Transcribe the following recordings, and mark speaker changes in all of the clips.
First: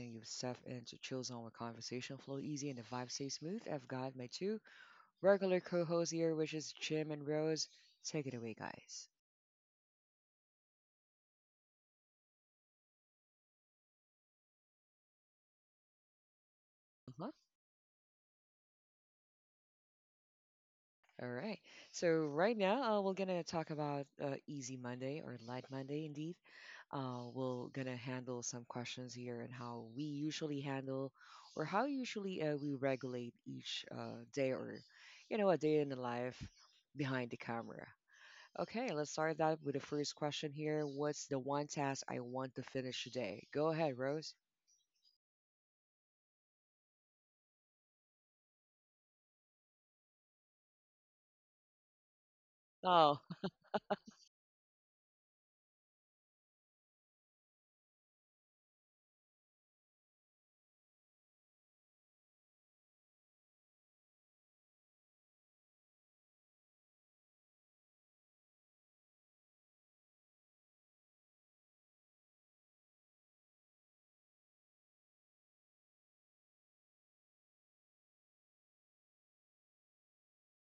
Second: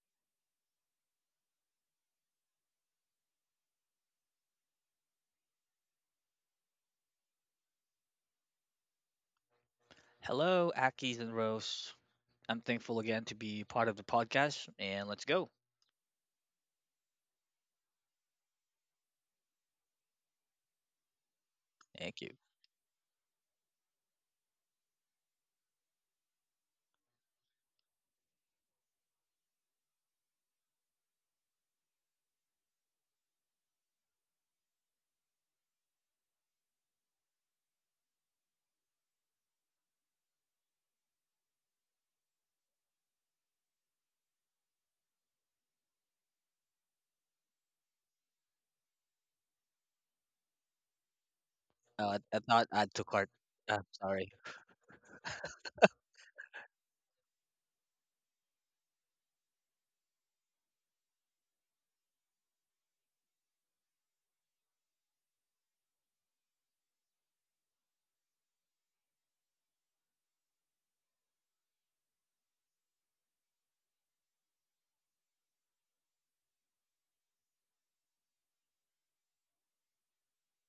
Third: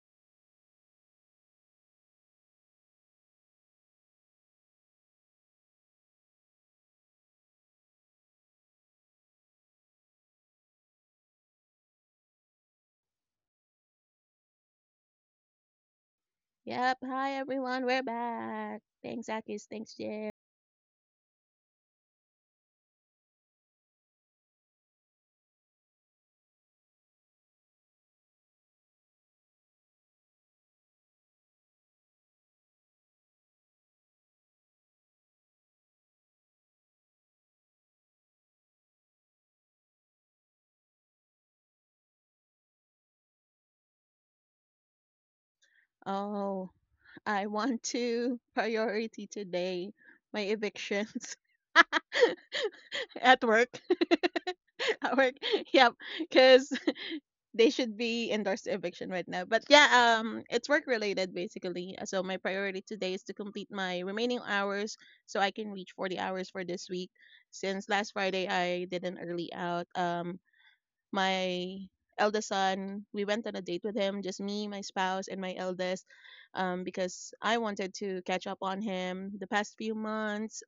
Speaker 1: and you've stepped into chill zone where conversation flow easy and the vibe stay smooth. I've got my two regular co-hosts here, which is Jim and Rose. Take it away, guys.
Speaker 2: Hello, Akis and Rose. I'm thankful again to be part of the podcast, and let's go.
Speaker 3: Yep.
Speaker 1: Uh-huh.
Speaker 3: Hi, everyone. We're back. Thanks, Akis. Thanks, Jay.
Speaker 1: All right. So
Speaker 2: Thank you.
Speaker 1: right now, we're gonna talk about Easy Monday or Light Monday, indeed. We're gonna handle some questions here and how we usually handle, or how usually we regulate each day, or you know, a day in the life behind the camera. Okay, let's start that with the first question here. What's the one task I want to finish today? Go ahead, Rose.
Speaker 3: Oh, I want to priority today my evictions
Speaker 2: I thought I took
Speaker 1: Oh,
Speaker 2: heart.
Speaker 3: at work.
Speaker 2: Uh, sorry.
Speaker 3: at work. Yep. Because they should be endorsed eviction right now. But yeah, it's work related basically. So my priority today is to complete my remaining hours so I can reach 40 hours for this week. Since last Friday, I did an early out. My eldest son, we went on a date with him, just me, my spouse, and my eldest, because I wanted to catch up on him the past few months.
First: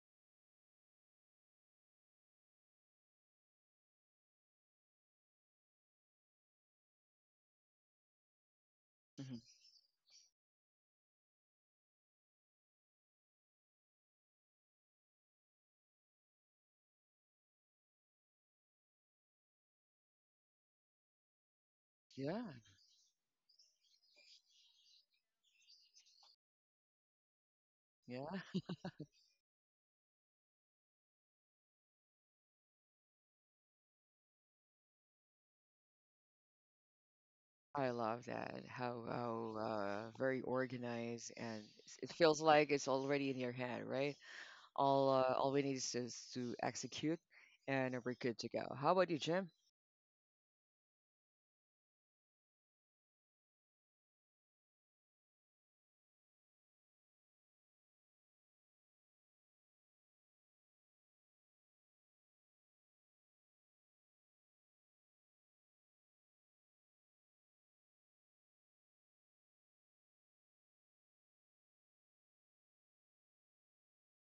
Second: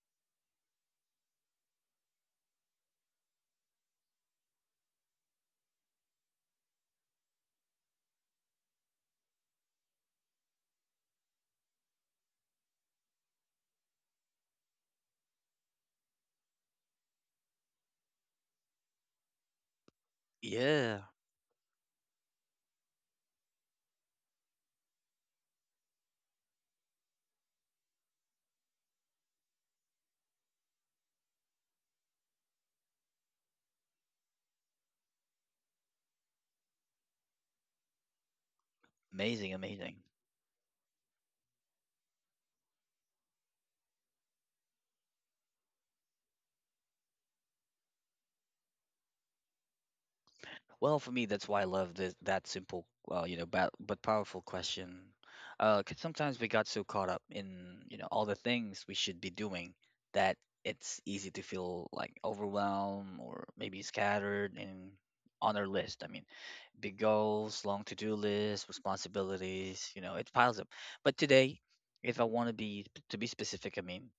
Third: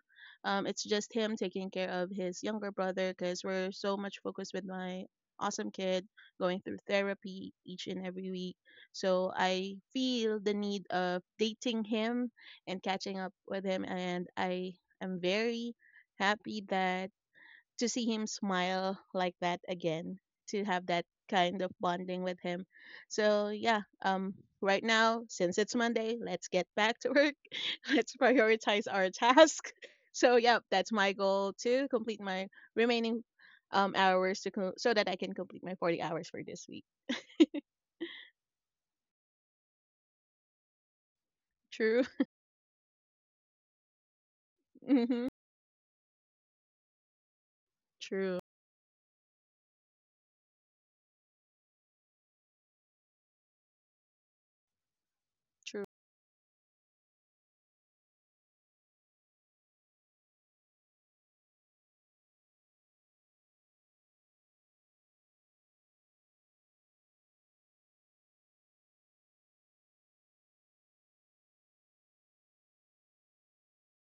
Speaker 3: It's just him taking care of his younger brother because we're so much focused with my awesome kid going through therapy each and every week. So
Speaker 1: Mhm.
Speaker 3: I feel the need of dating him and catching up with him. And I am very happy that to see him smile like that again, to have
Speaker 2: Yeah,
Speaker 3: that kind of bonding with
Speaker 1: yeah,
Speaker 3: him. So yeah, right now since it's Monday, let's get back to work. Let's
Speaker 1: yeah.
Speaker 3: prioritize our task. So yeah, that's my goal to complete my remaining hours so that I can complete my 40 hours for this week.
Speaker 1: I love that. How
Speaker 2: amazing,
Speaker 1: how
Speaker 2: amazing.
Speaker 1: very organized and
Speaker 3: True.
Speaker 1: it feels like it's already in your hand, right? All
Speaker 3: Mhm.
Speaker 1: uh, all we need is just to execute, and we're good
Speaker 3: True.
Speaker 1: to go. How about you, Jim?
Speaker 2: Well, for me, that's why I love this that simple, but powerful question. 'Cause sometimes we got so caught up in all the things we should be doing that it's easy to feel like overwhelmed or maybe scattered and on our list. Big goals, long to do lists, responsibilities, it piles up. But today, if I want to be specific,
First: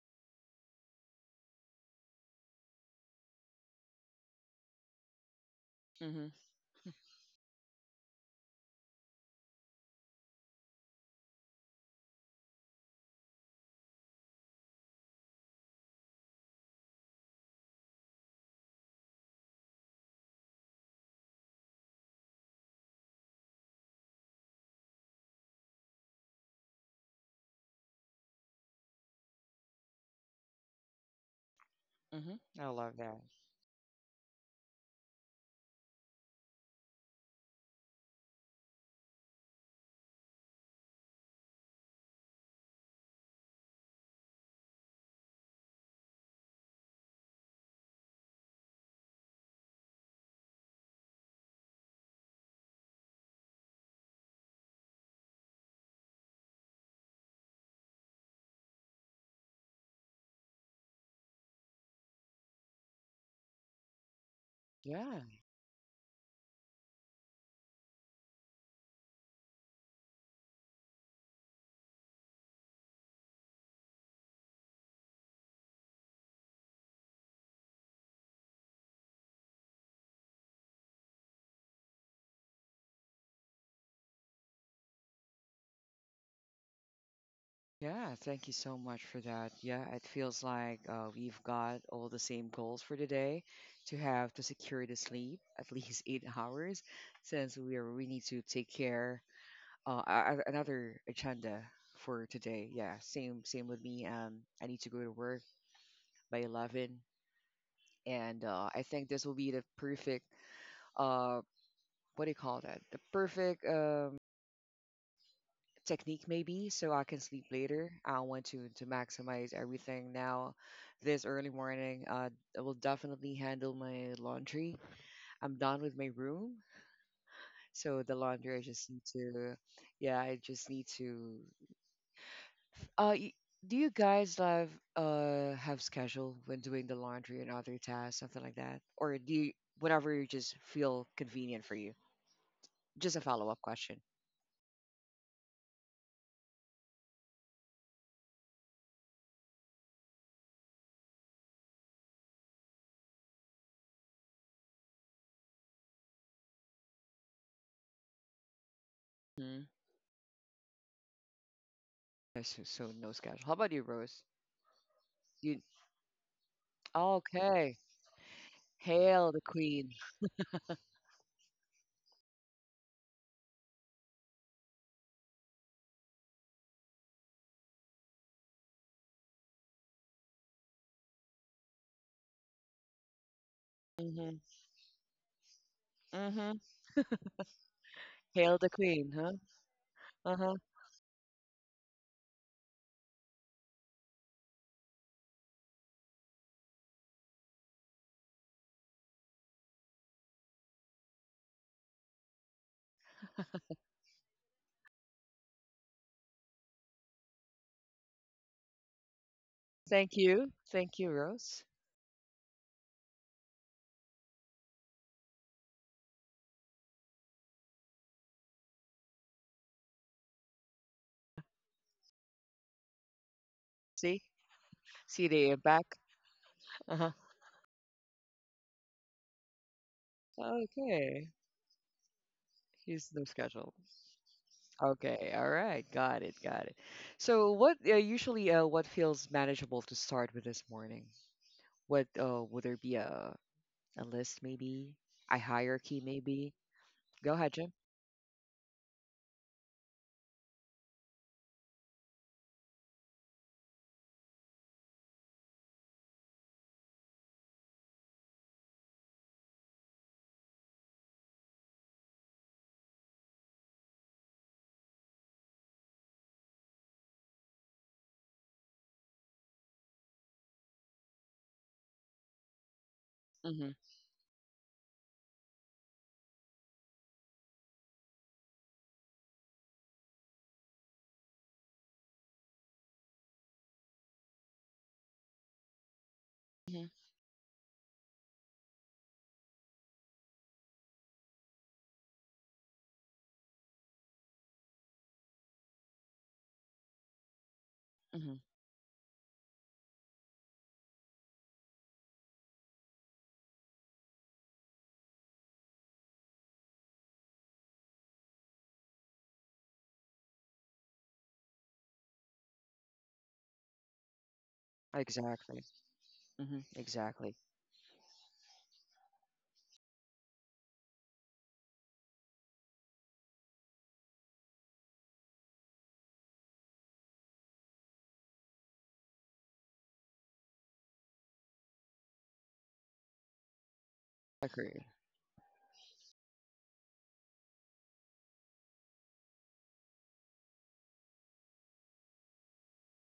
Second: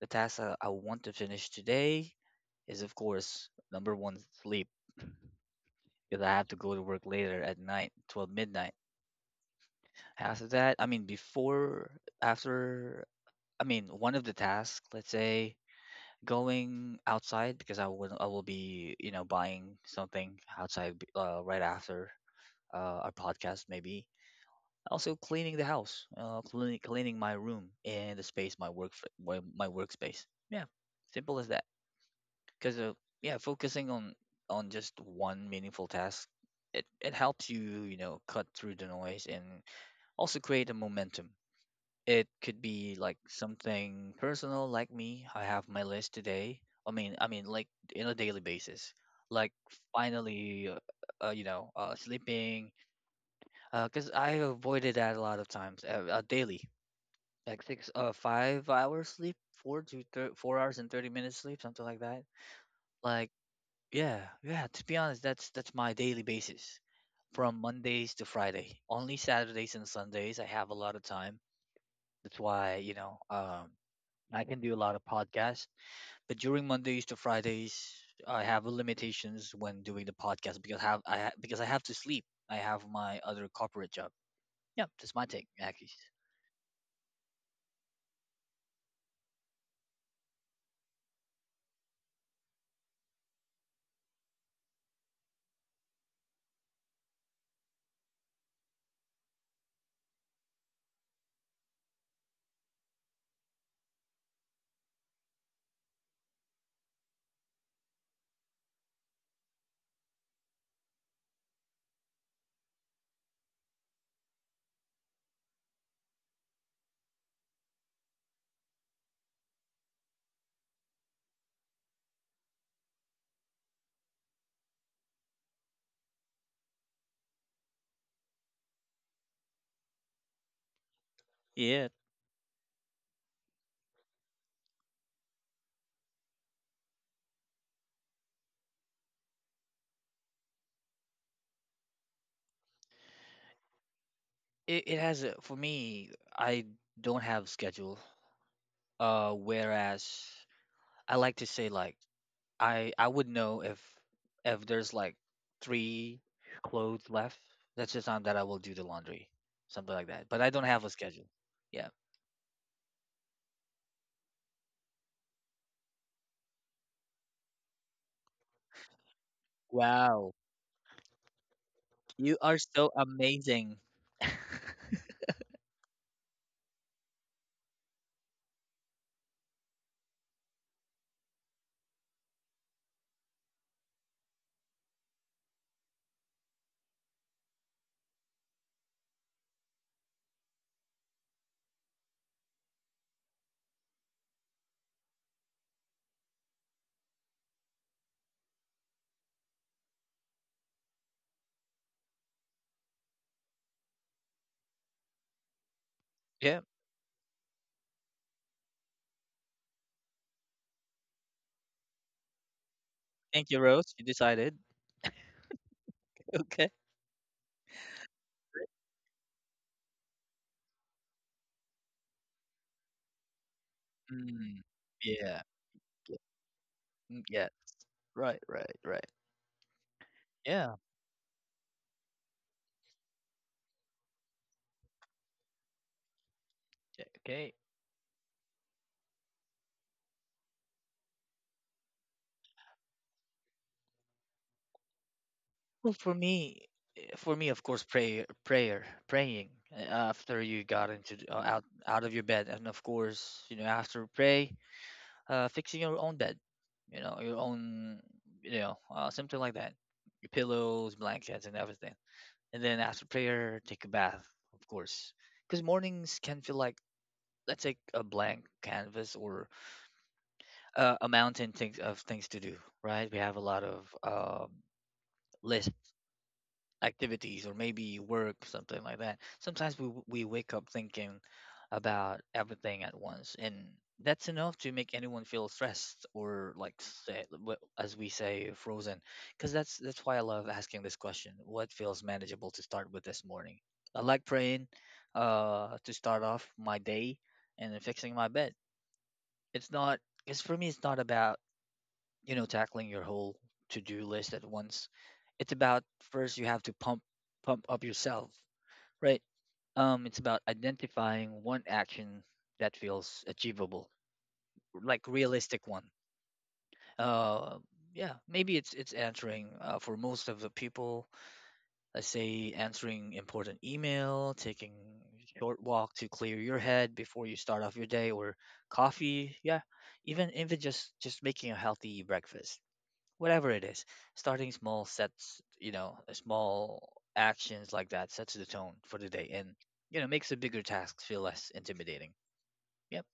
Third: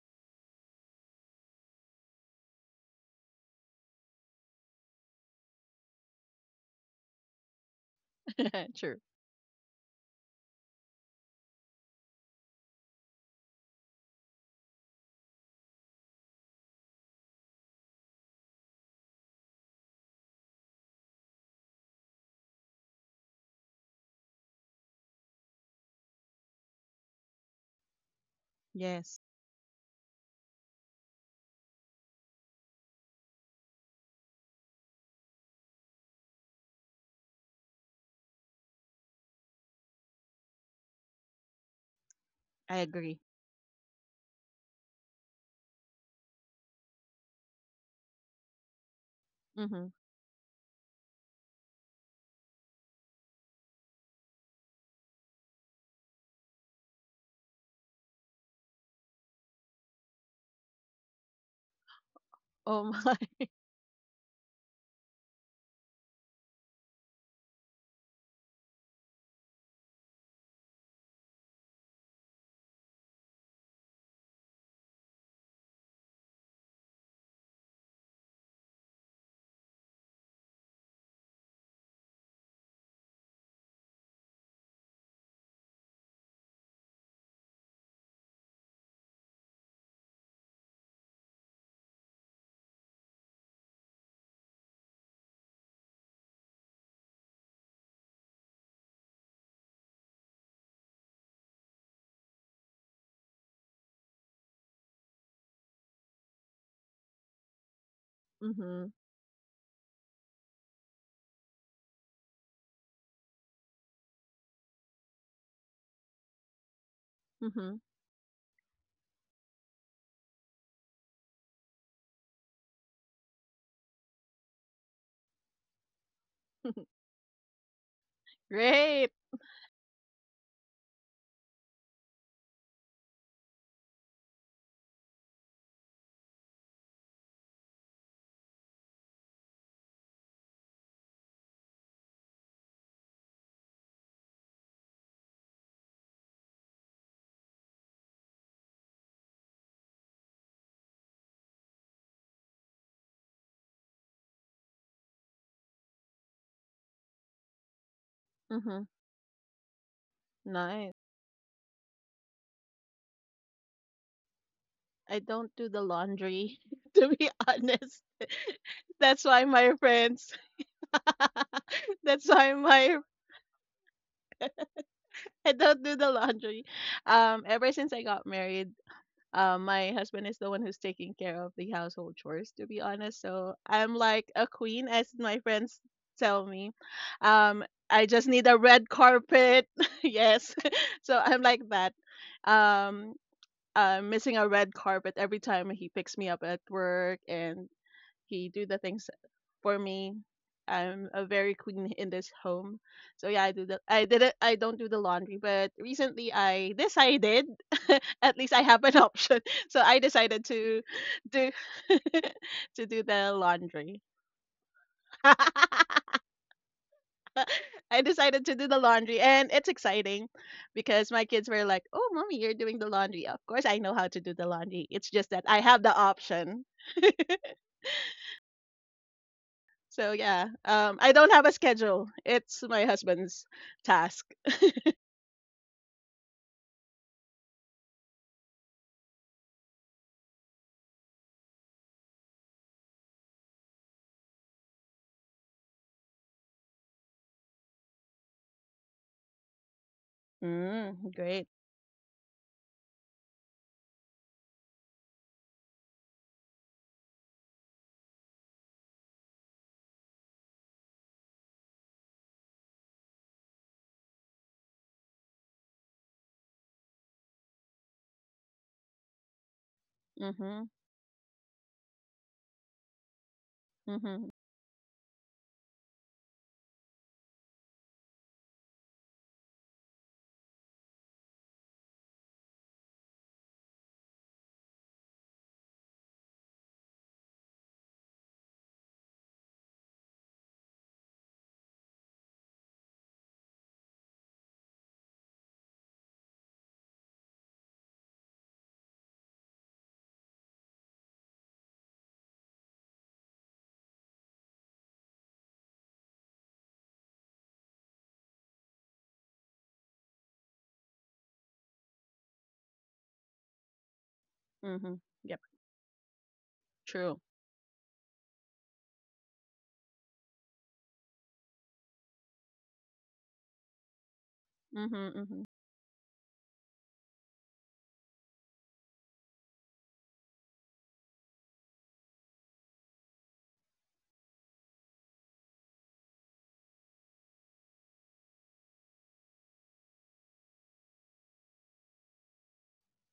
Speaker 2: the task I want to finish today is of course number one sleep because I
Speaker 1: Mhm.
Speaker 2: have to go to work later at night, 12 midnight.
Speaker 3: True.
Speaker 2: After that, I mean before after I mean one of the tasks, let's say going outside because I will be, buying something outside right after our podcast maybe. Also cleaning the house, cleaning my room and the space, my work
Speaker 3: Yes,
Speaker 2: my workspace. Yeah, simple as that.
Speaker 1: Mhm. I
Speaker 2: Because
Speaker 1: love that.
Speaker 2: yeah, focusing on just one meaningful task, it helps you you know cut through the noise and also create a momentum. It could
Speaker 3: I
Speaker 2: be like
Speaker 3: agree.
Speaker 2: something personal, like me. I have my list today. Like in a daily basis. Like
Speaker 3: Mhm.
Speaker 2: finally, sleeping, because I avoided that a lot of times, daily like six 5 hours sleep, four to 4 hours and 30 minutes sleep, something like that.
Speaker 3: Oh my.
Speaker 2: like yeah, to be honest,
Speaker 1: Yeah.
Speaker 2: that's my daily basis from mondays to friday. Only saturdays and sundays I have a lot of time. That's why I can do a lot of podcasts, but during mondays to fridays I have limitations when doing the podcast because I have to sleep. I have my other corporate job. Yeah, that's my take, Akis.
Speaker 1: Yeah, thank you so much for that. Yeah, it feels like we've got all the same goals for today to have to secure the sleep at least 8 hours, since we need to take care. Another agenda for today. Yeah, same with me. I need to go to work by 11, and I
Speaker 3: Mhm.
Speaker 1: think this will be the perfect uh, what do you call that? The perfect technique maybe so I can sleep
Speaker 3: Mhm.
Speaker 1: later. I want to maximize everything now. This early morning, I will definitely handle my laundry. I'm done with my room, so the laundry I just need
Speaker 3: Great.
Speaker 1: to, yeah, I just need to.
Speaker 2: Yeah,
Speaker 1: Uh, y- do you guys have schedule when doing the laundry and other tasks, something like that, or do you whenever you just feel convenient for you? Just a follow up question.
Speaker 2: It has a, for me, I don't have schedule. Whereas I like to say like I would know if there's like three clothes left, that's the time that I will do the
Speaker 3: Mhm.
Speaker 2: laundry,
Speaker 1: Hmm.
Speaker 2: something like that. But I don't have a
Speaker 3: Nice.
Speaker 2: schedule. Yeah.
Speaker 1: So no schedule. How about you, Rose?
Speaker 3: I don't
Speaker 1: You
Speaker 3: do the laundry, to be
Speaker 1: okay?
Speaker 3: honest. That's
Speaker 1: Hail the
Speaker 3: why my
Speaker 1: Queen.
Speaker 3: friends,
Speaker 2: Wow,
Speaker 3: that's
Speaker 2: you
Speaker 3: why
Speaker 2: are so
Speaker 3: my
Speaker 2: amazing.
Speaker 3: I don't do the laundry. Ever since I got married, my husband is the one who's taking care of the household chores, to be honest. So I'm like
Speaker 1: Mhm.
Speaker 3: a queen, as my friends tell
Speaker 1: Mhm.
Speaker 3: me. Um, I just need a
Speaker 1: Hail the
Speaker 3: red
Speaker 1: Queen, huh?
Speaker 3: carpet.
Speaker 1: Uh-huh.
Speaker 3: Yes. So I'm like that. Um, missing a red carpet every time he picks me up at work and he do the things for me. I'm a very queen in this home. So yeah, I don't do the laundry, but recently
Speaker 2: Yeah.
Speaker 3: I decided at least I have an option. So I
Speaker 1: Thank
Speaker 3: decided
Speaker 1: you.
Speaker 3: to
Speaker 1: Thank you,
Speaker 3: do
Speaker 1: Rose.
Speaker 3: to do the
Speaker 2: Thank you, Rose.
Speaker 3: laundry.
Speaker 2: You decided. Okay.
Speaker 3: I decided to do the laundry and it's exciting because my kids were like, "Oh, mommy, you're doing the laundry." Of course I know how to
Speaker 1: See?
Speaker 3: do the
Speaker 2: Mm,
Speaker 3: laundry. It's
Speaker 1: See
Speaker 3: just
Speaker 2: yeah.
Speaker 3: that
Speaker 1: the
Speaker 3: I have the
Speaker 1: impact?
Speaker 2: Yeah.
Speaker 3: option.
Speaker 1: Uh-huh.
Speaker 2: Mm, yeah. Right. Right. Right.
Speaker 3: So yeah,
Speaker 2: Yeah.
Speaker 3: I
Speaker 1: Okay.
Speaker 3: don't have a schedule. It's my
Speaker 1: Here's the
Speaker 3: husband's
Speaker 1: schedule.
Speaker 3: task.
Speaker 1: Okay. All right. Got it. Got it.
Speaker 2: Yeah, okay.
Speaker 1: So what usually what feels manageable to start with this morning? What would there be a list maybe? A
Speaker 2: Well,
Speaker 1: hierarchy
Speaker 2: for
Speaker 1: maybe?
Speaker 2: me,
Speaker 1: Go ahead,
Speaker 2: of
Speaker 1: Jim.
Speaker 2: course, prayer, prayer, praying after you got
Speaker 3: Mm,
Speaker 2: into
Speaker 3: great.
Speaker 2: out of your bed, and of course, you know, after pray, fixing your own bed, you know, your own, something like that, your pillows, blankets, and everything. And then after prayer, take a bath, of course, because mornings can feel like, let's say, a blank canvas or
Speaker 3: Mhm.
Speaker 2: a mountain things to do, right? We have a lot
Speaker 1: Mhm.
Speaker 2: of
Speaker 3: Mhm.
Speaker 2: list activities or maybe work, something like that. Sometimes we wake up thinking about everything at once, and that's enough to make anyone feel stressed or like
Speaker 1: Mhm.
Speaker 2: say, as we say, frozen. Because that's why I love asking this question: what feels manageable to start with this morning? I like praying, to start off my day, and then fixing my
Speaker 1: Mhm.
Speaker 2: bed. It's not, because for me, it's not about tackling your whole to-do list at once. It's about first you have to pump up yourself, right? It's about identifying one action that feels achievable,
Speaker 3: Mhm.
Speaker 2: like
Speaker 3: Yep.
Speaker 1: Exactly.
Speaker 2: realistic one.
Speaker 1: Mhm.
Speaker 3: True.
Speaker 1: Exactly.
Speaker 2: Uh yeah, maybe it's answering, for most of the people, let's say answering important email, taking
Speaker 3: Mhm. Mhm.
Speaker 2: short walk to clear your head before you start off your day, or coffee. Yeah, even just making a healthy breakfast, whatever it is. Starting small
Speaker 1: Agree.
Speaker 2: sets, small actions like that sets the tone for the day and makes the bigger tasks feel less intimidating. Yep.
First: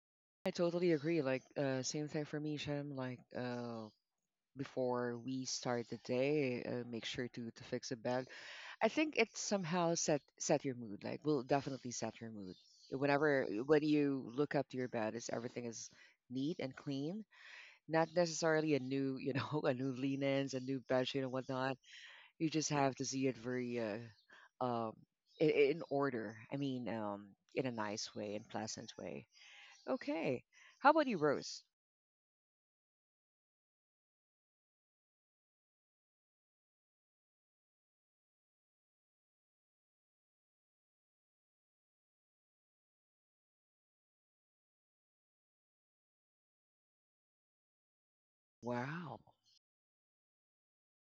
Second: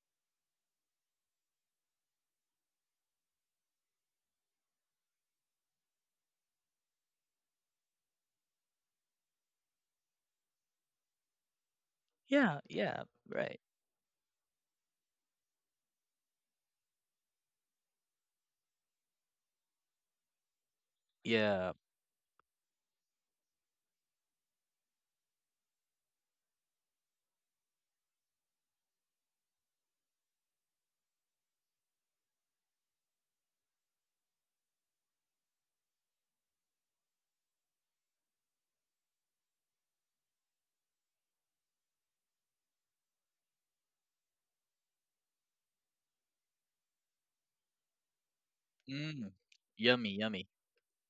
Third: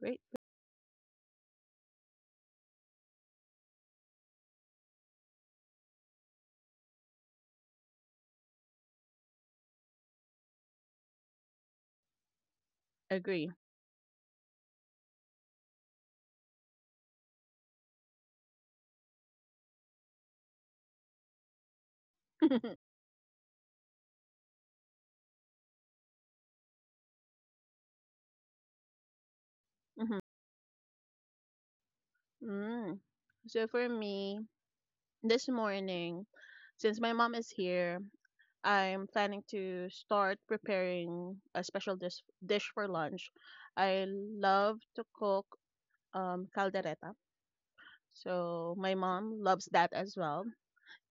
Speaker 3: Great.
Speaker 1: I totally agree. Like, same thing for me, Shem. Like, before we start the day, make sure to fix the bed. I think it somehow set your mood. Like, will definitely set your mood.
Speaker 2: Yeah. Yeah.
Speaker 1: Whenever
Speaker 3: Agree.
Speaker 2: Right.
Speaker 1: when you look up to your bed, is everything is neat and clean. Not necessarily a new, you know, a new linens, a new bedsheet and
Speaker 2: Yeah.
Speaker 1: whatnot. You just have to see it very, um, in order. I mean, in a nice way, in pleasant way.
Speaker 3: Mhm.
Speaker 1: Okay. How about you, Rose?
Speaker 3: Mm. So for me, this morning, since my mom is here, I'm planning to start preparing a special dish for lunch. I love to cook caldereta. So my
Speaker 1: Wow.
Speaker 2: Mm,
Speaker 3: mom loves that
Speaker 2: yummy
Speaker 3: as well.
Speaker 2: yummy.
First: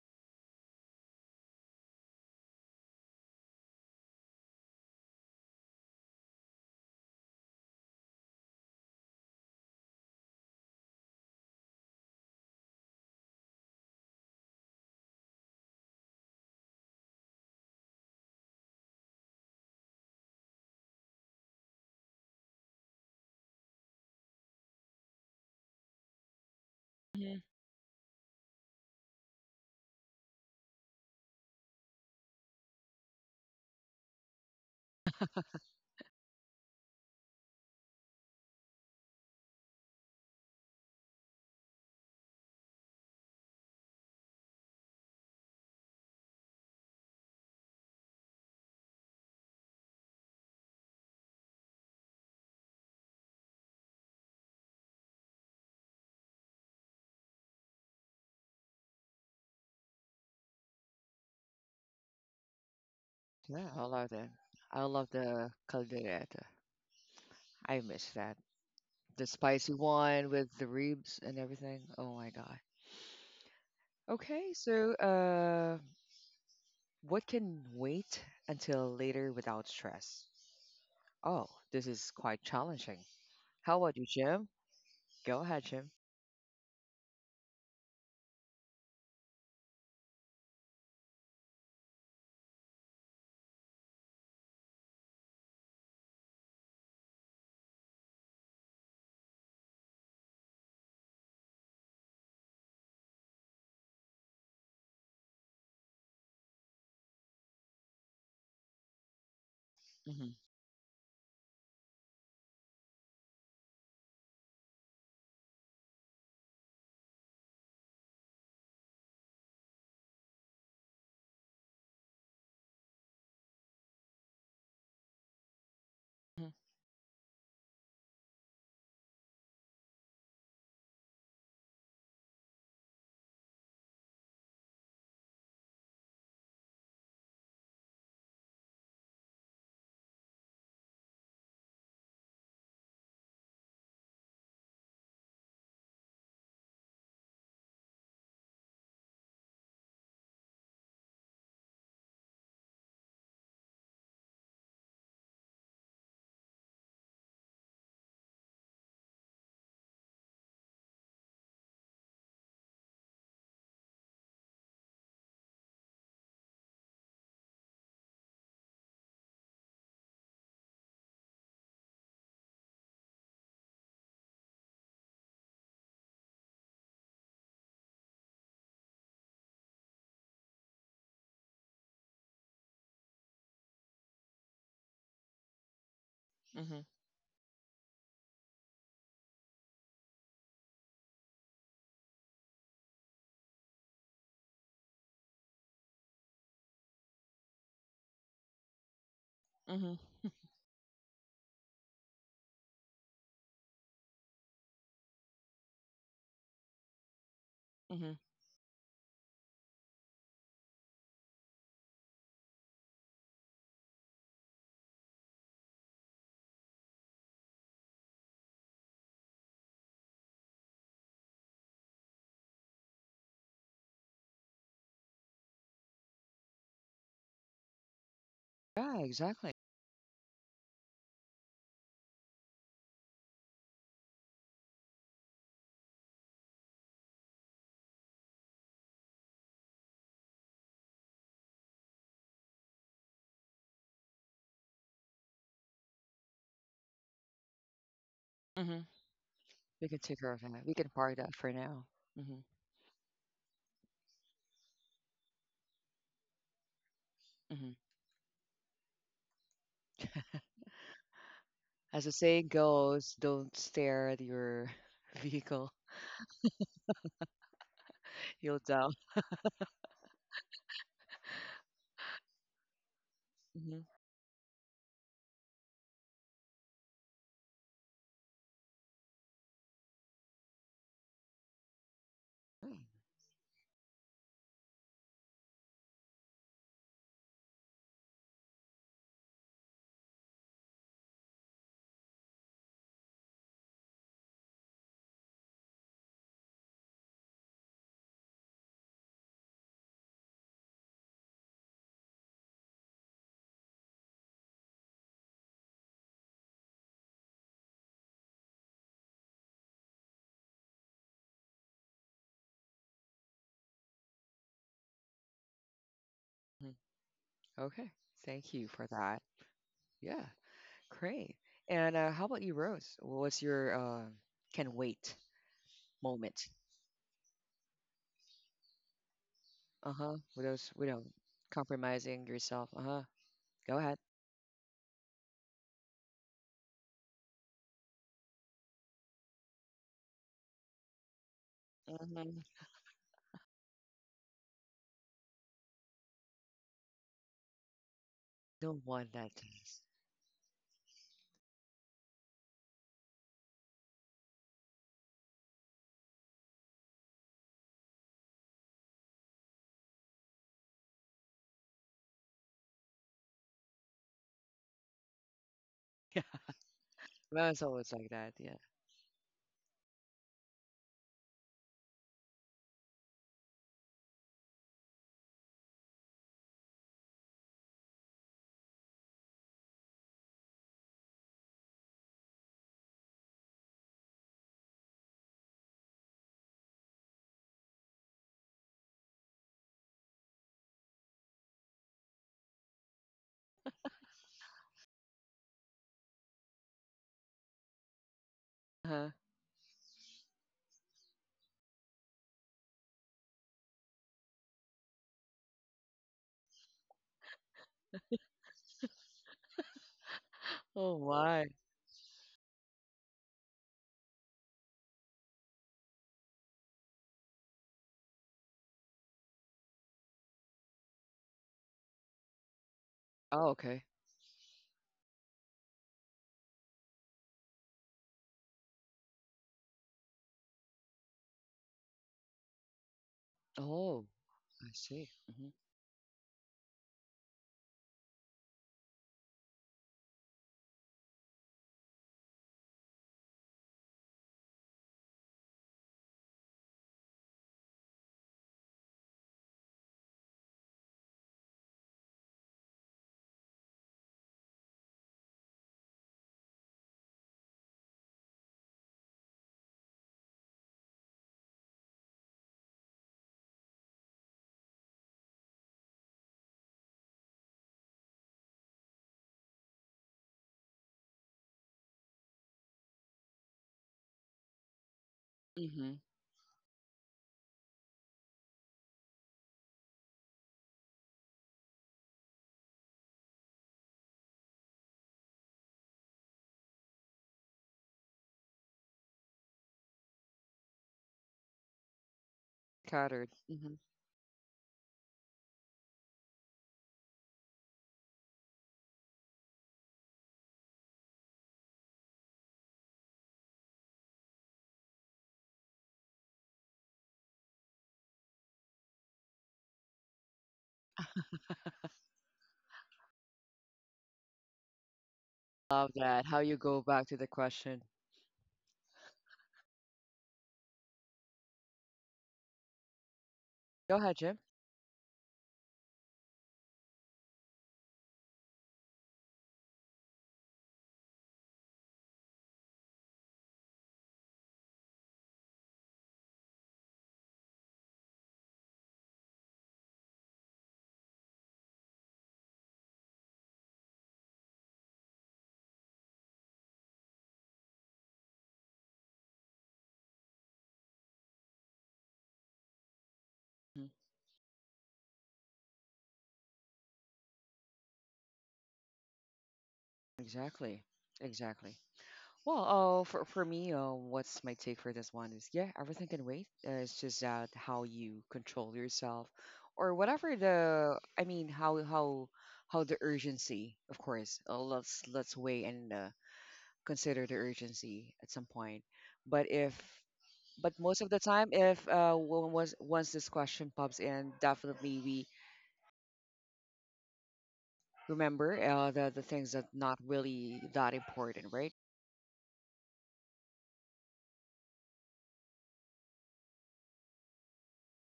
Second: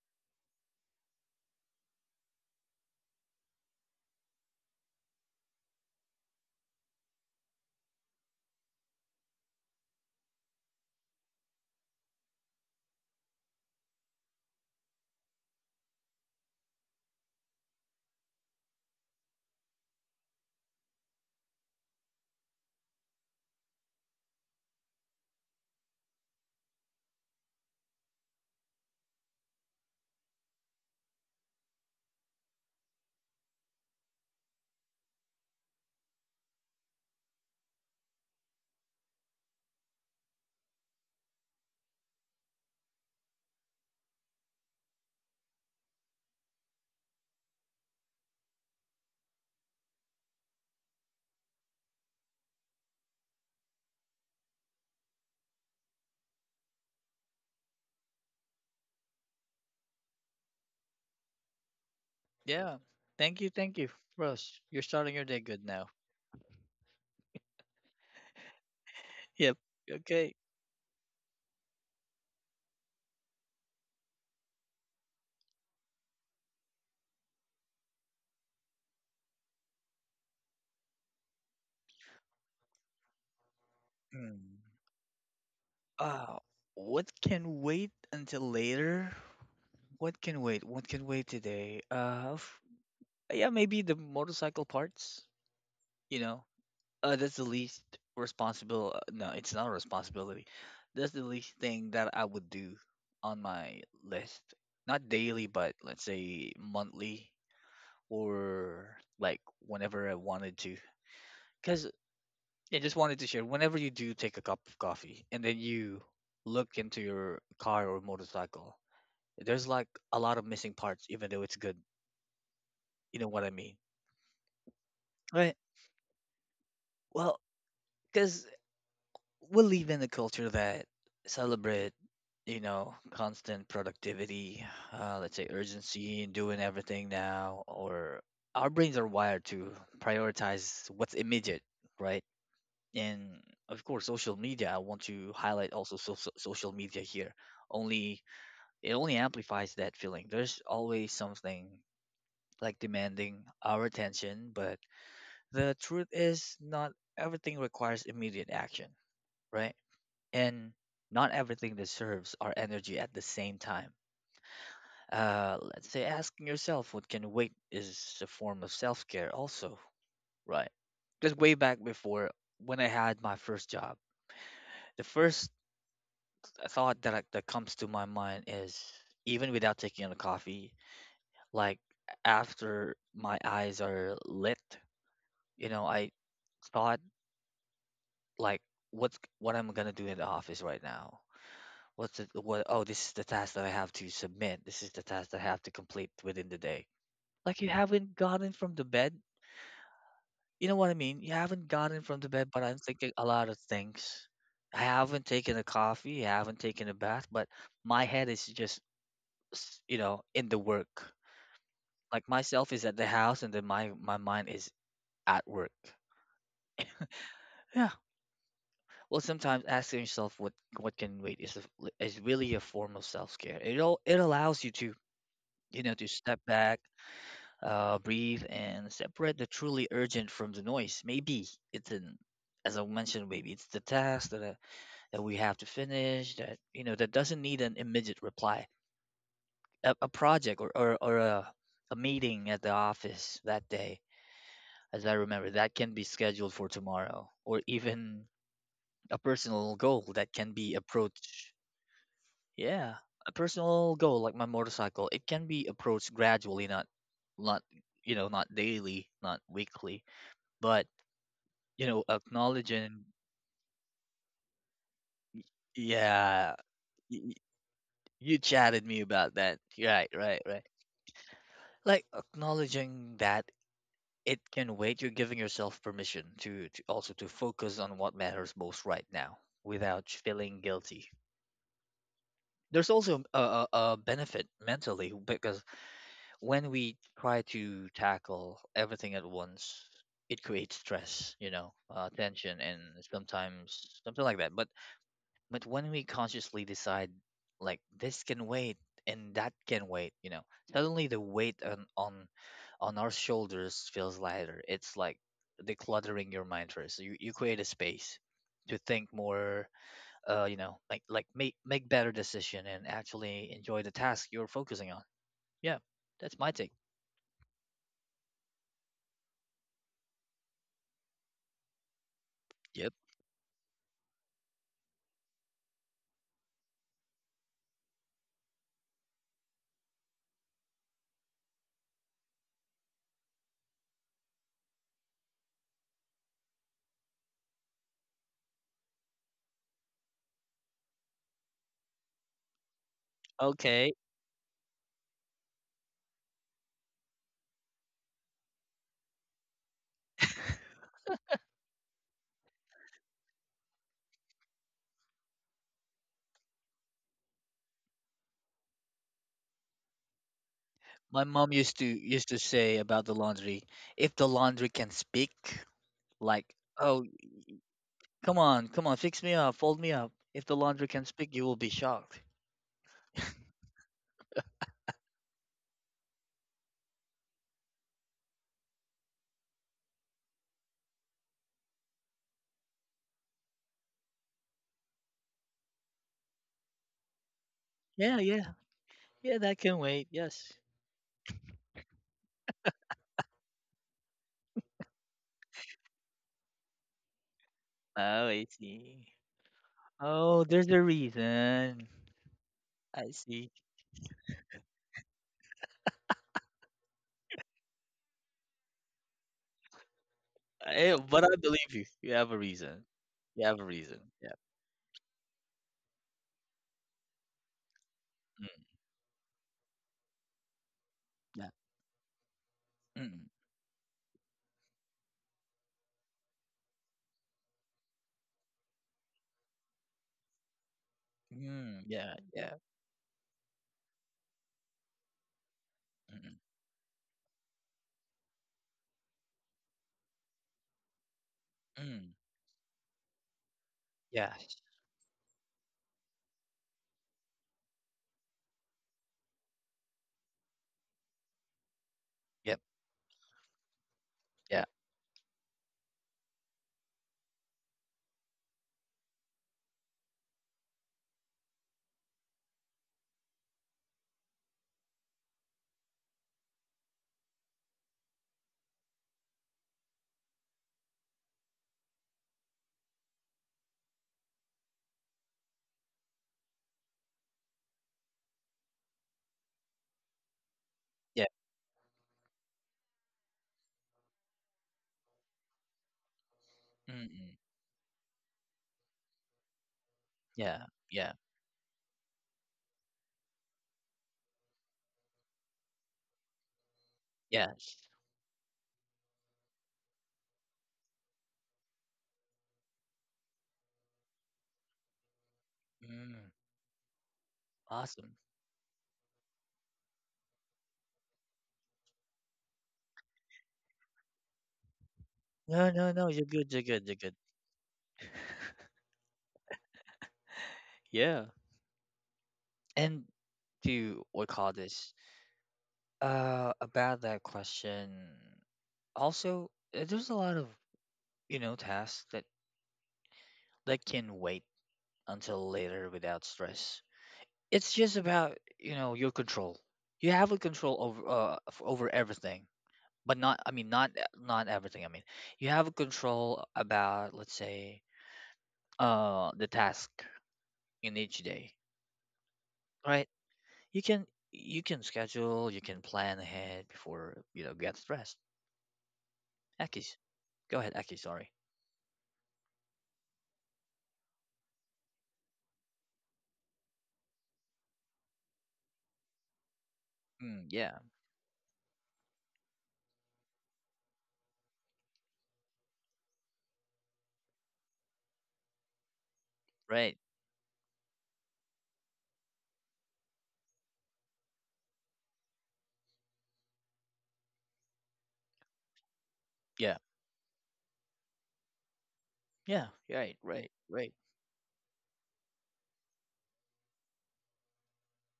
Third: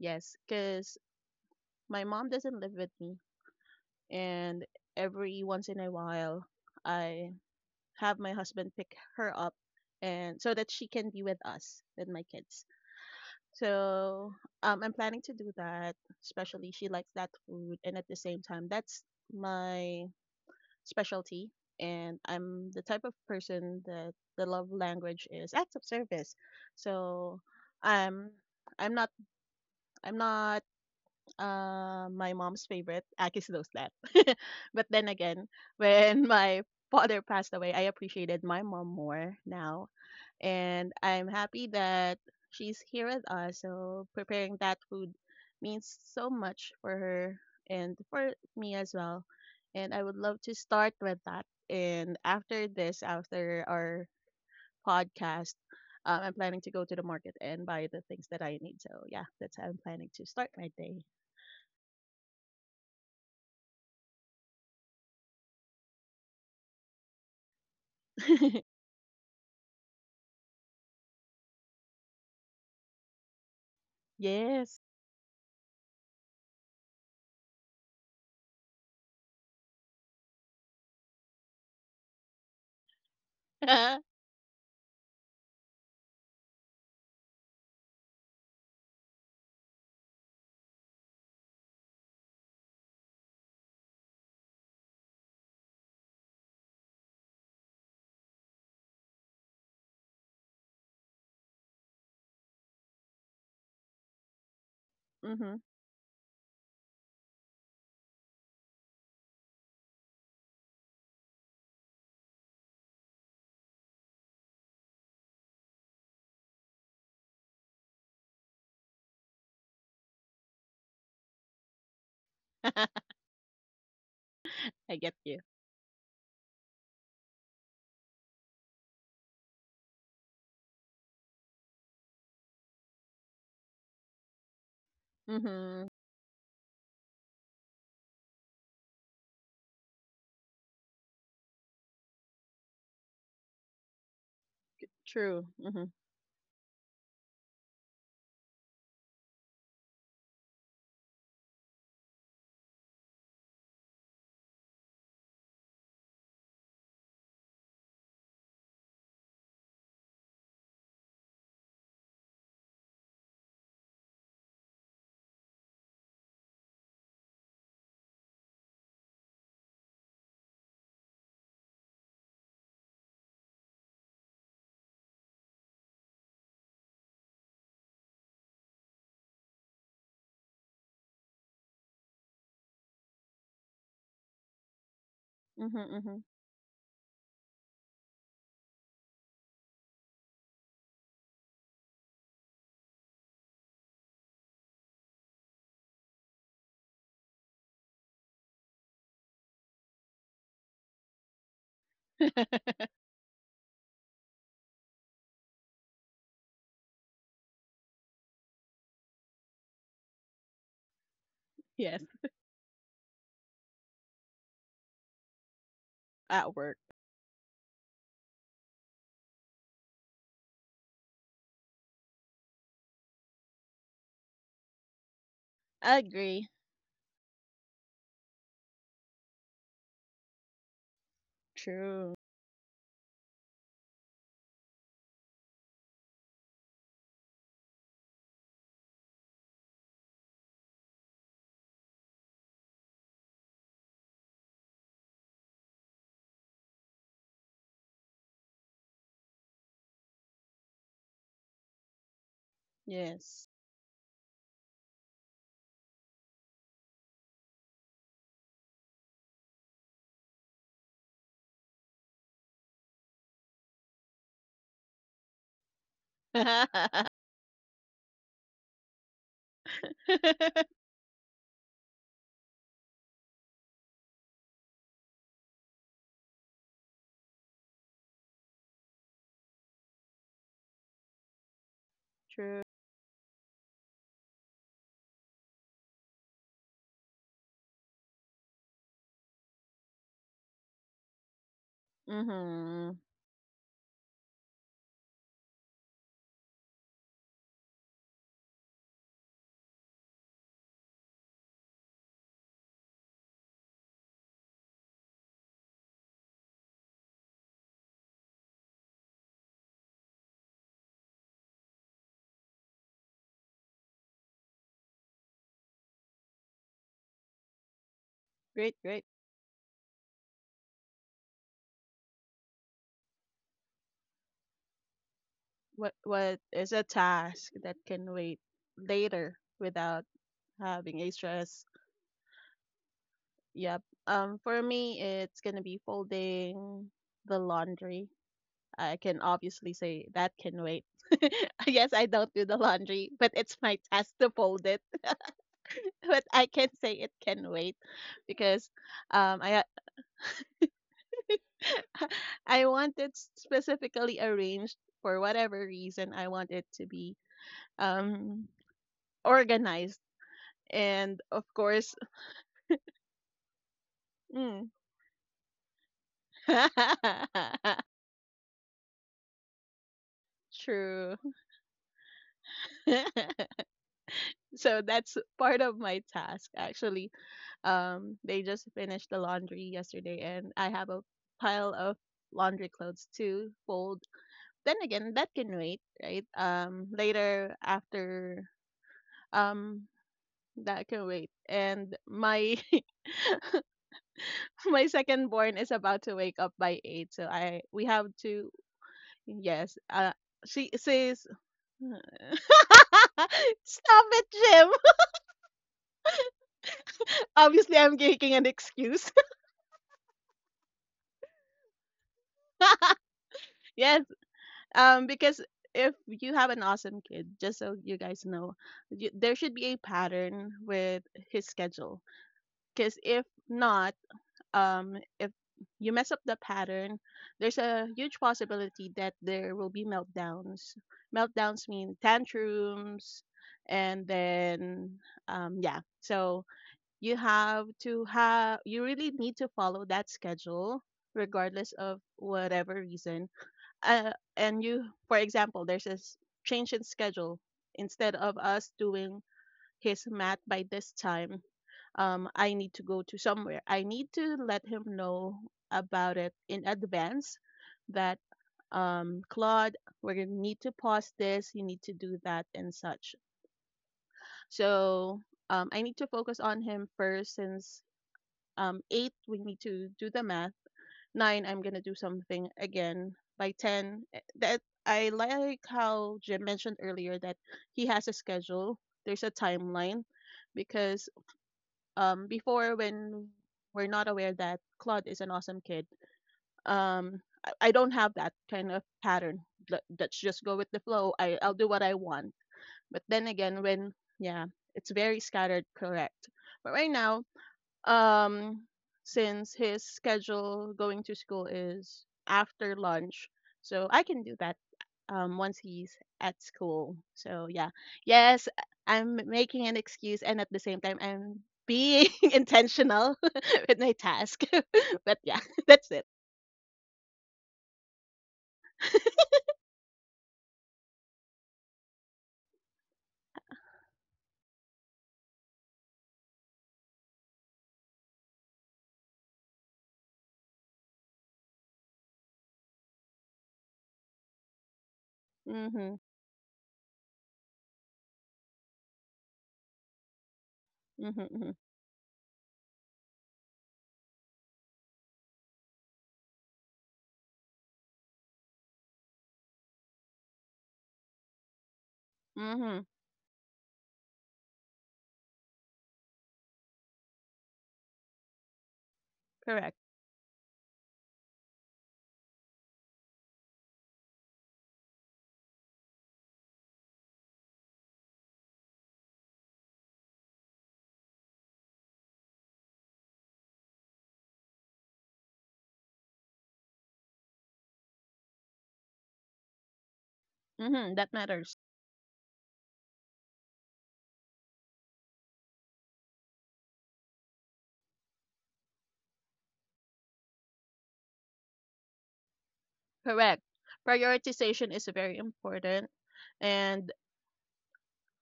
Speaker 3: Yes, cause my mom doesn't live with me, and every once in a while, I have my husband pick her up, and so that she can be with us with my kids. So I'm planning to do that, especially she likes that food, and at the same time that's my specialty. And I'm the type of person that the love language is acts of service.
Speaker 1: Mhm.
Speaker 3: So i'm i'm not I'm not my mom's favorite, Akis Loslat. But then again, when my father passed away, I appreciated my mom more now. And I'm happy that she's here with us. So preparing that food means so much for her and for me as well. And I would love to start with that. And after this, after our podcast, I'm planning to go to the market and buy the things that I need. So yeah, that's how I'm planning to start my day.
Speaker 2: Yeah, thank you,
Speaker 1: Yeah, I love that.
Speaker 2: Ross.
Speaker 1: I
Speaker 2: You're
Speaker 1: love
Speaker 2: starting your day
Speaker 1: the
Speaker 2: good now.
Speaker 1: caldereta. I miss that. The
Speaker 2: Yep.
Speaker 1: spicy one
Speaker 2: Okay.
Speaker 1: with the ribs and everything. Oh my God. Okay,
Speaker 3: Yes.
Speaker 1: so what can wait until later without stress? Oh, this is quite challenging. How about you, Jim?
Speaker 2: Mm.
Speaker 1: Go ahead, Jim.
Speaker 2: Uh, what can wait until later? What can wait what can wait today f- Yeah, maybe the motorcycle parts, you know. That's the least responsible. No, it's not a responsibility. That's the least thing that I would do on my list. Not daily,
Speaker 3: Mhm.
Speaker 2: but let's say monthly, or like whenever I
Speaker 1: Hmm.
Speaker 2: wanted to. Because I just wanted to share, whenever you do take a cup of coffee and then you look into your car or motorcycle, there's like a lot of missing parts, even though it's good. You know what I mean?
Speaker 3: I get you.
Speaker 2: Right. Well, because we live in a culture that celebrate, constant productivity, let's say
Speaker 3: Mhm.
Speaker 2: urgency and doing everything now. Or our brains are wired to prioritize what's immediate, right? And of course social media, I want to
Speaker 3: True.
Speaker 2: highlight
Speaker 3: Mhm.
Speaker 2: also social media here only. It only amplifies that feeling. There's always something like demanding our attention, but the truth is not everything requires immediate action, right? And not everything deserves our energy at the same time. Let's say asking yourself what can wait is a form of self care, also, right? Because way back before, when I had my first job, the first thought that, that comes to my mind is even without taking a coffee, like after my eyes are lit, you
Speaker 3: Mhm.
Speaker 2: know, I
Speaker 3: Mhm.
Speaker 1: Mhm.
Speaker 2: thought like what's, what I'm gonna do in the office right now. What's it? What? Oh, this is the task that I have to submit. This is the task that I have to complete within the day. Like you haven't gotten from the bed.
Speaker 1: Mhm.
Speaker 2: You know what I mean? You haven't gotten from the bed, but I'm thinking a lot of things. I haven't taken a coffee. I haven't taken a bath, but my
Speaker 1: Mhm.
Speaker 2: head is just, you know, in the work.
Speaker 3: Yes.
Speaker 2: Like myself is at the house, and then my mind is at work.
Speaker 3: At work.
Speaker 2: Yeah. Well, sometimes asking yourself what can wait is is really a form of self care. It allows you to, to step
Speaker 3: Agree.
Speaker 2: back, breathe, and
Speaker 1: Yeah,
Speaker 2: separate the
Speaker 1: exactly.
Speaker 2: truly urgent from the noise. Maybe it's an,
Speaker 3: True.
Speaker 2: as I mentioned, maybe it's the task that, that we have to finish, that, that doesn't need an immediate reply. A project, or a meeting at the office that day, as I remember, that can be scheduled for tomorrow, or even
Speaker 1: Mhm.
Speaker 2: a personal
Speaker 1: We can
Speaker 2: goal
Speaker 1: take care
Speaker 2: that
Speaker 1: of
Speaker 2: can
Speaker 1: that. We
Speaker 2: be
Speaker 1: can park that for
Speaker 2: approached.
Speaker 1: now. Hmm.
Speaker 2: Yeah, a
Speaker 3: Yes.
Speaker 2: personal goal like my motorcycle, it can be approached gradually, not,
Speaker 1: Hmm.
Speaker 2: not daily, not weekly, but, you know,
Speaker 1: As the saying
Speaker 2: acknowledging,
Speaker 1: goes, don't stare at your vehicle.
Speaker 2: yeah, y- y- you
Speaker 1: You'll
Speaker 2: chatted
Speaker 1: down.
Speaker 2: me about that. Right, right, right. Like acknowledging that
Speaker 1: Mhm,
Speaker 2: it can wait. You're giving yourself permission to also to focus on what matters most right now without feeling guilty. There's also a benefit mentally, because when we try to tackle everything at once, it creates stress, you know, tension, and
Speaker 3: Mhm.
Speaker 2: sometimes something like that. But when we consciously decide, like this can wait and that can wait, you know, suddenly the weight on our shoulders feels lighter. It's like decluttering your mind first. You create a space to think more, like make better decision and actually enjoy the task you're focusing on. Yeah, that's my
Speaker 1: mhm.
Speaker 2: take.
Speaker 1: Okay. Thank you
Speaker 3: Great.
Speaker 1: for
Speaker 3: Great.
Speaker 1: that. Yeah. Great. And how about you,
Speaker 2: Yep.
Speaker 1: Rose? What's your can wait
Speaker 3: What
Speaker 1: moment?
Speaker 3: is a task that can wait later
Speaker 1: Uh
Speaker 3: without
Speaker 1: huh.
Speaker 3: having
Speaker 1: Without
Speaker 3: a stress?
Speaker 1: compromising yourself. Uh huh. Go
Speaker 3: Yep.
Speaker 1: ahead.
Speaker 3: For me, it's gonna be folding the laundry. I can obviously say that can wait. Yes, I don't
Speaker 1: Hmm.
Speaker 3: do the laundry, but it's my
Speaker 2: Okay.
Speaker 3: task to fold it. But I can say it can wait because
Speaker 1: Don't want that
Speaker 3: I
Speaker 1: taste.
Speaker 3: I want it specifically arranged for whatever reason. I want it to be um, organized, and
Speaker 2: My
Speaker 3: of
Speaker 2: mom used to
Speaker 3: course,
Speaker 2: used to say about the laundry, if the laundry
Speaker 3: mm,
Speaker 2: can speak,
Speaker 1: Yeah.
Speaker 2: like, oh,
Speaker 1: Well, it's always like that.
Speaker 2: come
Speaker 1: Yeah.
Speaker 2: on, come on, fix me up, fold me up. If the laundry can
Speaker 3: true.
Speaker 2: speak, you will be shocked.
Speaker 3: So that's part of my task, actually. They just finished the laundry yesterday, and I have a pile of laundry clothes to fold. Then again, that can wait, right? Later
Speaker 2: Yeah,
Speaker 3: after,
Speaker 2: yeah, yeah, that can
Speaker 3: um,
Speaker 2: wait. Yes.
Speaker 3: that can wait. And my my second born is about to wake up by 8, so I we have
Speaker 2: Oh, I
Speaker 3: to.
Speaker 2: see.
Speaker 1: Uh-huh.
Speaker 3: Yes,
Speaker 2: Oh, there's
Speaker 3: she
Speaker 2: a
Speaker 3: says,
Speaker 2: reason. I see.
Speaker 3: "Stop it, Jim." Obviously, I'm making an excuse.
Speaker 1: Oh,
Speaker 2: Eh, but I
Speaker 1: why?
Speaker 2: believe you. You have a reason. You have a reason.
Speaker 3: Yes.
Speaker 2: Yeah.
Speaker 3: Because if you have an awesome kid, just so you guys know,
Speaker 2: Mm,
Speaker 3: there should be a pattern with his
Speaker 2: yeah.
Speaker 3: schedule. Because if
Speaker 2: Mm,
Speaker 1: Oh, okay.
Speaker 3: not, if you mess up the pattern, there's a huge possibility that there will be meltdowns. Meltdowns
Speaker 2: mm,
Speaker 3: mean
Speaker 2: yeah. Yeah.
Speaker 3: tantrums,
Speaker 1: Oh,
Speaker 3: and
Speaker 1: I
Speaker 3: then
Speaker 1: see.
Speaker 3: yeah.
Speaker 2: Mm,
Speaker 3: So you really need to follow that schedule regardless of
Speaker 2: mm,
Speaker 3: whatever reason,
Speaker 2: yes.
Speaker 3: and you, for example, there's a change in schedule, instead of us doing his math by this time. I
Speaker 2: Yep.
Speaker 3: need to go to somewhere, I need to let
Speaker 2: Yeah.
Speaker 3: him know about it in advance that, Claude, we're going to need to pause this, you need to do that and such. So I need to focus on him first since 8 we need to do the math, 9 I'm gonna do something again by 10, that I like
Speaker 1: Mm-hmm. Mm-hmm.
Speaker 3: how Jim mentioned earlier that he has a schedule, there's a timeline. Because
Speaker 2: Yeah.
Speaker 3: before, when we're not aware that Claude is an awesome kid,
Speaker 2: Mm,
Speaker 3: um
Speaker 2: mm,
Speaker 3: I don't have that kind of pattern. Let's just go
Speaker 2: yeah.
Speaker 3: with the flow,
Speaker 2: Yeah.
Speaker 3: I'll do what I want. But
Speaker 1: Cuttered.
Speaker 3: then again when, yeah, it's very scattered, correct, but right now
Speaker 2: Yes.
Speaker 3: um since his schedule going to school is after lunch, so I can do that once he's
Speaker 2: Mm,
Speaker 3: at school. So yeah,
Speaker 2: awesome.
Speaker 3: yes, I'm making an excuse and at the same time I'm being intentional with my task. But yeah,
Speaker 2: No,
Speaker 1: Love
Speaker 3: that's
Speaker 2: no,
Speaker 3: it.
Speaker 2: no.
Speaker 1: that.
Speaker 2: You're
Speaker 1: How you
Speaker 2: good. You're
Speaker 1: go
Speaker 2: good. You're
Speaker 1: back to
Speaker 2: good.
Speaker 1: the question.
Speaker 2: Yeah. And
Speaker 1: Go
Speaker 2: to
Speaker 1: ahead,
Speaker 2: what
Speaker 1: Jim.
Speaker 2: call this? About that question. Also, there's a lot of, tasks that can wait until later
Speaker 3: Mhm.
Speaker 2: without stress. It's just about, your control. You have a control over
Speaker 3: Mhm. Mhm.
Speaker 2: over everything, but not, not everything. I mean you have a control about, let's say, the task in each day,
Speaker 3: Mhm.
Speaker 2: right? You
Speaker 1: Mhm.
Speaker 2: can you can schedule, you can plan ahead before get stressed.
Speaker 3: Correct.
Speaker 2: Heck, go ahead,
Speaker 1: Exactly.
Speaker 2: Aki, sorry.
Speaker 1: Exactly. Well, oh, for me, what's my take for this one is yeah, everything can wait. It's just that how you control yourself, or whatever
Speaker 2: Mm, yeah,
Speaker 1: the. I mean, how how the urgency. Of course, let's weigh and consider the urgency at some point. But if
Speaker 2: right.
Speaker 1: but
Speaker 3: Mhm.
Speaker 1: most of
Speaker 3: That
Speaker 1: the time,
Speaker 3: matters.
Speaker 1: if once this question pops in, definitely we Remember the things that
Speaker 2: Yeah,
Speaker 1: not really that important, right?
Speaker 2: yeah, right,
Speaker 3: Correct.
Speaker 2: right, right.
Speaker 3: Prioritization is very important, and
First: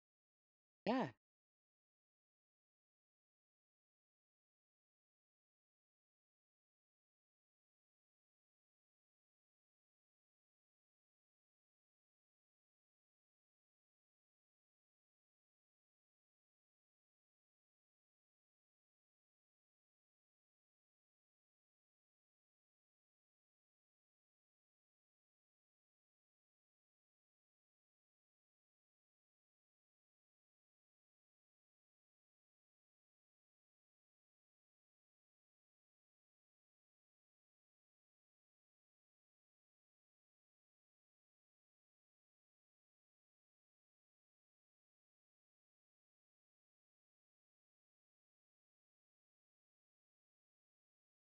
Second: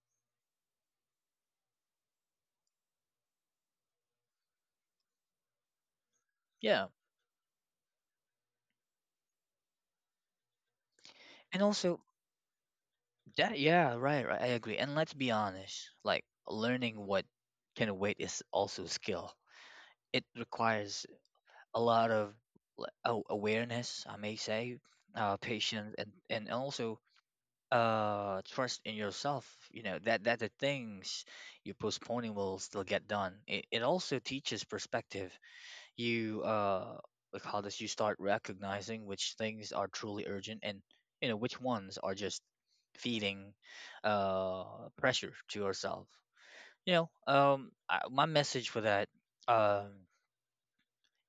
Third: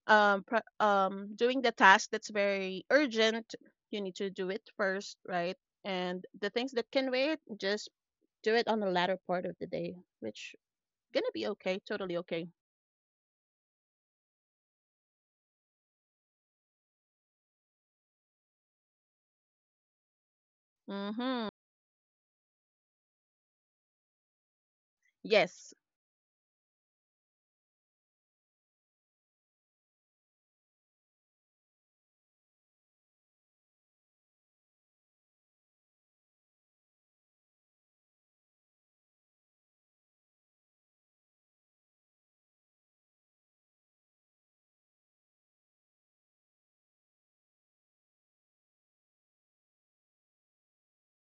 Speaker 1: Yeah.
Speaker 3: doing the task that's very urgent, you need to do it first, right? And the things
Speaker 2: Yeah.
Speaker 3: that can wait, just do it on the latter part of the day, which gonna be
Speaker 2: And
Speaker 3: okay,
Speaker 2: also
Speaker 3: totally okay.
Speaker 2: that, yeah, right, right. I agree. And let's be honest, like learning what can wait is also skill. It requires
Speaker 3: Mhm.
Speaker 2: a lot of awareness, I may say,
Speaker 3: Yes.
Speaker 2: patience and also trust in yourself, you know that that the things you're postponing will still get done. It also teaches perspective. You we call this You start recognizing which things are truly urgent and, you know, which ones are just feeding uh pressure to yourself. My message for that, um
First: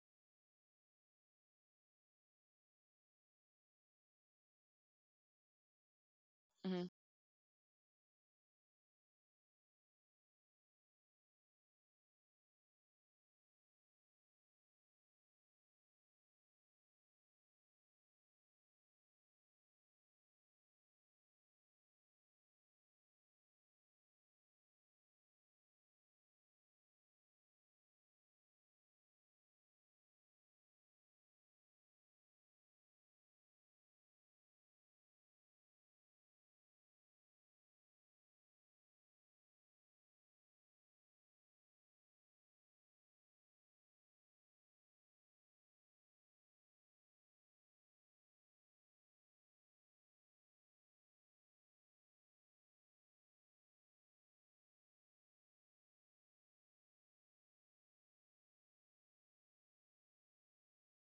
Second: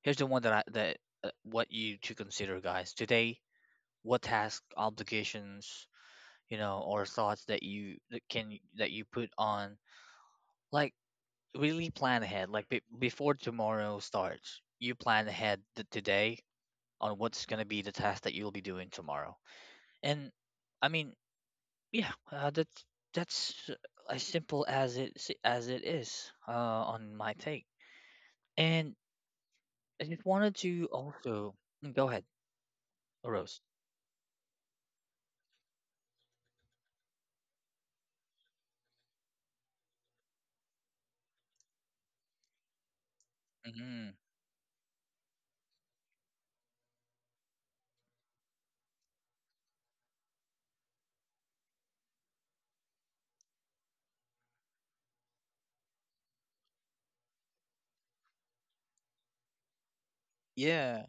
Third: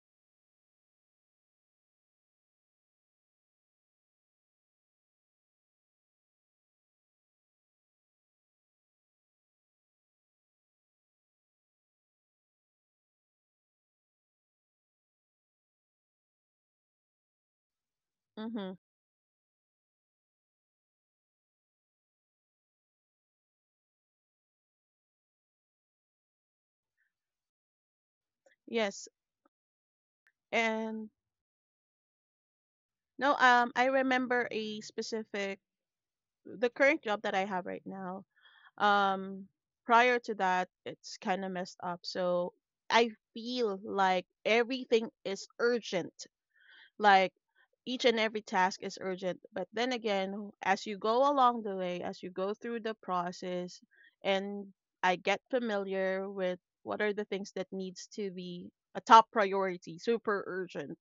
Speaker 2: here's the one that I that what you to consider, guys, today: what task, obligations, you know,
Speaker 1: Mhm.
Speaker 2: or thoughts that you put on, like, really plan ahead. Like, before tomorrow starts, you plan ahead today on what's going to be the task that you'll be
Speaker 3: Mhm.
Speaker 2: doing tomorrow. And, I mean, yeah, that's as simple as as it is, on my take. And
Speaker 3: Yes.
Speaker 2: I just wanted to
Speaker 3: And
Speaker 2: also... Mm, go ahead,
Speaker 3: no,
Speaker 2: Rose.
Speaker 3: I remember, a specific the current job that I have right now, um prior to that it's kind of messed up, so I feel
Speaker 2: Hmm.
Speaker 3: like everything is urgent. Like each and every task is urgent, but then again, as you go along the way, as you go through the process, and I get familiar with what are the things that needs to be a top priority, super
Speaker 2: Yeah,
Speaker 3: urgent.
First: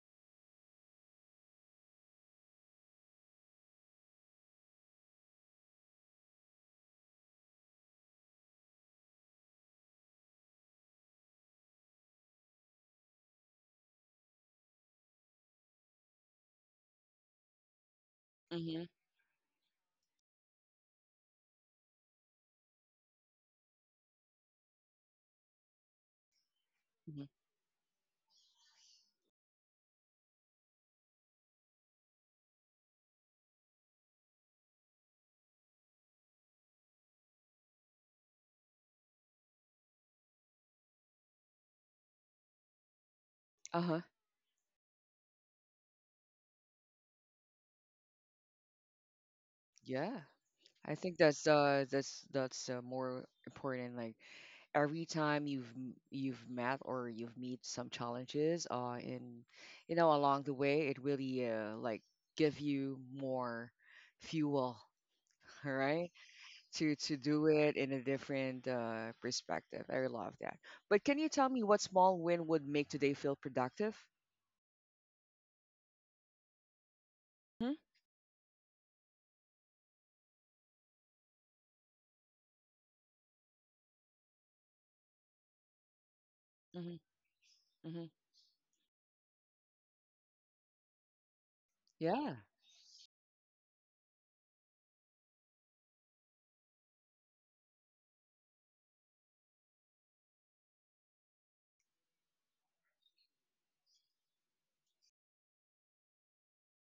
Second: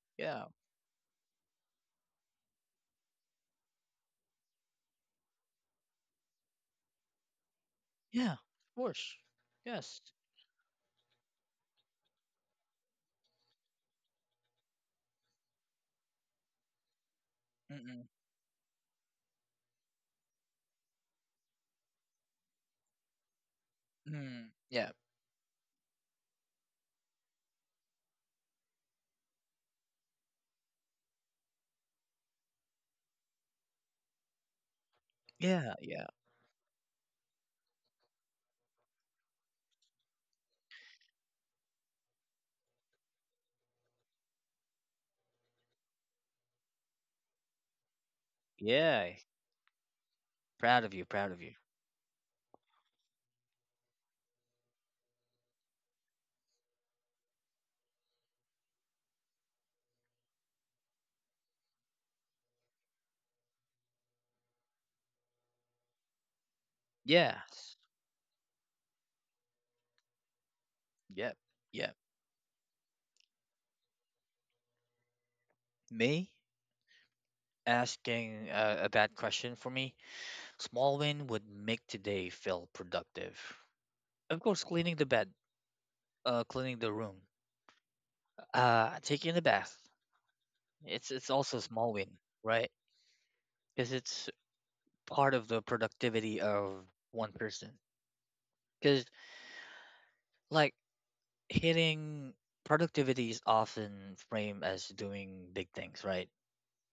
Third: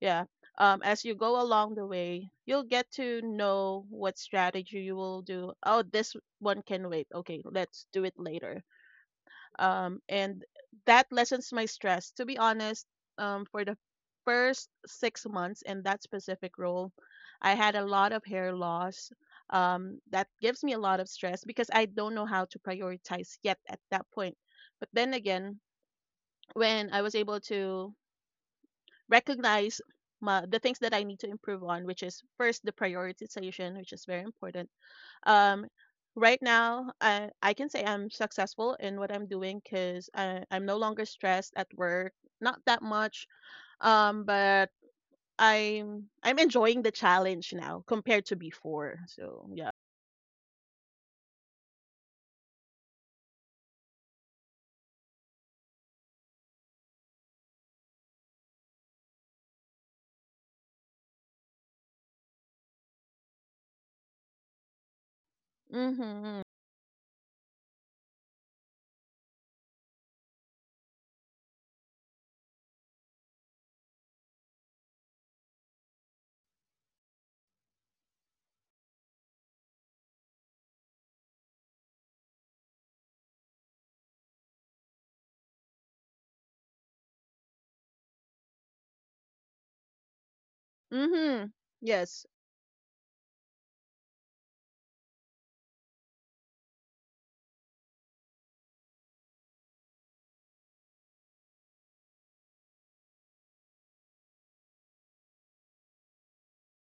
Speaker 3: Yeah.
Speaker 2: yeah, of...
Speaker 3: As you go along the way, you'll get to know what strategy you will do. Oh, this one can wait. Okay, let's do it
Speaker 2: Yeah,
Speaker 3: later,
Speaker 2: of course. Yes.
Speaker 3: and that lessens my stress. To be honest, for the first 6 months in that specific role, I had a
Speaker 2: Mm-mm.
Speaker 3: lot of hair
Speaker 1: Mhm.
Speaker 3: loss. That gives me a lot of stress because I don't know how to prioritize yet at that point.
Speaker 2: Mm.
Speaker 3: But
Speaker 2: Yeah.
Speaker 3: then again, when I was
Speaker 1: Mhm.
Speaker 3: able to recognize the things that I need to improve on, which is first the prioritization, which is very important, um,
Speaker 2: Yeah, yeah,
Speaker 3: right now, I can say I'm successful in what I'm doing because I'm no longer stressed at work, not that much.
Speaker 1: Uh huh.
Speaker 3: But I'm enjoying the challenge now compared to before.
Speaker 2: yeah.
Speaker 3: So yeah.
Speaker 1: Yeah. I
Speaker 2: Proud of
Speaker 1: think
Speaker 2: you, proud
Speaker 1: that's
Speaker 2: of you.
Speaker 1: more important. Like every time you've you've met or you've meet some challenges, in you know along the way, it really like give you more fuel, all right?
Speaker 3: Mhm.
Speaker 1: To do it
Speaker 2: Yes.
Speaker 1: in a different perspective. I love that. But can you
Speaker 2: Yep,
Speaker 1: tell me what
Speaker 2: yep.
Speaker 1: small win would make today feel productive?
Speaker 2: Me
Speaker 1: Mhm,
Speaker 2: asking, a bad question for me. Small win would make today feel productive. Of course, cleaning the bed, cleaning the
Speaker 1: mhm,
Speaker 2: room,
Speaker 1: mhm.
Speaker 2: taking a bath. It's
Speaker 3: Mhm.
Speaker 2: also a small win,
Speaker 3: Yes.
Speaker 1: Yeah.
Speaker 2: right? Because it's part of the productivity of one person. Because, like, hitting productivity is often framed as doing big things, right?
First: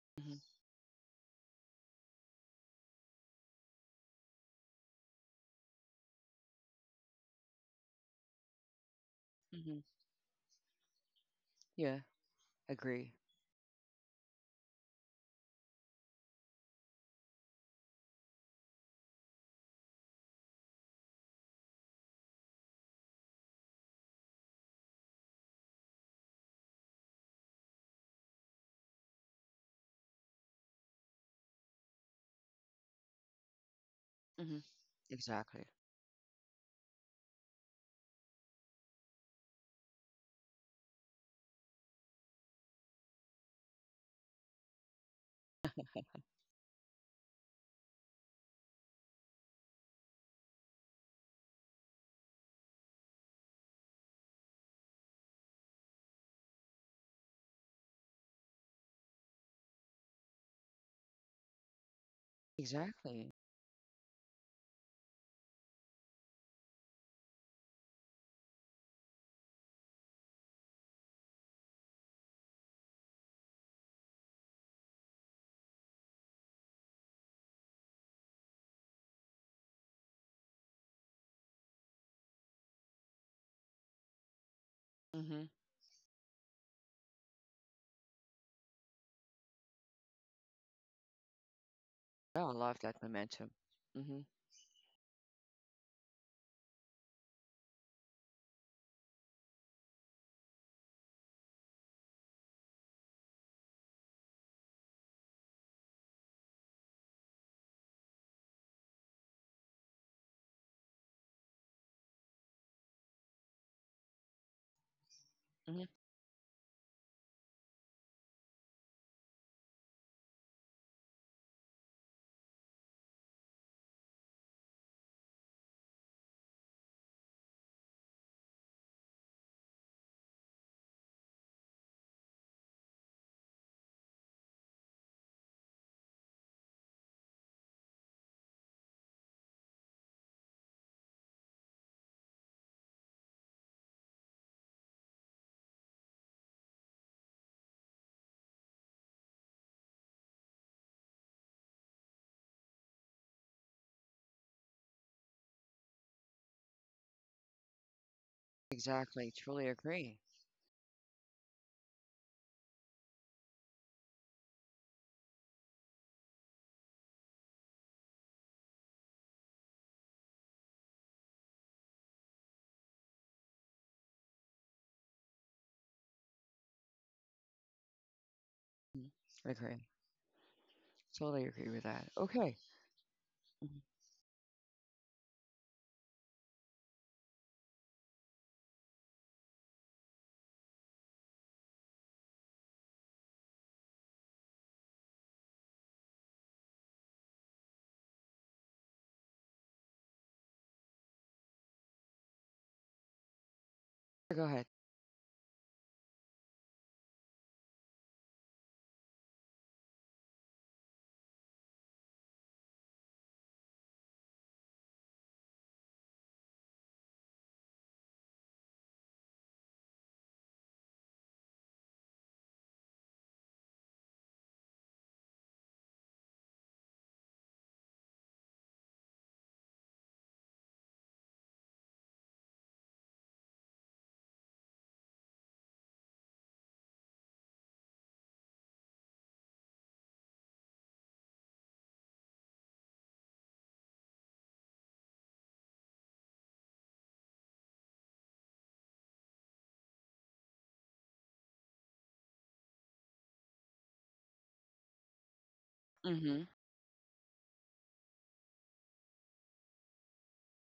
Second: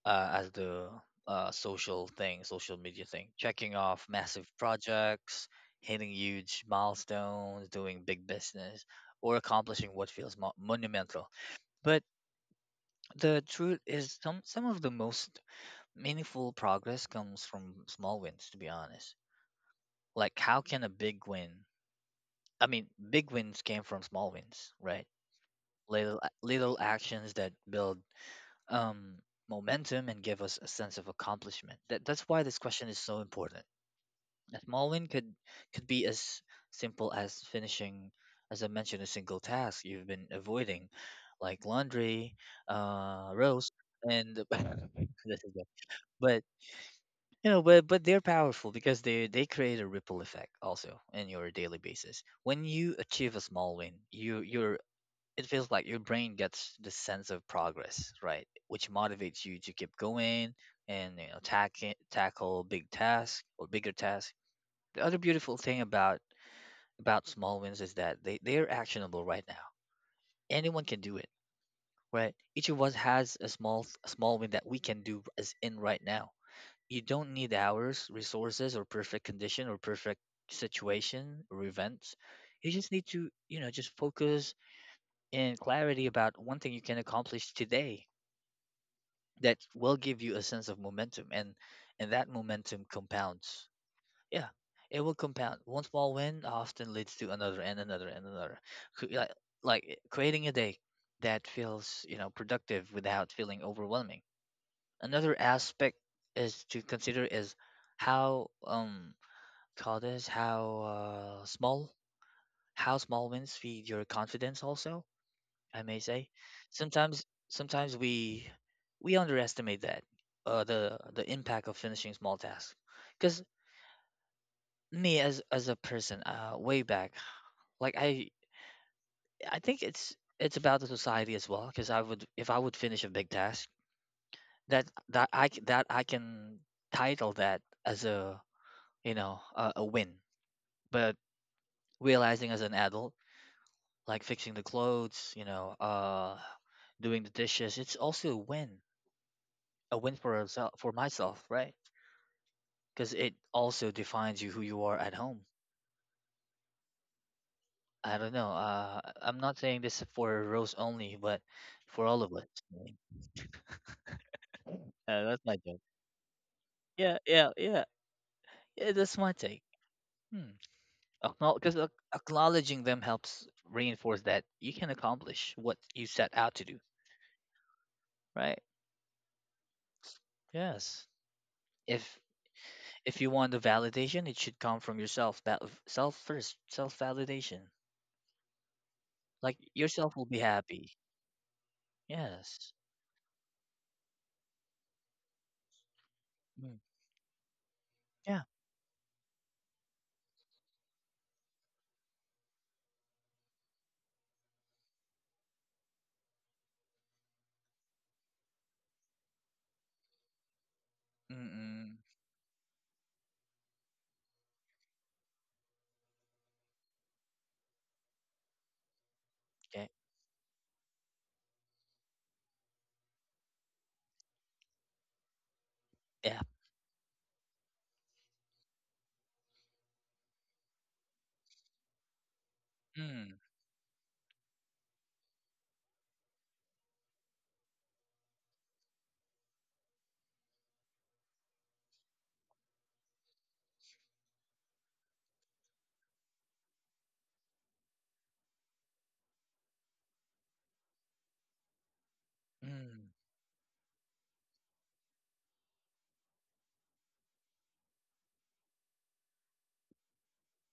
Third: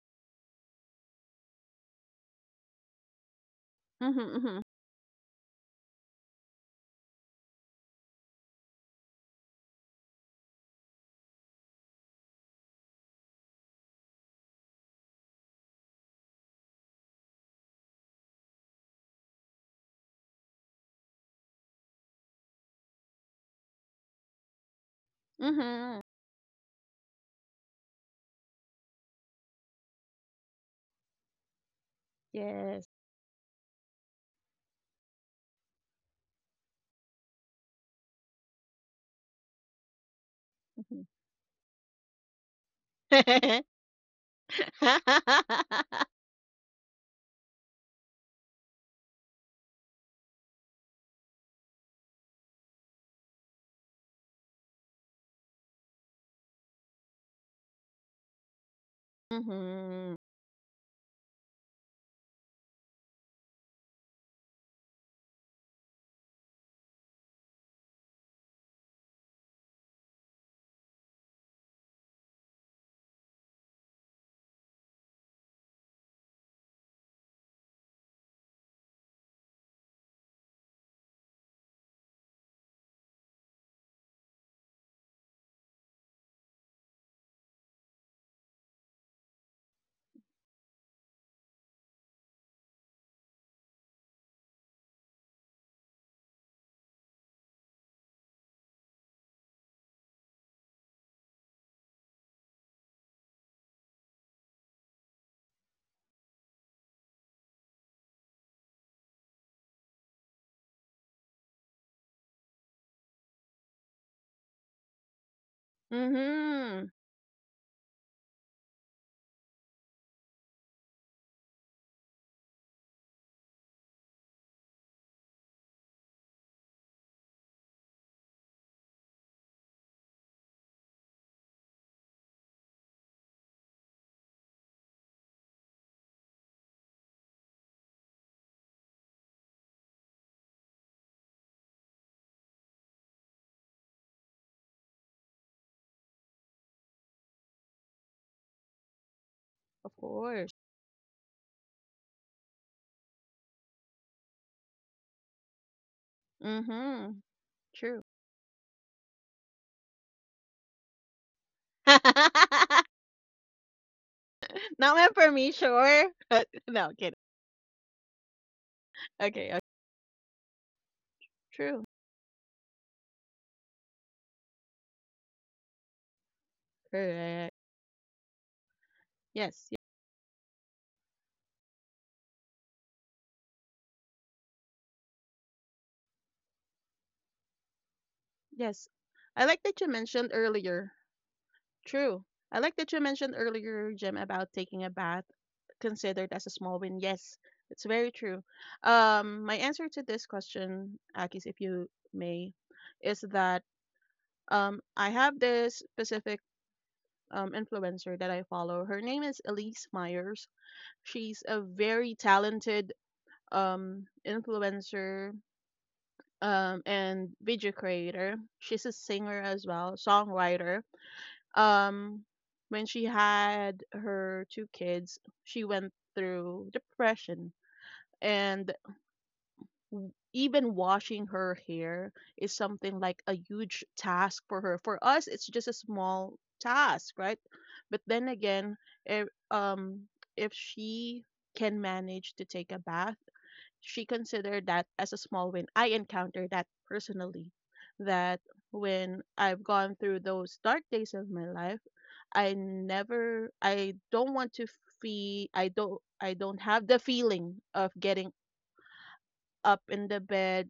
Speaker 1: Mhm,
Speaker 2: as the Social thing, social media thing, checking off
Speaker 3: Mhm.
Speaker 2: massive
Speaker 3: Mhm.
Speaker 2: projects, hitting huge milestones, doing big business, or
Speaker 1: mhm.
Speaker 2: accomplishing what feels monumental. But
Speaker 1: Yeah, agree.
Speaker 2: the truth is, some of the most meaningful progress comes from small wins. To be honest, like, how can a big win? I mean, big wins came from small wins, right?
Speaker 3: Mhm.
Speaker 2: Little actions that build, um, momentum and give us a sense of accomplishment. That's why this question
Speaker 3: Yes.
Speaker 2: is so important. A
Speaker 1: Mhm.
Speaker 2: small win
Speaker 1: Exactly.
Speaker 2: could be as simple as finishing, as I mentioned, a single task you've been avoiding,
Speaker 3: Mhm.
Speaker 2: like laundry, roast, and this is it. But, you know, but they're powerful because they create a ripple effect also in your daily basis. When you achieve a small win, you you're it feels like your brain gets this sense of progress, right? Which motivates you to keep
Speaker 3: Mhm.
Speaker 2: going and, you know, tackle big
Speaker 1: Exactly.
Speaker 2: tasks or bigger tasks. The other beautiful thing about small wins is that they're actionable right now. Anyone can do it, right? Each of us has a small win that we can do, as in right now. You don't need hours, resources, or perfect condition or perfect situation or events. You just need to, you know, just focus
Speaker 1: Mhm.
Speaker 2: and clarity about one thing you can accomplish today that will give you a sense of momentum, and that
Speaker 1: Yeah, I love
Speaker 2: momentum
Speaker 1: that momentum.
Speaker 2: compounds.
Speaker 1: Mhm,
Speaker 2: Yeah, it will compound. One small win often leads to another and another and another. Cre- like Creating a day that feels, you know, productive without feeling overwhelming. Another aspect is to consider is how call this how small how small wins feed your confidence also, I
Speaker 1: mhm.
Speaker 2: may say.
Speaker 3: Mhm.
Speaker 2: Sometimes we underestimate that the impact of finishing small tasks. Because me, as a person, way back, like, I think it's about the society as well. Because I would, if I would finish a big task, that that I can title that as, a you know, a win. But, realizing as an adult, like fixing the clothes, you know, doing the dishes, it's also a win,
Speaker 3: Of
Speaker 2: a win for
Speaker 3: course.
Speaker 2: herself, for myself, right? Because it also defines you, who you are at home.
Speaker 3: Mhm. True.
Speaker 2: I don't know.
Speaker 1: Exactly.
Speaker 2: I'm not
Speaker 1: Truly
Speaker 2: saying this
Speaker 1: agree.
Speaker 2: for Rose only, but for all of us, right?
Speaker 3: Not meant for
Speaker 2: That's
Speaker 3: me,
Speaker 2: my joke.
Speaker 3: sure. No, kidding.
Speaker 2: Yeah, yeah, yeah, yeah. That's my
Speaker 3: Okay, okay.
Speaker 2: take. Hmm. Because
Speaker 3: True.
Speaker 2: acknowledging them helps reinforce that you can accomplish what you set out to do,
Speaker 3: Correct.
Speaker 2: right?
Speaker 1: Mhm.
Speaker 3: Yes.
Speaker 1: Agree.
Speaker 2: Yes.
Speaker 1: Totally agree with that.
Speaker 2: If
Speaker 1: Okay.
Speaker 2: if you want the
Speaker 1: Mhm.
Speaker 2: validation, it should come from yourself. That self first, self validation.
Speaker 3: Yes. I
Speaker 2: Like,
Speaker 3: like that you
Speaker 2: yourself will
Speaker 3: mentioned
Speaker 2: be
Speaker 3: earlier.
Speaker 2: happy.
Speaker 3: True. I
Speaker 2: Yes.
Speaker 3: like that you mentioned earlier, Jim, about taking a bath considered as a
Speaker 2: Hmm.
Speaker 3: small win. Yes, it's very
Speaker 2: Yeah.
Speaker 3: true. My answer to this question, Akis, if you may, is that
Speaker 1: Go ahead.
Speaker 3: I have this specific influencer that I follow. Her name is Elise Myers. She's a
Speaker 2: Mm-mm.
Speaker 3: very talented influencer and video creator. She's a singer as
Speaker 2: Yeah.
Speaker 3: well, songwriter. Um, when she had her two kids, she went
Speaker 2: Yeah.
Speaker 3: through depression, and even washing her hair is something like
Speaker 2: Mm.
Speaker 3: a huge task for her. For us, it's just a small task, right? But then again, if, um, if she can manage to take a bath she considered that as a small win. I encountered that personally. That when I've gone through those dark days of my life, I
Speaker 2: Mm.
Speaker 3: never, I don't want to feel, I don't, I
Speaker 1: Mhm.
Speaker 3: don't have the feeling of getting up in the bed,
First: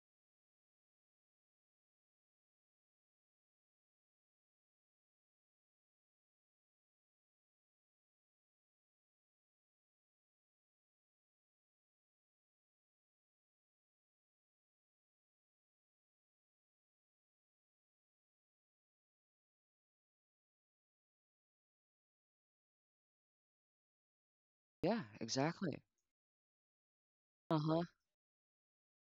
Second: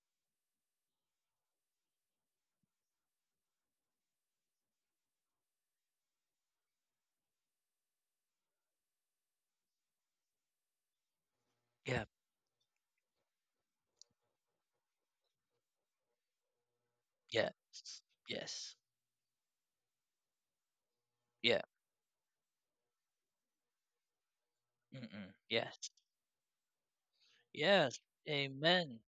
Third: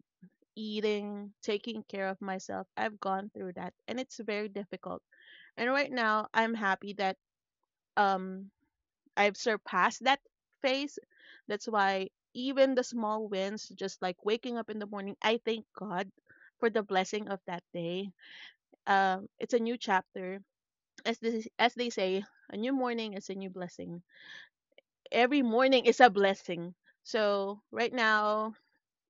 Speaker 3: eating, taking care of myself. I've gone through that, and it's very difficult. And right now, I'm happy that um I've surpassed that phase. That's
Speaker 2: Yeah.
Speaker 3: why even the small wins, just like waking up in the morning, I thank God for the blessing of
Speaker 2: Yes.
Speaker 3: that day.
Speaker 2: Yes.
Speaker 3: It's a new chapter, as
Speaker 2: Yeah.
Speaker 3: they say, a new morning is a new blessing.
Speaker 1: Yeah,
Speaker 2: Mm-mm.
Speaker 3: Every
Speaker 1: exactly.
Speaker 3: morning
Speaker 2: Yes.
Speaker 3: is a blessing. So
Speaker 1: Uh-huh.
Speaker 3: right
Speaker 2: Yes.
Speaker 3: now,
Speaker 2: Amen.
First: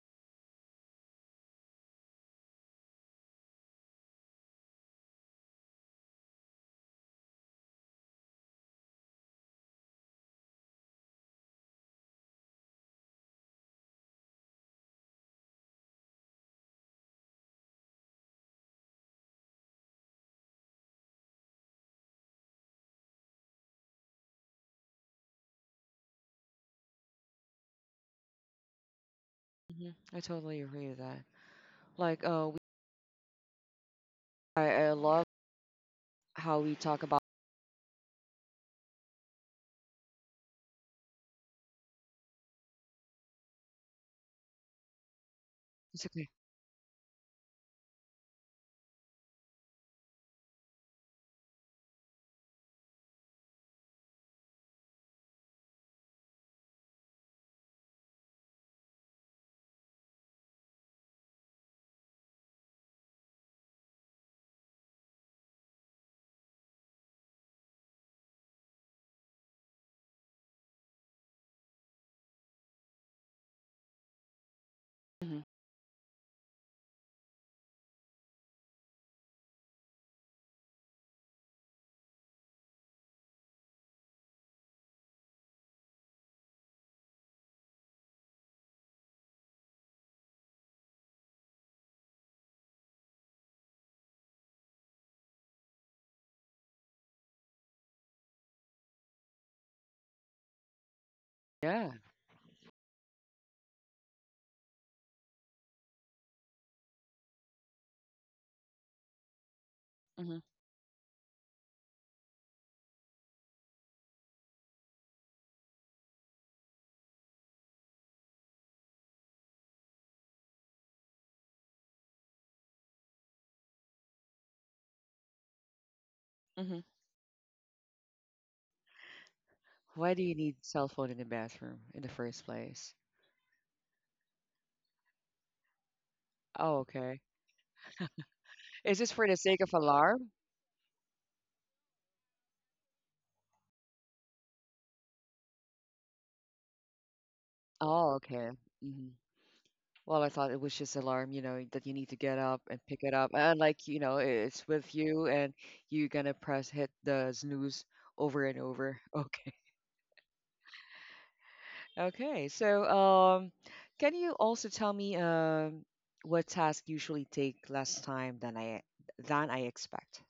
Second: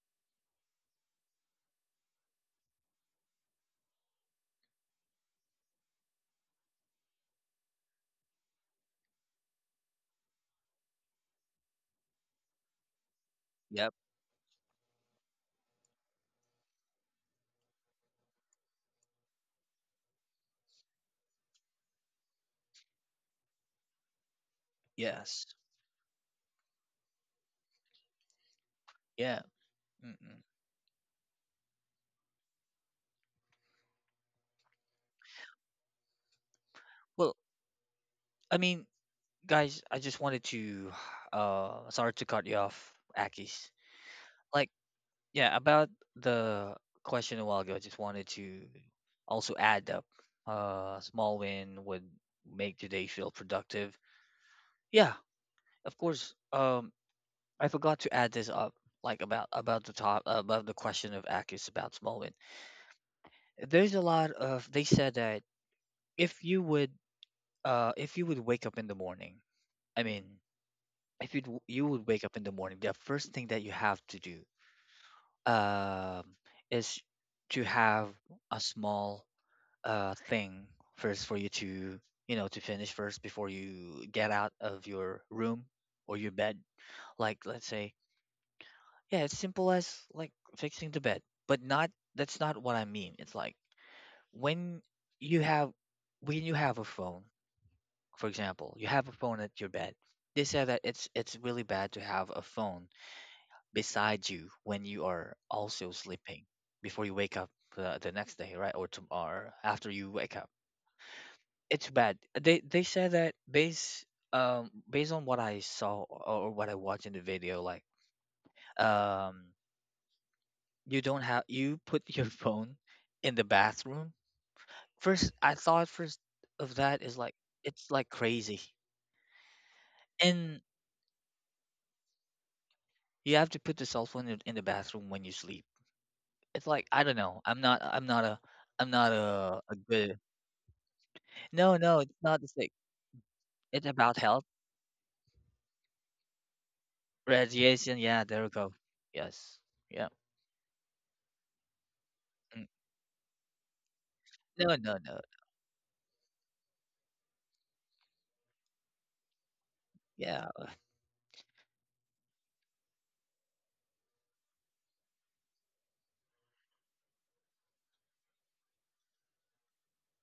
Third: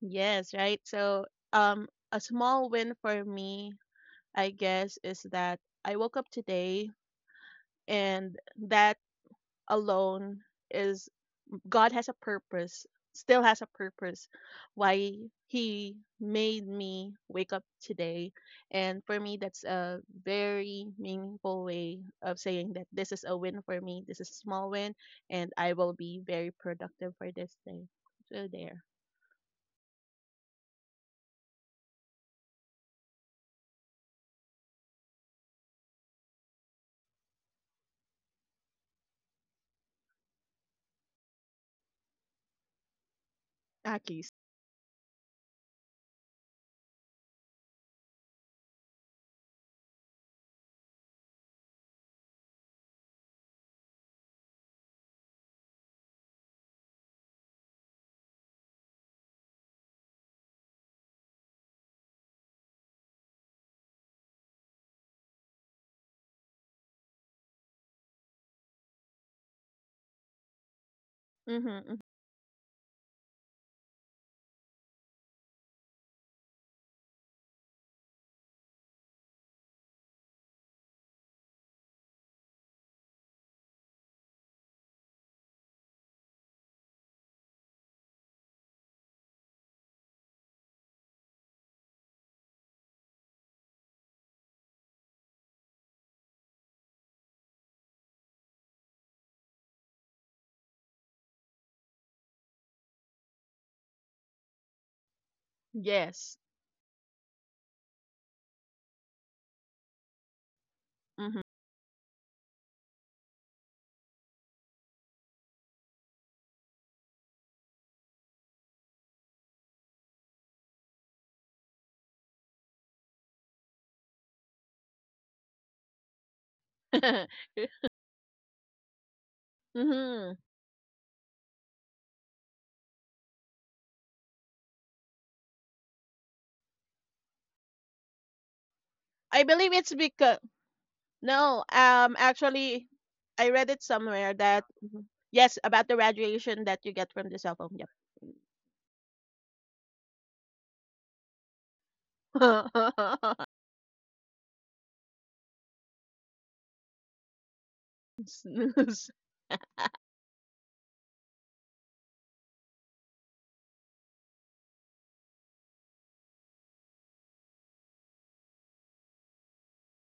Speaker 3: yes, right. A small win for me, I guess, is that I woke up today, and that alone is God has a purpose, still has a
Speaker 2: Yep.
Speaker 3: purpose why he made me wake up today. And for me, that's a very meaningful way of saying that this is a win for me. This is a small win,
Speaker 2: Yes.
Speaker 3: and I will be very productive for this day. So there.
Speaker 2: Yeah.
Speaker 1: Hmm. I
Speaker 2: Mm-mm.
Speaker 1: totally agree with that. Like, I love how we talk about.
Speaker 2: Well, I mean, guys, I just wanted to, sorry to cut you off, Akis.
Speaker 3: Akis.
Speaker 2: Like, yeah, about
Speaker 1: It's okay.
Speaker 2: the question a while ago, I just wanted to also add up, small win would make today feel productive. Yeah, of course. I forgot to add this up, like, about the top, about the question of Akis about Smallwood. There's a lot of, they said that, if you would, if you would wake up in the morning, I mean, if you would, you
Speaker 3: Mm-hmm.
Speaker 2: would wake up in the morning, the first thing that you have to do,
Speaker 1: Hmm.
Speaker 2: um is to have a small thing first for you to, you know, to finish first before you get out of your room or your bed. Like, let's say... Yeah, it's simple as, like, fixing the bed, but not, that's not what I mean. It's like, when you have, when you have a phone, for example, you have a phone at your bed. They say that it's really bad
Speaker 1: Yeah.
Speaker 2: to have a phone beside you when you are also
Speaker 3: Yes.
Speaker 2: sleeping before you wake up the next day, right? Or tomorrow after you wake
Speaker 1: Hmm.
Speaker 2: up.
Speaker 3: Mm-hmm.
Speaker 2: It's bad. They say that based, based on what I saw or what I watched in the video, like, um you don't have, you put your phone in the bathroom. First, I thought first of
Speaker 1: Hmm.
Speaker 2: that is like, it's like crazy,
Speaker 1: Why do
Speaker 3: mm-hmm.
Speaker 1: you
Speaker 2: and
Speaker 1: need cell phone in the bathroom in the first place?
Speaker 2: you have to put the cell phone in the bathroom when you sleep. It's
Speaker 1: Oh,
Speaker 2: like, I don't
Speaker 1: okay.
Speaker 2: know. I'm not. I'm not a. I'm
Speaker 1: Is this
Speaker 2: not
Speaker 1: for the
Speaker 3: I
Speaker 1: sake
Speaker 2: a,
Speaker 3: believe
Speaker 1: of
Speaker 2: a
Speaker 3: it's
Speaker 2: good.
Speaker 1: alarm?
Speaker 3: because No,
Speaker 2: No, no, it's not the sick.
Speaker 3: actually, I read it
Speaker 2: It's about
Speaker 3: somewhere
Speaker 2: health.
Speaker 3: that Mhm. yes, about the radiation that you get from the cell phone. Yep.
Speaker 2: Radiation.
Speaker 1: Oh,
Speaker 2: Yeah, there
Speaker 1: okay.
Speaker 2: we go.
Speaker 1: Hmm.
Speaker 2: Yes. Yeah.
Speaker 1: Well, I thought it was just alarm, you know, that you need to get up
Speaker 2: Mm.
Speaker 1: and pick it up. And like, you know, it's
Speaker 2: No,
Speaker 1: with
Speaker 2: no,
Speaker 1: you
Speaker 2: no.
Speaker 1: and you're gonna press hit the snooze over and over.
Speaker 3: Snooze.
Speaker 1: Okay.
Speaker 2: Yeah.
Speaker 1: Okay. So, can you also tell me what task usually take less time than I expect?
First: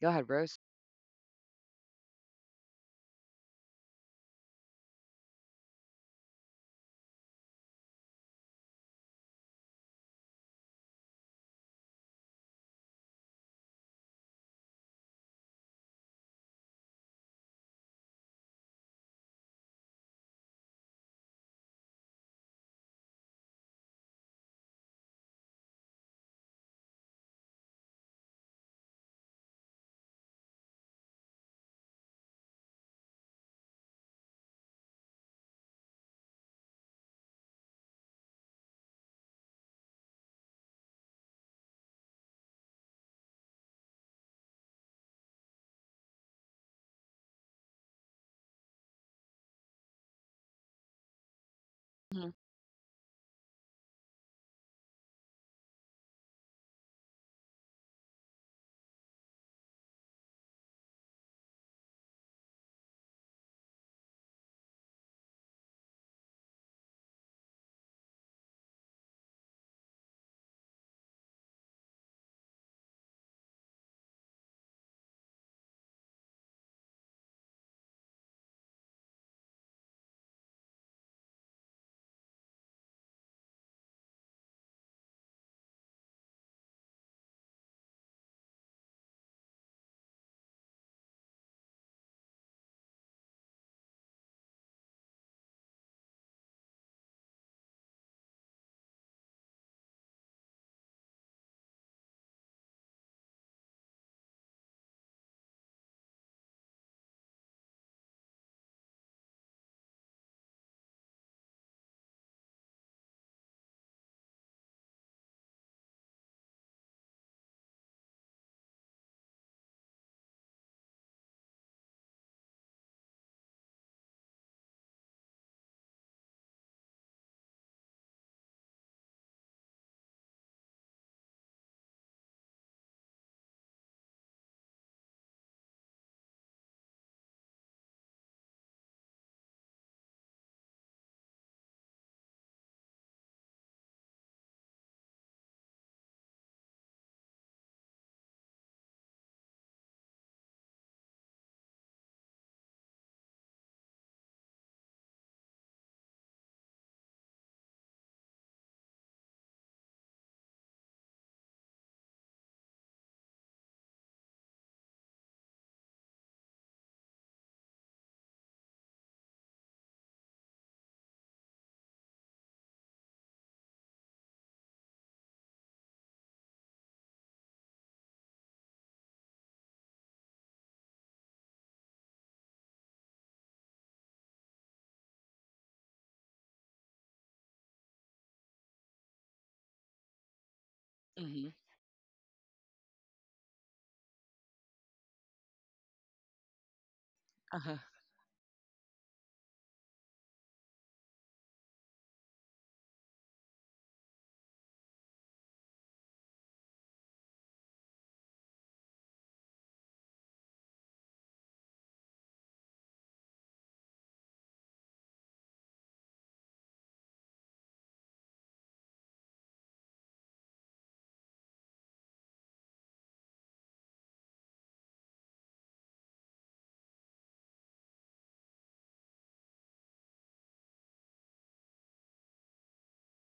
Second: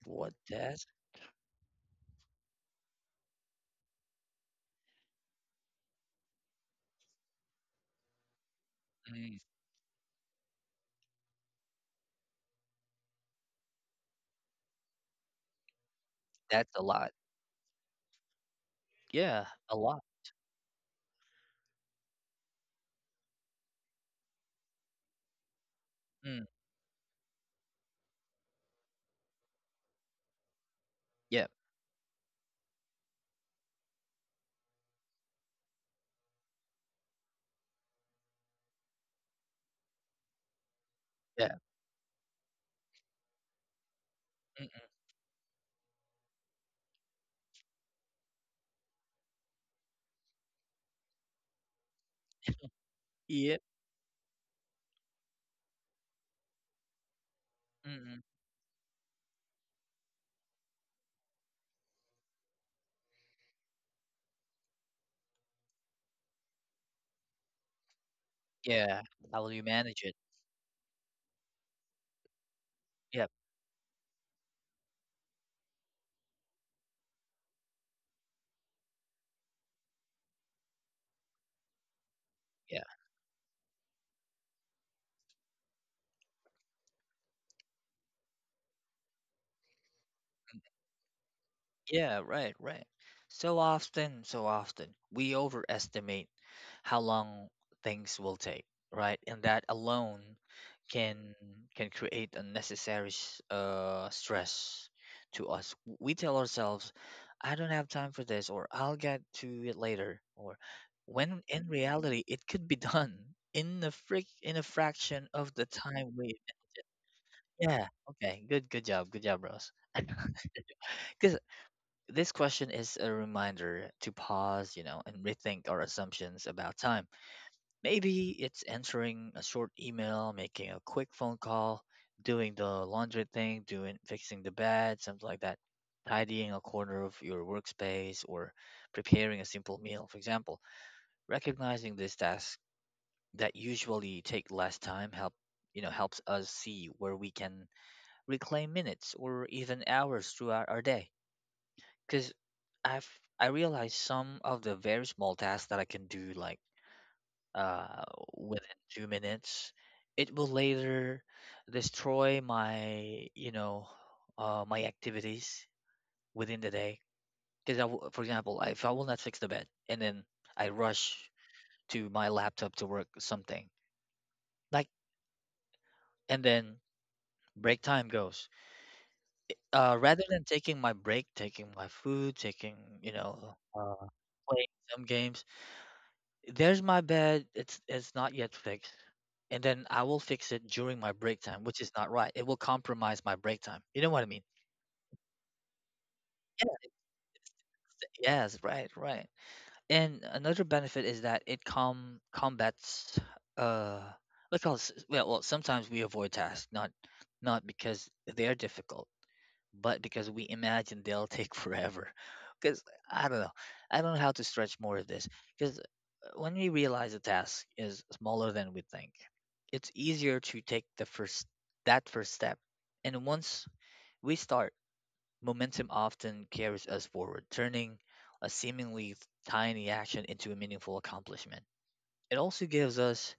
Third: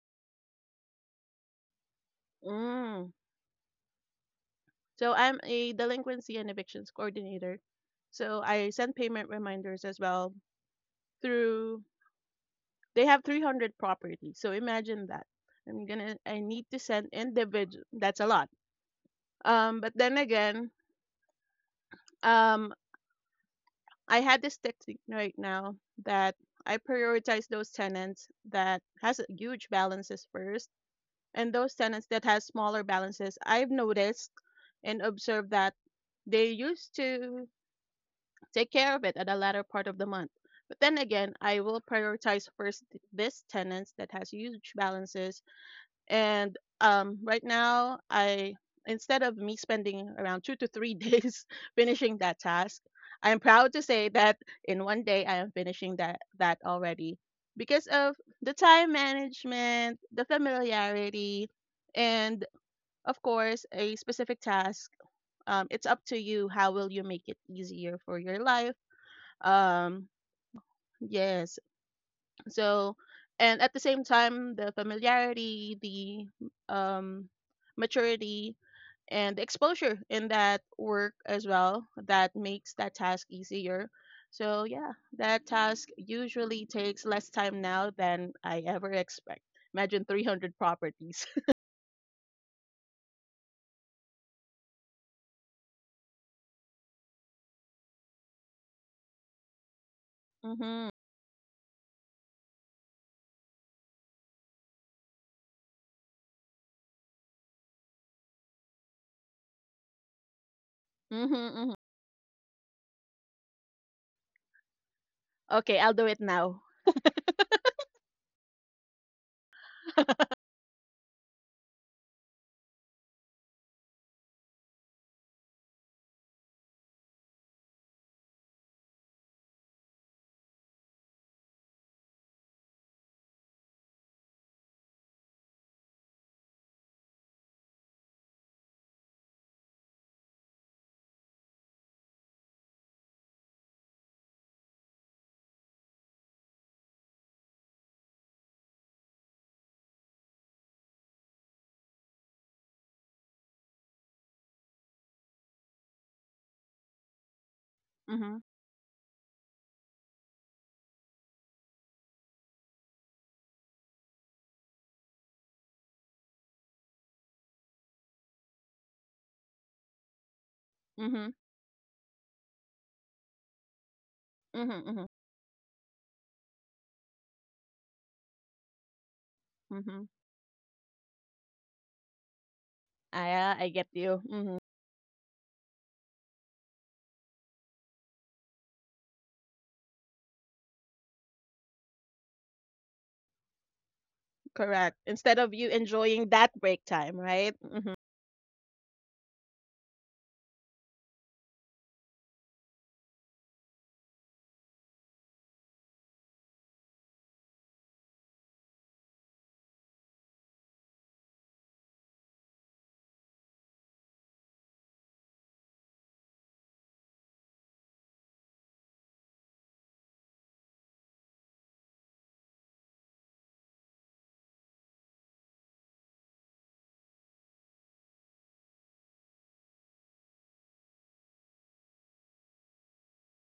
Speaker 1: Go ahead,
Speaker 2: What
Speaker 1: Rose.
Speaker 2: that?
Speaker 3: Mm. So I'm a delinquency and evictions coordinator. So I send payment
Speaker 2: Mm,
Speaker 3: reminders as well through. They have 300 properties. So imagine that. I'm gonna. I need to
Speaker 2: that's a
Speaker 3: send
Speaker 2: lot.
Speaker 3: individual. That's a lot.
Speaker 2: Yeah,
Speaker 3: Um, but
Speaker 2: a
Speaker 3: then
Speaker 2: lot.
Speaker 3: again, um, I had this technique right now that
Speaker 2: Mm,
Speaker 3: I prioritize those tenants that has huge balances first, and
Speaker 2: yeah.
Speaker 3: those tenants that has smaller balances. I've noticed and observed that they used to take care of it at the latter part of the month. But then again, I
Speaker 2: Yeah.
Speaker 3: will prioritize this tenants that has huge
Speaker 2: Mm-mm.
Speaker 3: balances and right now, I instead of me spending around two to three days finishing that
Speaker 1: Mhm.
Speaker 3: task, I am proud
Speaker 2: Yeah.
Speaker 3: to say that in 1 day I am finishing that already because of the time management, the familiarity, and of course a specific task. It's up to you. How will you make it easier for your life?
Speaker 2: Yeah, how will you
Speaker 3: Um,
Speaker 2: manage it?
Speaker 3: yes, so,
Speaker 2: Yep,
Speaker 3: and at the same time, the familiarity, the maturity, and the exposure in that work as well that makes that
Speaker 2: yeah.
Speaker 3: task easier. So, yeah, that task usually takes less time now than I ever expect. Imagine 300 properties.
Speaker 2: Yeah, right, right. So often we overestimate how long things will take, right? And that alone
Speaker 3: mm-hmm,
Speaker 2: can can create unnecessary stress to us. We tell ourselves, I don't have time for this, or I'll get to it later, or when
Speaker 3: mm-hmm, hmm
Speaker 2: in reality it could be done in a frick in a fraction of the
Speaker 3: Okay, I'll do
Speaker 2: time
Speaker 3: it
Speaker 2: we...
Speaker 3: now.
Speaker 2: Yeah, okay. Good good job. Good job, Ross. Because this question is a reminder to pause, you know, and rethink our assumptions about time. Maybe it's answering a short email, making a quick phone call, doing the laundry thing, doing, fixing the bed, something like that, tidying a corner of your workspace, or preparing a simple meal, for example. Recognizing these tasks that usually take less time help, you know, helps us see where we can reclaim minutes or even hours throughout our day. Because I've, I realized some of the very small tasks that I can do, like, uh
Speaker 3: Mm-hmm,
Speaker 2: within 2 minutes, it will later destroy my, you know, my activities within the day. Because I, for example, if I will not fix the bed and then I
Speaker 3: mm-hmm,
Speaker 2: rush to my laptop to work something,
Speaker 3: mm-hmm,
Speaker 2: like,
Speaker 3: mm-hmm,
Speaker 2: and then break time goes.
Speaker 3: mm-hmm.
Speaker 2: Rather than taking my break, taking my food, taking,
Speaker 3: Ah,
Speaker 2: you
Speaker 3: yeah, I
Speaker 2: know,
Speaker 3: get you. Mm-hmm,
Speaker 2: playing some games... There's my bed. It's not yet fixed. And then I will fix it during my break
Speaker 1: Mhm.
Speaker 2: time, which is not right. It will compromise my break time. You know what I mean?
Speaker 3: correct. Instead of you enjoying that break time, right?
Speaker 1: Uh-huh.
Speaker 2: Yes, right, right. And another benefit is that it combats, uh let's call it s- well, well, sometimes we avoid tasks, not not because they are difficult, but because we imagine they'll take forever. Because I don't know. I don't know how to stretch more of this. Because when we realize a task is smaller than we think, it's easier to take the first that first step. And once we start, momentum often carries us forward, turning a seemingly tiny action into a meaningful accomplishment. It also gives us,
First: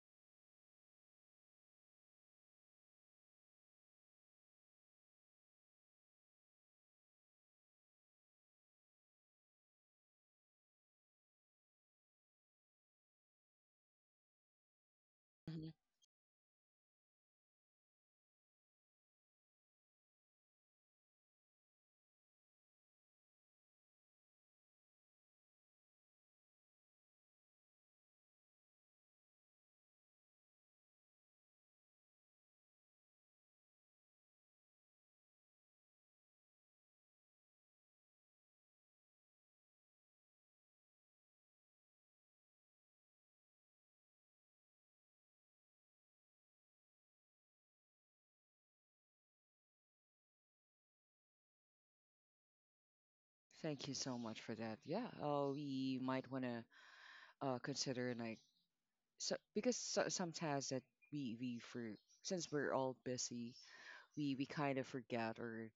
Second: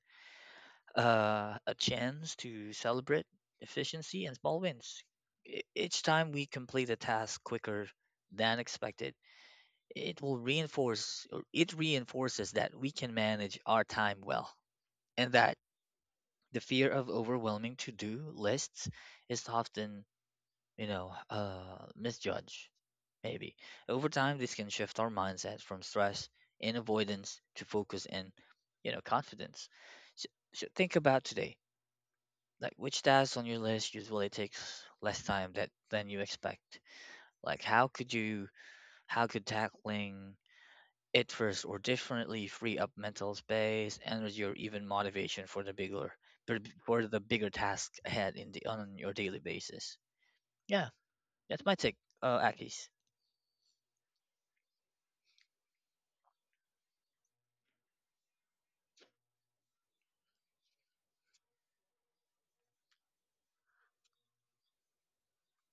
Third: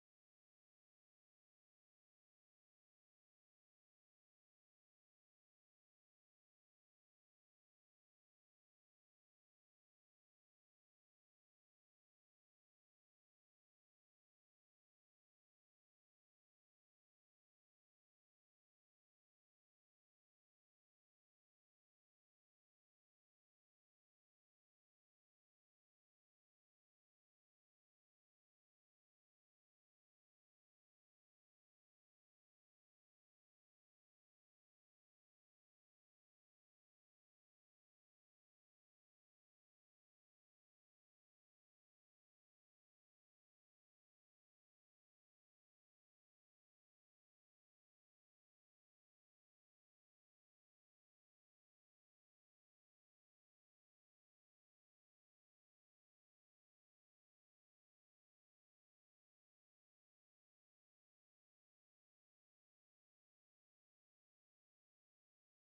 Speaker 2: a chance to celebrate efficiency and small wins. Each time we complete a task quicker than expected, it will reinforce, or it reinforces that we can manage our time well, and that...
Speaker 1: Mhm.
Speaker 2: The fear of overwhelming to-do lists is often, you know, misjudged, maybe. Over time, this can shift our mindset from stress and avoidance to focus and, you know, confidence. So, so think about today, like, which tasks on your list usually takes less time that than you expect. Like how could you, how could tackling it first or differently free up mental space, energy, or even motivation for the bigger task ahead in the, on your daily basis. Yeah, that's my take, Akis.
Speaker 1: Thank you so much for that. Yeah, we might want to consider like so because so, sometimes that we for since we're all busy we kind of forget or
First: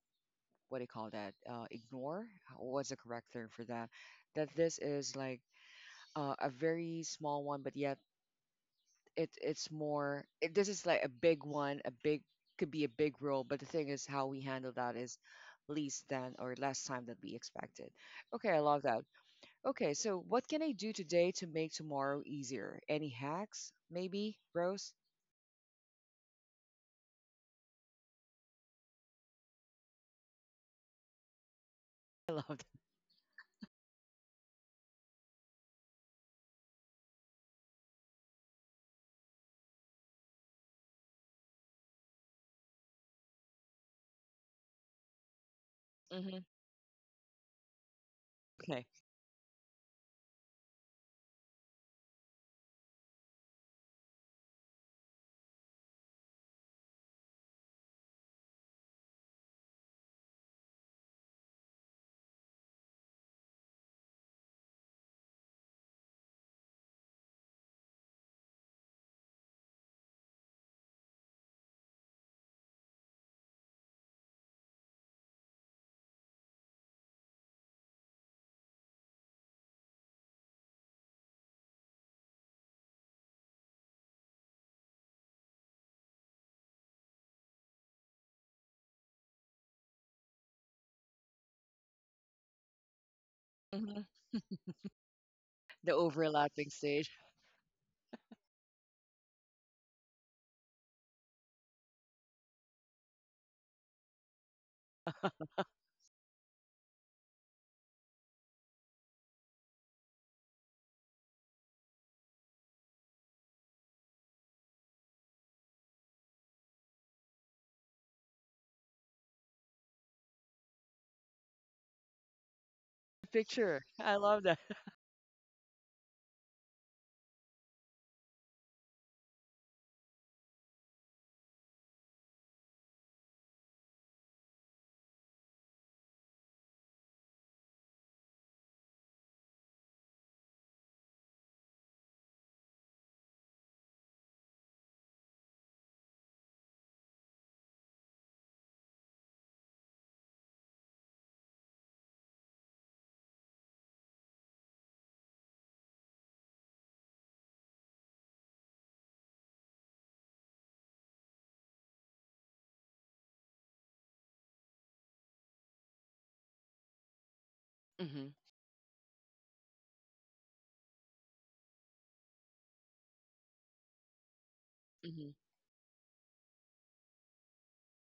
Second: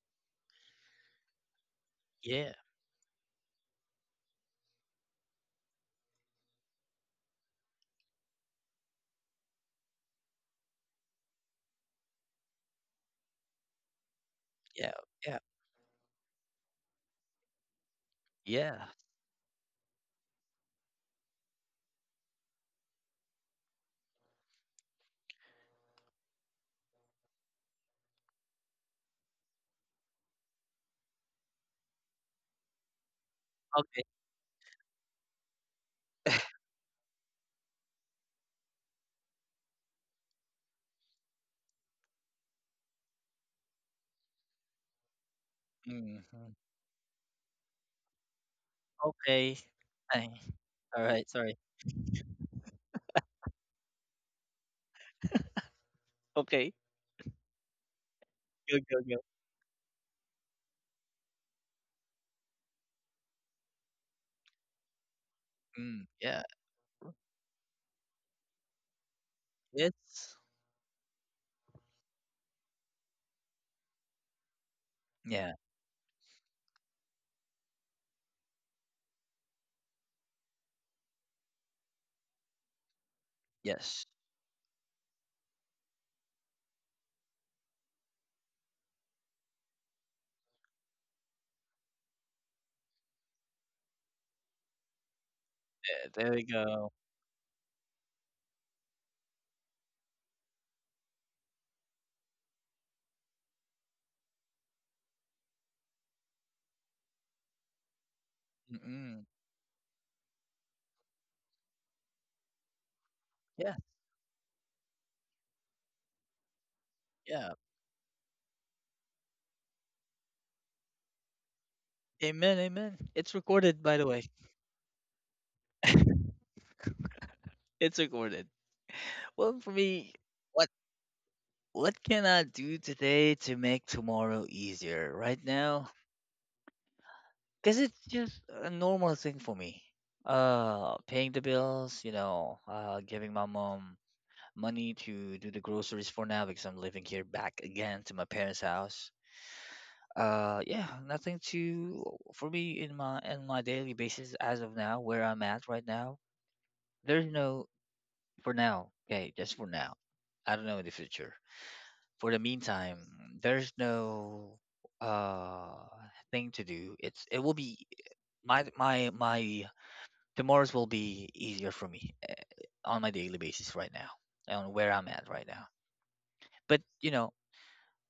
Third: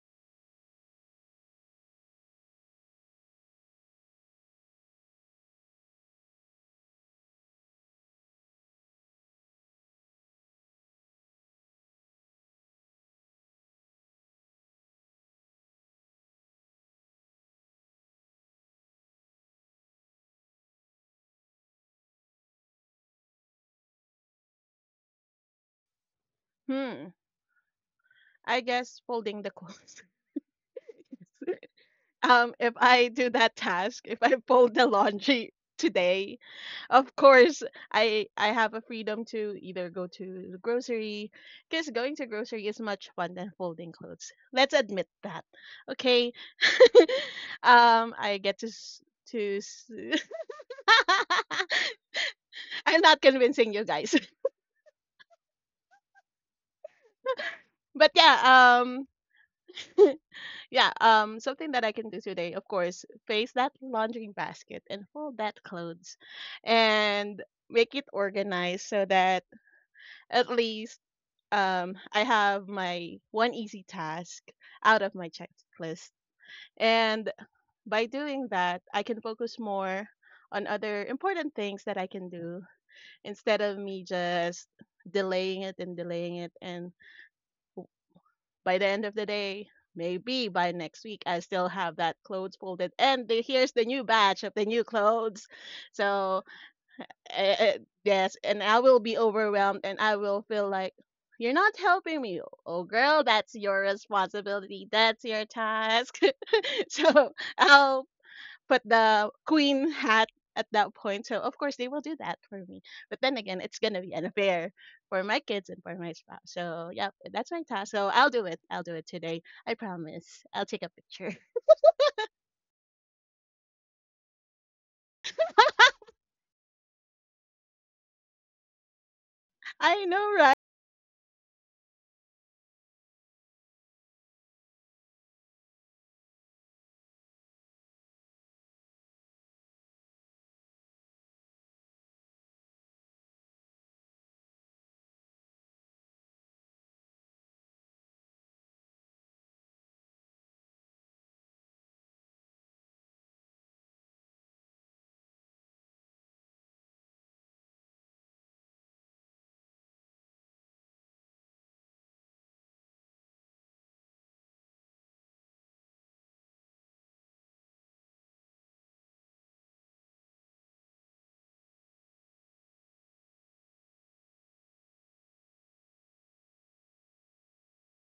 Speaker 1: what do you call that ignore
Speaker 2: Yeah,
Speaker 1: what's the correct term for that that this is like a very small one but yet it it's more it, this is like a big one a big could be a big role but the thing is how we handle
Speaker 2: yeah,
Speaker 1: that is
Speaker 2: yeah,
Speaker 1: least than or less time than we expected okay I love
Speaker 2: yeah.
Speaker 1: that okay so what can I do today to make tomorrow easier any hacks maybe rose
Speaker 3: Hmm, I guess folding the clothes.
Speaker 1: I love
Speaker 3: If I do that
Speaker 2: Okay.
Speaker 3: task, if I fold the laundry today, of course I have a freedom to either go to the grocery, because going to grocery is much fun than folding clothes. Let's admit that, okay?
Speaker 1: Mhm.
Speaker 2: Mhm.
Speaker 3: I get
Speaker 1: Okay.
Speaker 2: Okay.
Speaker 3: to. S-
Speaker 2: Hi. All right. Sorry.
Speaker 3: I'm not convincing you guys,
Speaker 2: Okay,
Speaker 3: but yeah.
Speaker 2: go, go, go.
Speaker 3: um, Yeah, something that I can do today, of course, face that laundry basket and fold that
Speaker 2: Mm,
Speaker 3: clothes
Speaker 2: yeah.
Speaker 3: and make it organized so that
Speaker 2: It's...
Speaker 3: at least I have my one easy task out of my
Speaker 2: yeah.
Speaker 3: checklist. And by doing that, I can focus more on other important things that I can do instead of
Speaker 2: Yes.
Speaker 3: me just delaying it and by the end of the day, maybe by next week, I still have that clothes folded. And here's the new
Speaker 1: Mhm.
Speaker 3: batch of the new clothes.
Speaker 1: The
Speaker 2: Yeah, there we
Speaker 3: So,
Speaker 1: overlapping
Speaker 2: go.
Speaker 1: stage.
Speaker 3: uh, uh, yes, and I will be overwhelmed and I will feel like, you're not helping me. Oh, girl, that's your responsibility. That's your task. So I'll put
Speaker 2: Mm-mm.
Speaker 3: the queen hat at that point. So of course they will do that for me. But then again,
Speaker 2: Yeah.
Speaker 3: it's gonna be unfair for my kids and for my spouse. So yeah,
Speaker 2: Yeah.
Speaker 3: that's my task. So I'll do it. I'll do it today. I promise. I'll take a picture.
Speaker 2: Amen. Amen. It's recorded,
Speaker 1: Picture.
Speaker 2: by the
Speaker 1: I
Speaker 2: way.
Speaker 1: love that.
Speaker 2: It's recorded. Well, for
Speaker 3: I
Speaker 2: me,
Speaker 3: know, right?
Speaker 2: what what can I do today to make tomorrow easier? Right now, because it's just a normal thing for me. Paying the bills, giving my mom money to do the groceries for now because I'm living here back again to my parents' house. Yeah, nothing to for me in my daily basis as of now, where I'm at right now. There's no for now. Okay, just for now. I don't know in the future. For the meantime, there's no uh thing to do. It will be
Speaker 1: Mhm.
Speaker 2: my tomorrow's will be easier for me on my daily basis right now on where I'm at
Speaker 1: Mhm.
Speaker 2: right now. But you know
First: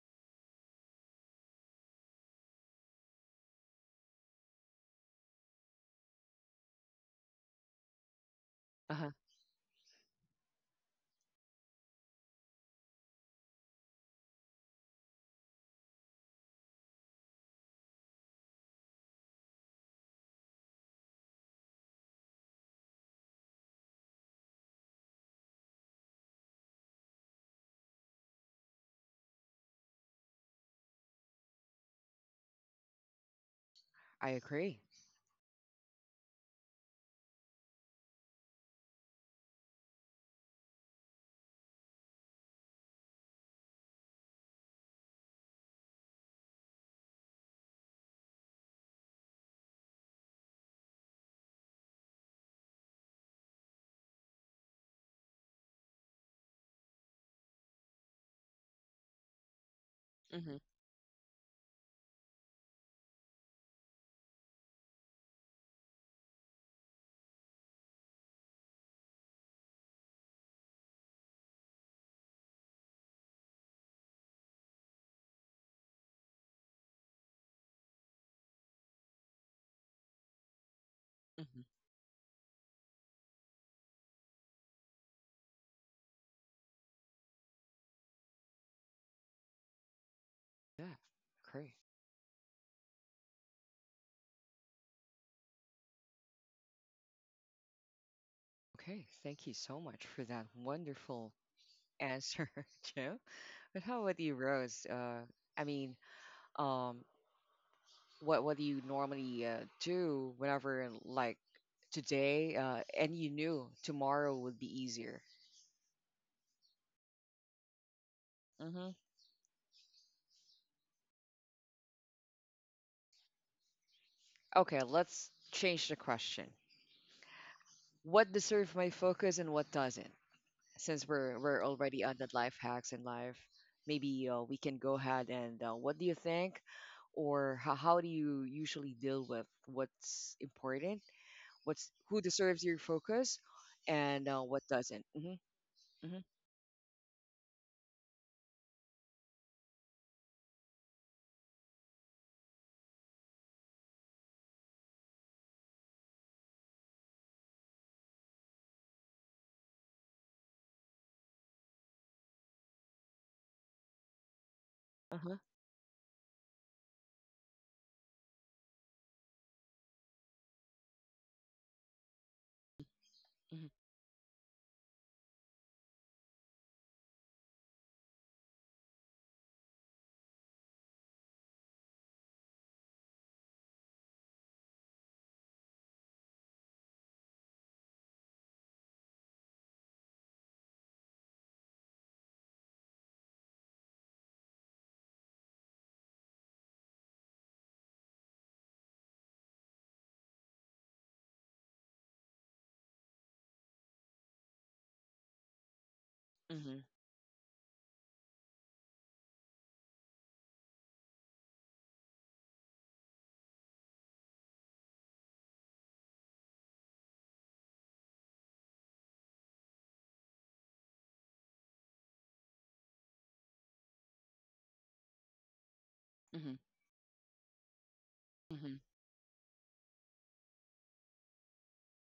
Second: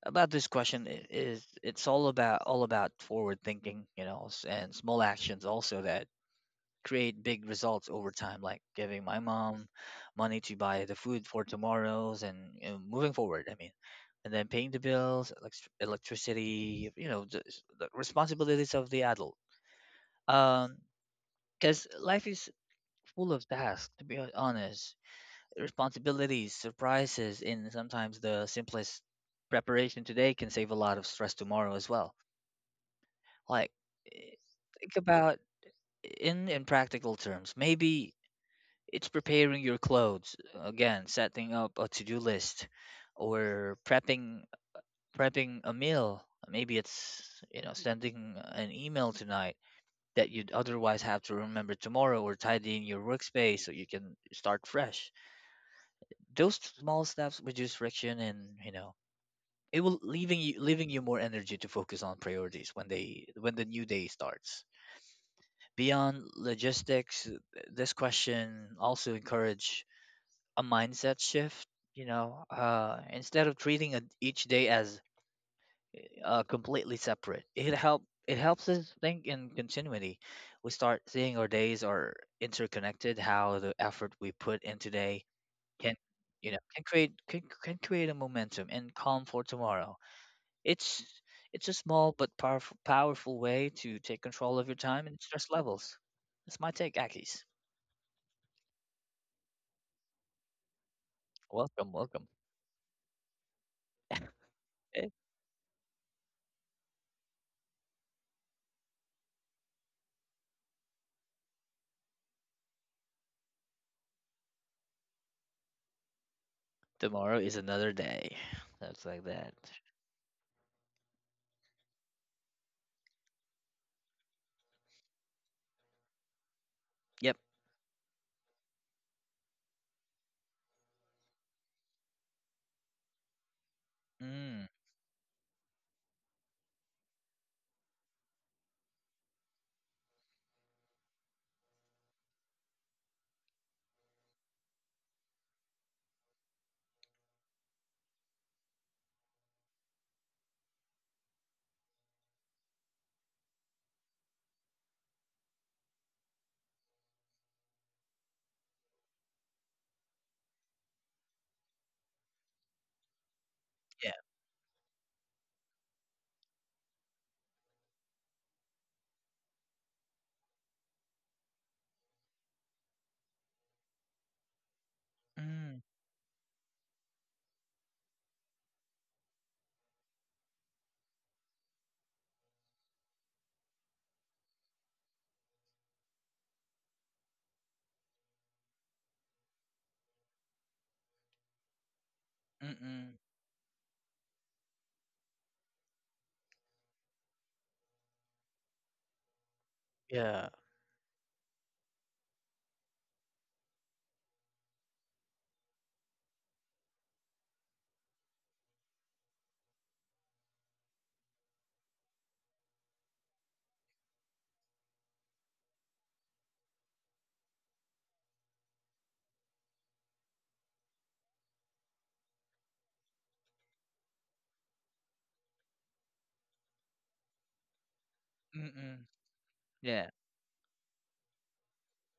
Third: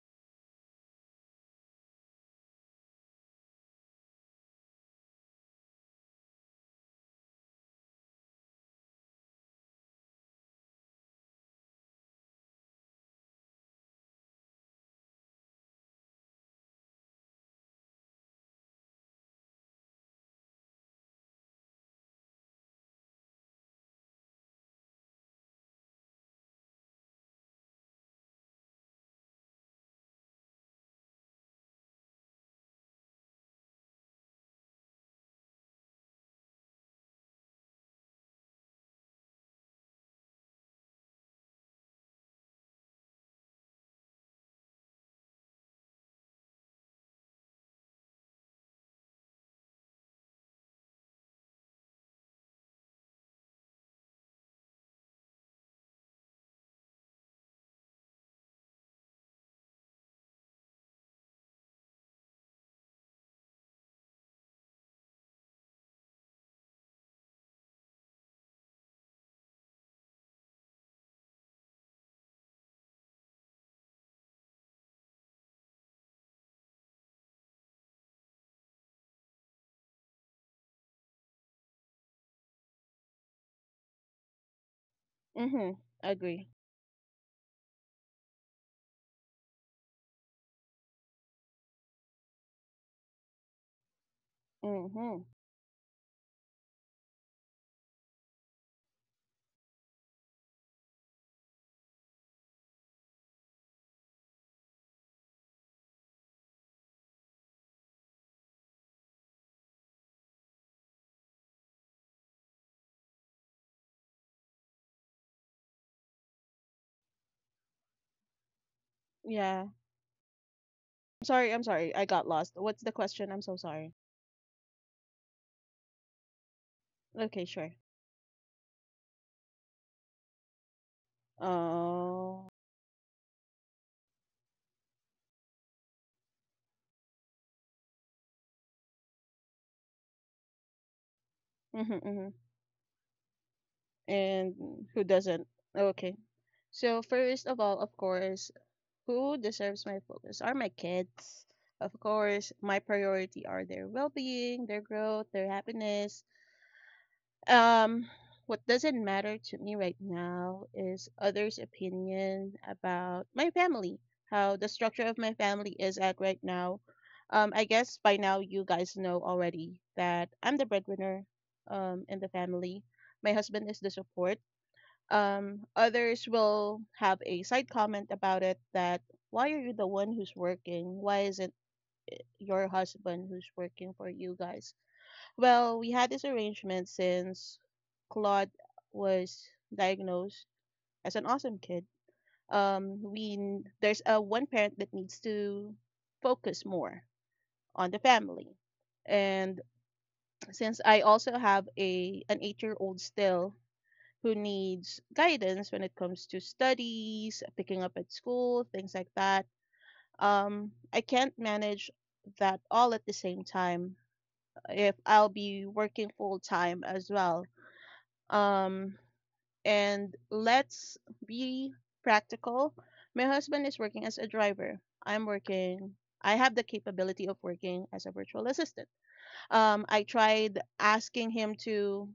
Speaker 2: about this question is it's all about forward thinking, you know, and small actions also that create big results over time, like giving
Speaker 1: Uh-huh.
Speaker 2: my mom money to buy the food for tomorrow's and you know, moving forward. I mean, and then paying the bills, electricity, you know, the responsibilities of the adult. Um, because life is full of tasks, to be honest, responsibilities, surprises, and sometimes the simplest preparation today can save a lot of stress tomorrow as well. Like,
Speaker 1: I
Speaker 2: eh,
Speaker 1: agree.
Speaker 2: think about in practical terms, maybe it's preparing your clothes, again, setting up a to-do list or prepping a meal. Maybe it's, you know, sending an email tonight that you'd otherwise have to remember tomorrow or tidying your workspace so you can start fresh. Those small steps reduce friction and, you know, it will
Speaker 1: Mhm.
Speaker 2: leaving you more energy to focus on priorities when the new day starts. Beyond logistics, this question also encourage a mindset shift, you know. Instead of treating each day as completely separate, it helps us think in continuity. We start seeing our
Speaker 1: Mhm.
Speaker 2: days are interconnected, how the effort we put in today
Speaker 3: Mhm.
Speaker 2: can,
Speaker 3: Agree.
Speaker 2: you know, can create, can create a momentum and calm for tomorrow.
Speaker 1: Yeah,
Speaker 2: it's it's
Speaker 1: agree.
Speaker 2: a small but powerful way to take control of your time and
Speaker 3: Mhm.
Speaker 2: stress levels. That's my take, Akis.
Speaker 1: Okay, thank you so much for that wonderful
Speaker 2: Welcome.
Speaker 1: answer, Joe. But how about you,
Speaker 2: Eh,
Speaker 1: Rose? I mean, um, what do you normally do whenever like today, and you knew tomorrow would be easier?
Speaker 2: Tomorrow is another day,
Speaker 1: Mhm.
Speaker 2: that's like that.
Speaker 3: Yeah. I'm sorry. I'm sorry. I got lost. What's the question? I'm so sorry.
Speaker 1: Okay, let's change the question.
Speaker 2: Yep.
Speaker 3: Okay, sure.
Speaker 1: What deserves my focus and what doesn't? Since we're already on the life
Speaker 3: Oh.
Speaker 1: hacks in life, maybe we
Speaker 2: Mm.
Speaker 1: can go ahead and what do you think, or how do you usually deal with what's important, what's
Speaker 3: Mhm.
Speaker 1: who
Speaker 3: Mhm.
Speaker 1: deserves your focus, and what
Speaker 3: And
Speaker 1: doesn't?
Speaker 3: who
Speaker 1: Hmm.
Speaker 3: doesn't?
Speaker 1: Hmm.
Speaker 3: Okay. So first of all, of course, who deserves my focus are my kids. Of course, my priority are their well-being, their growth, their happiness. Um, what doesn't matter to me right now is others' opinion about my
Speaker 2: Yeah.
Speaker 3: family, how the structure of
Speaker 1: Uh-huh.
Speaker 3: my family is at right now. I guess by now you guys know already that I'm the breadwinner in the family. My
Speaker 1: Hmm.
Speaker 3: husband is the support
Speaker 2: Mm.
Speaker 3: others will have a side comment about it that why are you the one who's working? Why isn't your husband who's working for you guys? Well, we had this arrangement since Claude was diagnosed as an awesome kid.
Speaker 2: Mm-mm.
Speaker 3: There's a one parent that needs to focus more on the family, and
Speaker 2: Yeah.
Speaker 3: since I also have a an 8 year old still who needs guidance when it comes to
Speaker 1: Hmm.
Speaker 3: studies, picking up at school, things like that. I can't manage that all at the same time if I'll be working full time as well. Um, and let's be practical. My husband is working as a driver. I'm working. I
Speaker 1: Hmm.
Speaker 3: have the capability of working as a virtual
Speaker 1: Hmm.
Speaker 3: assistant.
Speaker 2: Mm-mm.
Speaker 3: I
Speaker 2: Yeah.
Speaker 3: tried asking him to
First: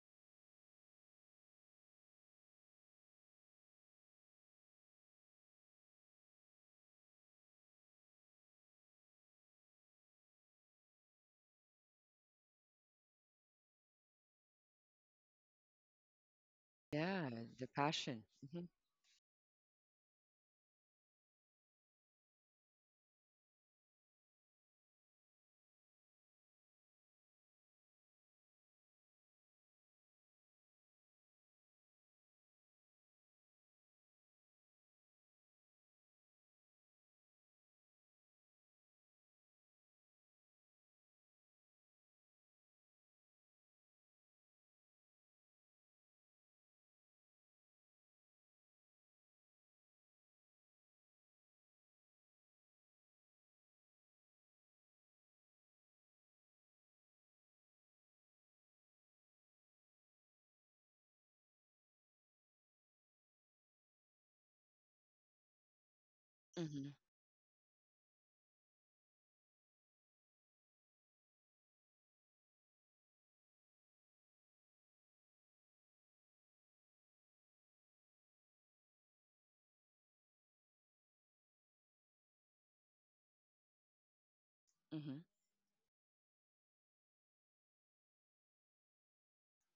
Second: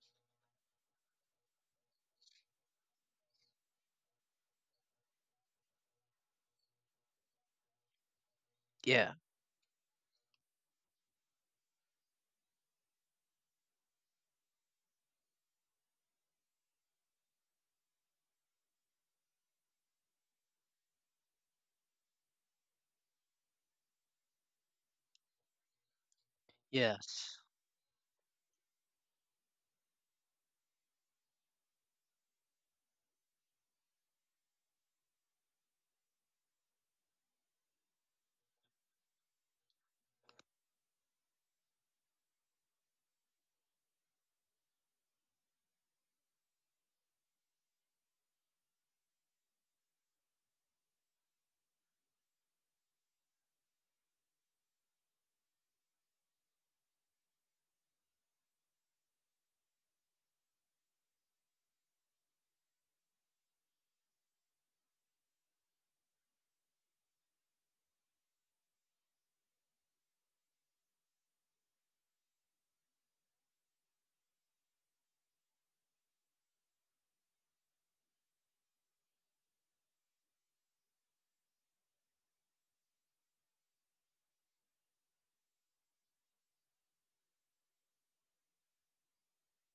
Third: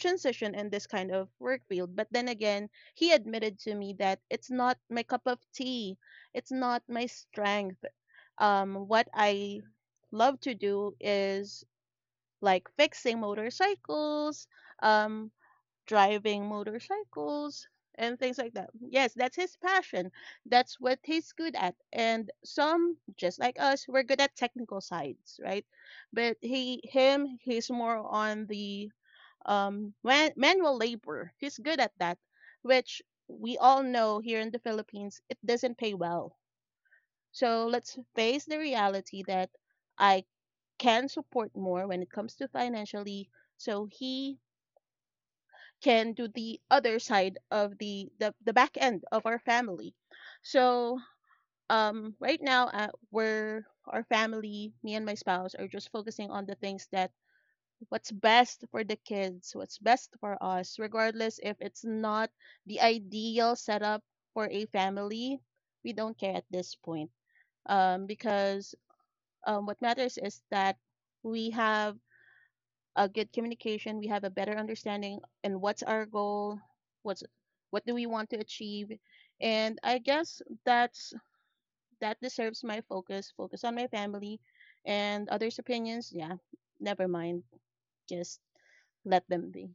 Speaker 3: transition in this kind of work field. But then again, he admitted to me that it's not my cup of tea, it's not my strength. What
Speaker 2: Yeah.
Speaker 3: I love to do is like fixing motorcycles, um, driving
Speaker 1: Yeah, the
Speaker 3: motorcycles, and
Speaker 1: passion.
Speaker 3: things like
Speaker 1: Hmm.
Speaker 3: that. Yes, that's his passion. That's what he's good at. And some, just like us, we're good at technical sides, right? But
Speaker 2: Yes.
Speaker 3: he's more on the manual labor. He's good at that, which we all know here in the Philippines it doesn't pay well. So let's face the reality that I can support more when it comes to financially so he can do the other side of the back end of our family. So right now, we're our family, me and my spouse are just focusing on the things that what's best for the kids, what's best for us, regardless if it's not the ideal setup for a family, we don't care at this
Speaker 1: Hmm.
Speaker 3: point. Because what matters is that we have a good communication, we have a better understanding and what's our goal, what's what do we want to achieve, and I guess that's that deserves my focus. Focus on my family,
Speaker 1: Hmm.
Speaker 3: and others' opinions, yeah, never mind. Just let them be.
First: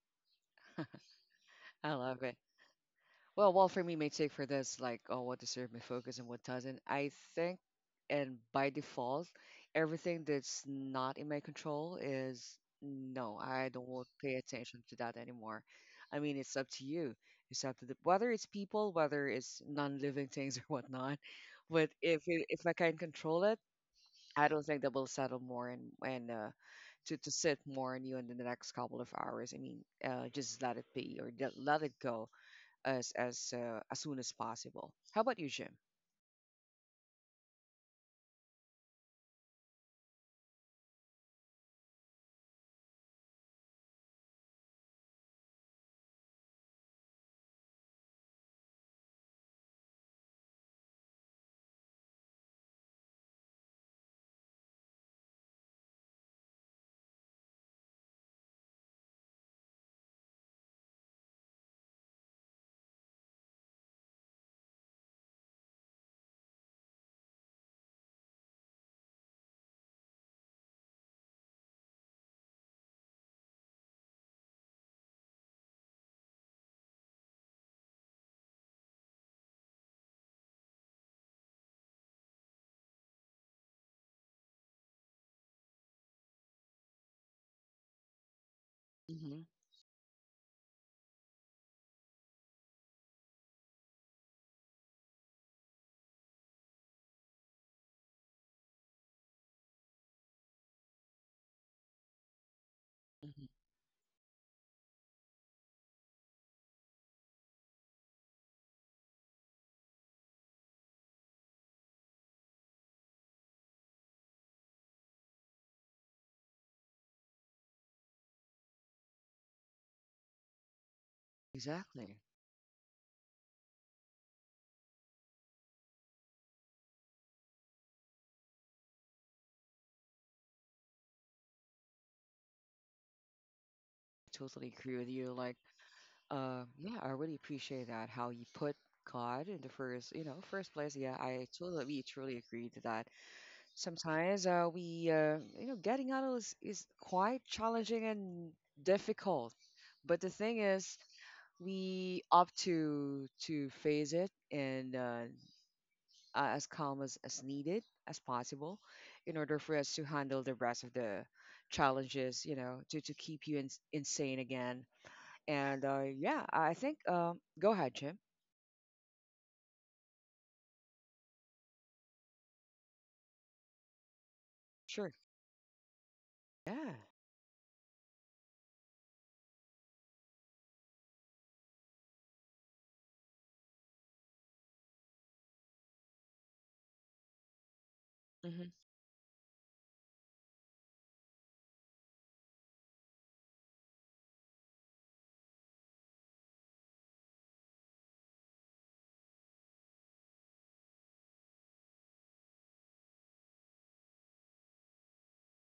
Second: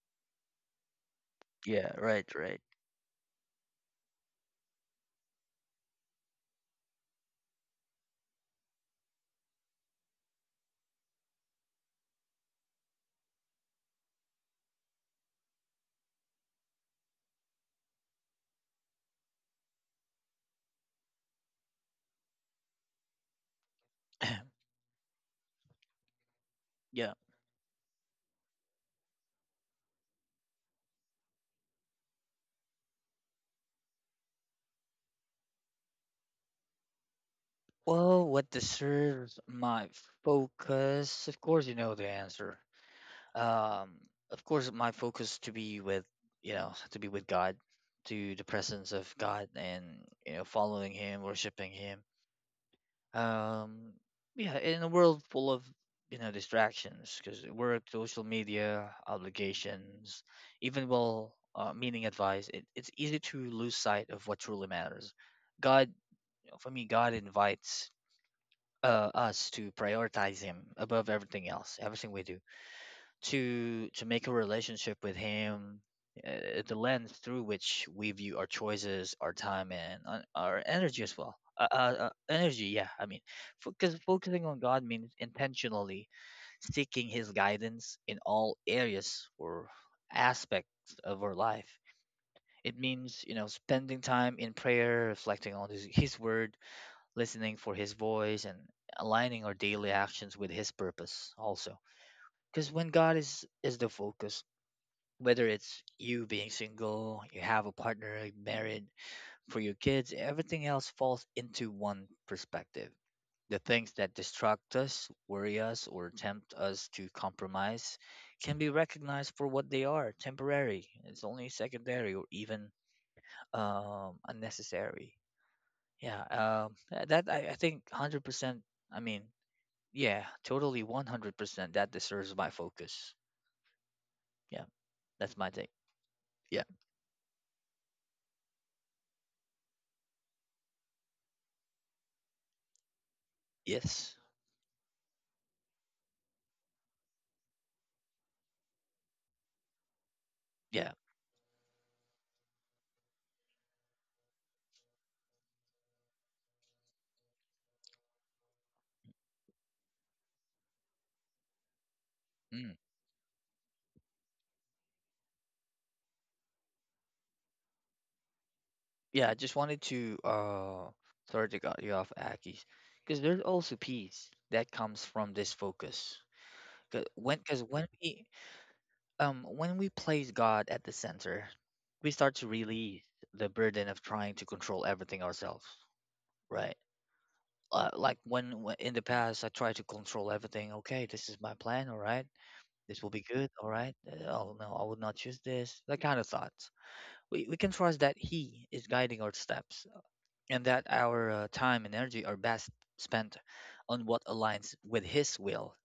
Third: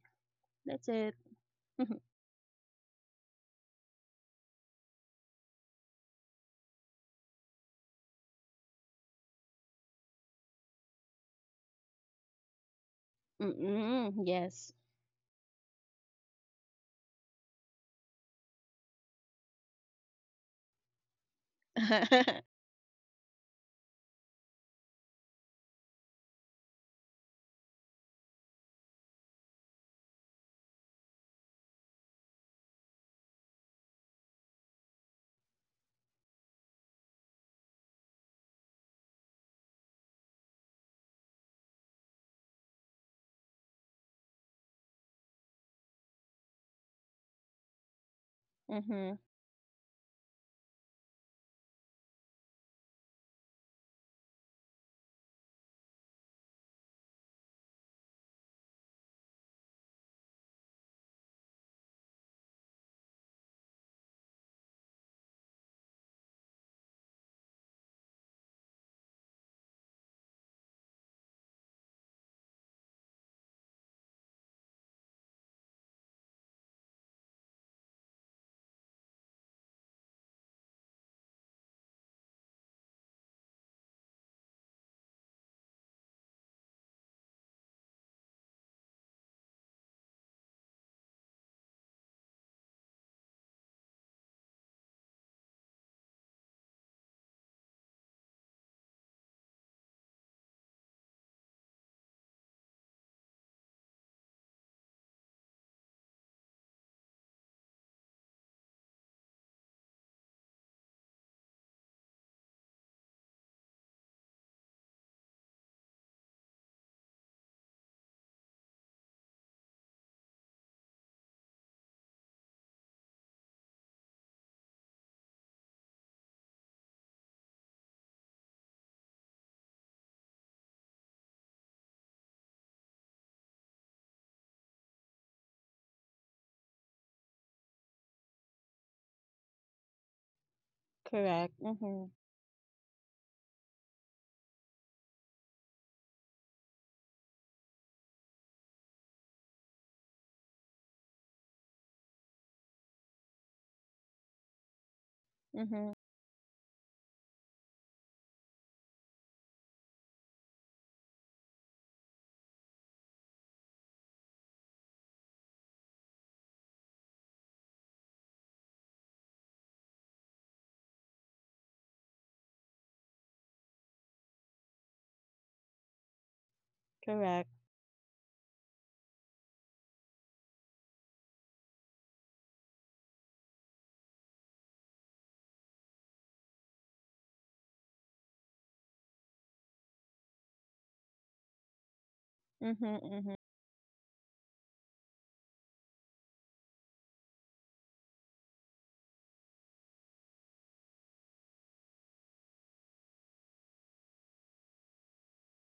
Speaker 3: That's it.
Speaker 2: Yeah.
Speaker 1: I
Speaker 3: Mhm.
Speaker 1: love
Speaker 2: Right.
Speaker 1: it.
Speaker 2: Right.
Speaker 1: Well, for me, my take for this, like, oh, what deserves my focus and what doesn't. I think, and by default, everything that's not in my control is no, I don't want to
Speaker 3: Mm-mm,
Speaker 1: pay
Speaker 3: yes.
Speaker 1: attention to that anymore. I mean, it's up to you. It's up to the, whether it's people, whether it's non-living things or whatnot. But if I can control it, I don't think that will settle more and
Speaker 2: Yeah.
Speaker 1: to sit more on you in the next couple of hours. I mean, just let it be or let let it go as as soon as possible. How about you, Jim?
Speaker 2: Well, what deserves my focus? Of course, you know the answer. Um, of course, my focus to be with, you know, to be with God, to the presence of
Speaker 3: Mm-hmm.
Speaker 2: God, and you know, following Him, worshiping Him. um yeah, in a world full of, you know, distractions, because work, social media, obligations, even well, meaning advice, it, it's easy to lose sight of what truly matters. God, for me, God invites us to prioritize Him above everything else, everything we do, to make a relationship with Him, the lens through which we view our choices, our time, and our energy as well, energy, yeah, I mean, because focusing on God means intentionally seeking His guidance in all areas
Speaker 1: Hmm.
Speaker 2: or aspects of our life. It means, you know, spending time in prayer, reflecting on His word, listening for His voice, and aligning our daily actions with His purpose also. Because when God
Speaker 1: Hmm.
Speaker 2: is the focus, whether it's you being single, you have a partner, you're married, for your kids, everything else falls into one perspective. The things that distract us, worry us, or tempt us to compromise can be recognized for what they are: temporary. It's only secondary
Speaker 1: Exactly.
Speaker 2: or even unnecessary. Yeah, that I think 100%. I mean, yeah, totally 100%. That deserves my focus. Yeah,
Speaker 1: Totally agree with you.
Speaker 2: that's my
Speaker 1: Like,
Speaker 2: take. Yeah,
Speaker 1: yeah, I really appreciate that how you put God in the first, you know, first place. Yeah, I
Speaker 3: Correct.
Speaker 1: totally,
Speaker 3: Mm-hmm.
Speaker 1: truly agree to that.
Speaker 2: yes,
Speaker 1: Sometimes you know, getting out of is quite challenging and difficult. But the thing
Speaker 2: yeah.
Speaker 1: is, we opt to face it and
Speaker 3: Mm-hmm.
Speaker 1: as calm as needed as possible in order for us to handle the rest of the challenges, you
Speaker 2: Mm.
Speaker 1: know, to keep you in, insane again. And yeah, I think, go ahead, Jim.
Speaker 2: Yeah, I just wanted to sorry to cut you off, Akis, because there's also peace that comes
Speaker 1: Sure.
Speaker 2: from this focus.
Speaker 1: Yeah.
Speaker 3: Correct.
Speaker 2: Because when we place God at the center, we start to release the burden of trying to control everything ourselves, right? Like when
Speaker 1: Hmm.
Speaker 2: in the past I tried to control everything. Okay, this is my plan. All right,
Speaker 3: Mm-hmm.
Speaker 2: this will be
Speaker 3: Mm-hmm.
Speaker 2: good. All right. Oh no, I would not choose this. That kind of thoughts. We can trust that He is guiding our steps and that our time and energy are best spent on what aligns with His will.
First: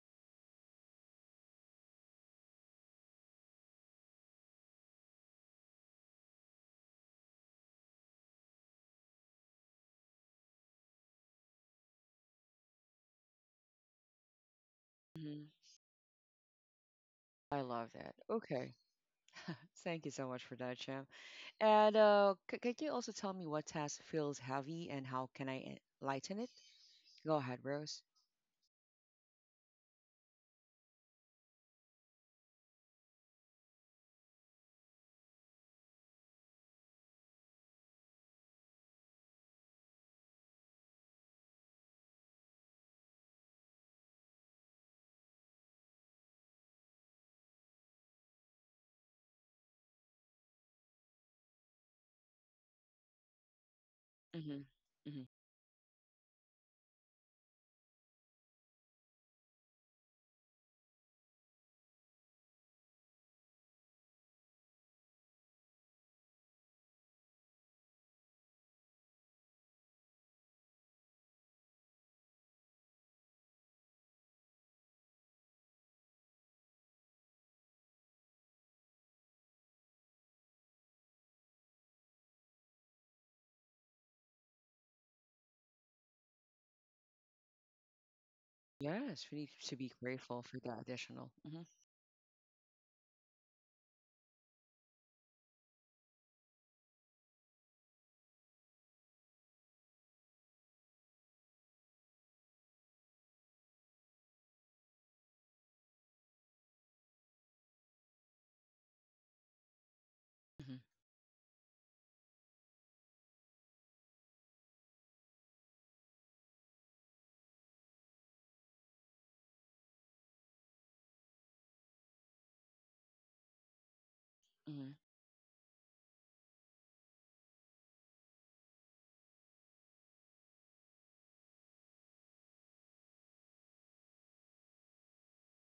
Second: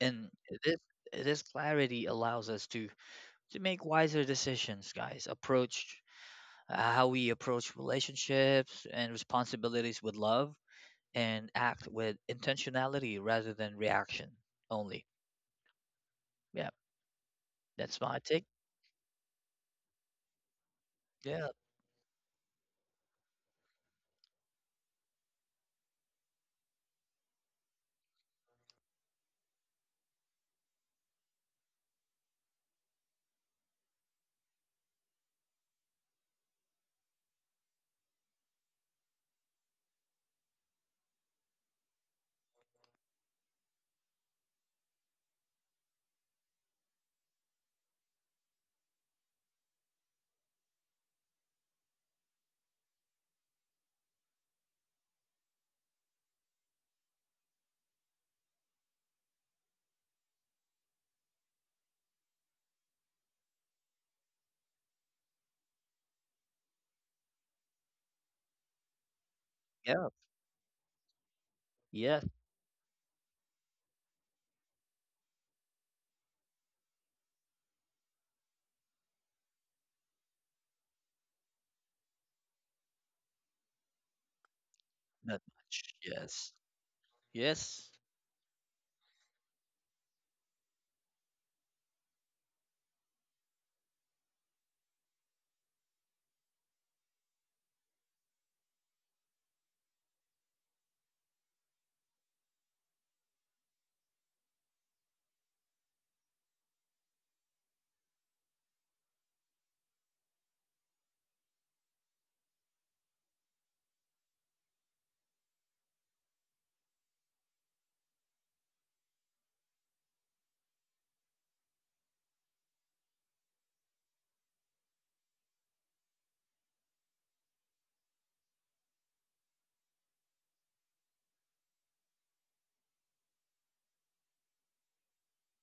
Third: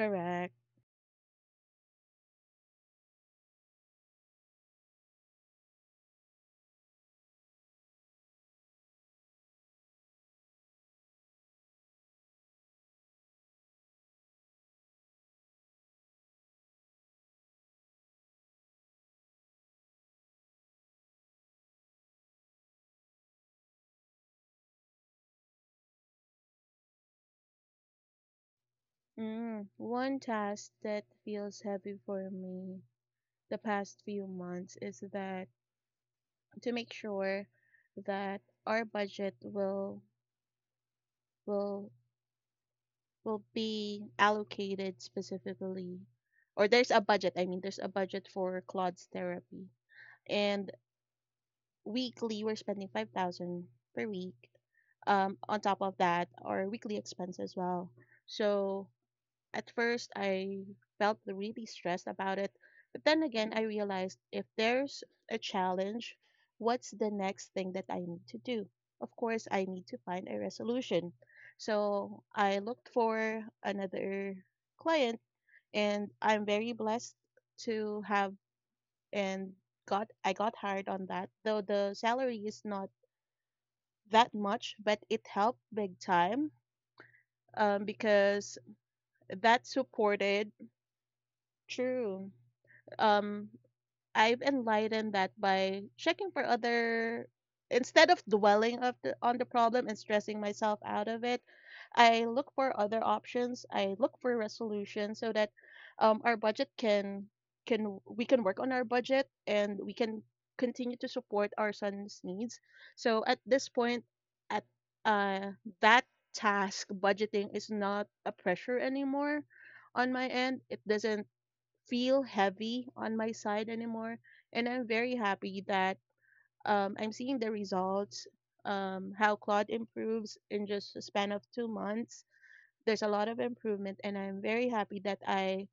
Speaker 2: And this this clarity allows us to make wiser decisions, guys. Approach, how we approach relationships and responsibilities with love, and act with intentionality rather than reaction only.
Speaker 1: Hmm.
Speaker 2: Yeah,
Speaker 1: I love
Speaker 2: that's
Speaker 1: that.
Speaker 2: my take.
Speaker 1: Okay. Thank you so much for that, Jim.
Speaker 2: Yeah,
Speaker 1: And could you also tell me what task feels heavy and how can lighten it? Go ahead, Rose.
Speaker 3: Mm. One task that feels heavy for me the past few months is that to make sure that our budget will will be allocated specifically or there's a budget, I mean there's a budget for Claude's therapy. And weekly we're spending 5,000 per week
Speaker 1: Hmm. Hmm.
Speaker 3: on top of that, our weekly expense as well. So at first, I felt really stressed about it. But then again, I realized if there's a challenge, what's the next thing that I need to do? Of course, I need to
Speaker 2: yeah,
Speaker 3: find a resolution. So
Speaker 2: yes,
Speaker 3: I looked for another client, and I'm very blessed to have and got I got hired on that. Though the salary is not that much, but it
Speaker 2: not
Speaker 3: helped
Speaker 2: much.
Speaker 3: big
Speaker 2: Yes,
Speaker 3: time
Speaker 2: yes,
Speaker 3: because
Speaker 1: Yes, we need
Speaker 3: that's
Speaker 1: to be grateful
Speaker 3: supported
Speaker 1: for the additional. Hmm.
Speaker 3: True. um, I've enlightened that by checking for other instead of dwelling of on the problem and stressing myself out of it, I look for other options. I look for resolutions so that our budget can we can work on our budget and we can
Speaker 1: Hmm.
Speaker 3: continue to support our son's needs. So at this point, at uh, that task budgeting is not a pressure anymore on my end. It doesn't feel heavy on my side anymore. And I'm
Speaker 1: Hmm.
Speaker 3: very happy that I'm seeing the results, how Claude improves in just a span of 2 months. There's a lot of improvement, and I'm very happy that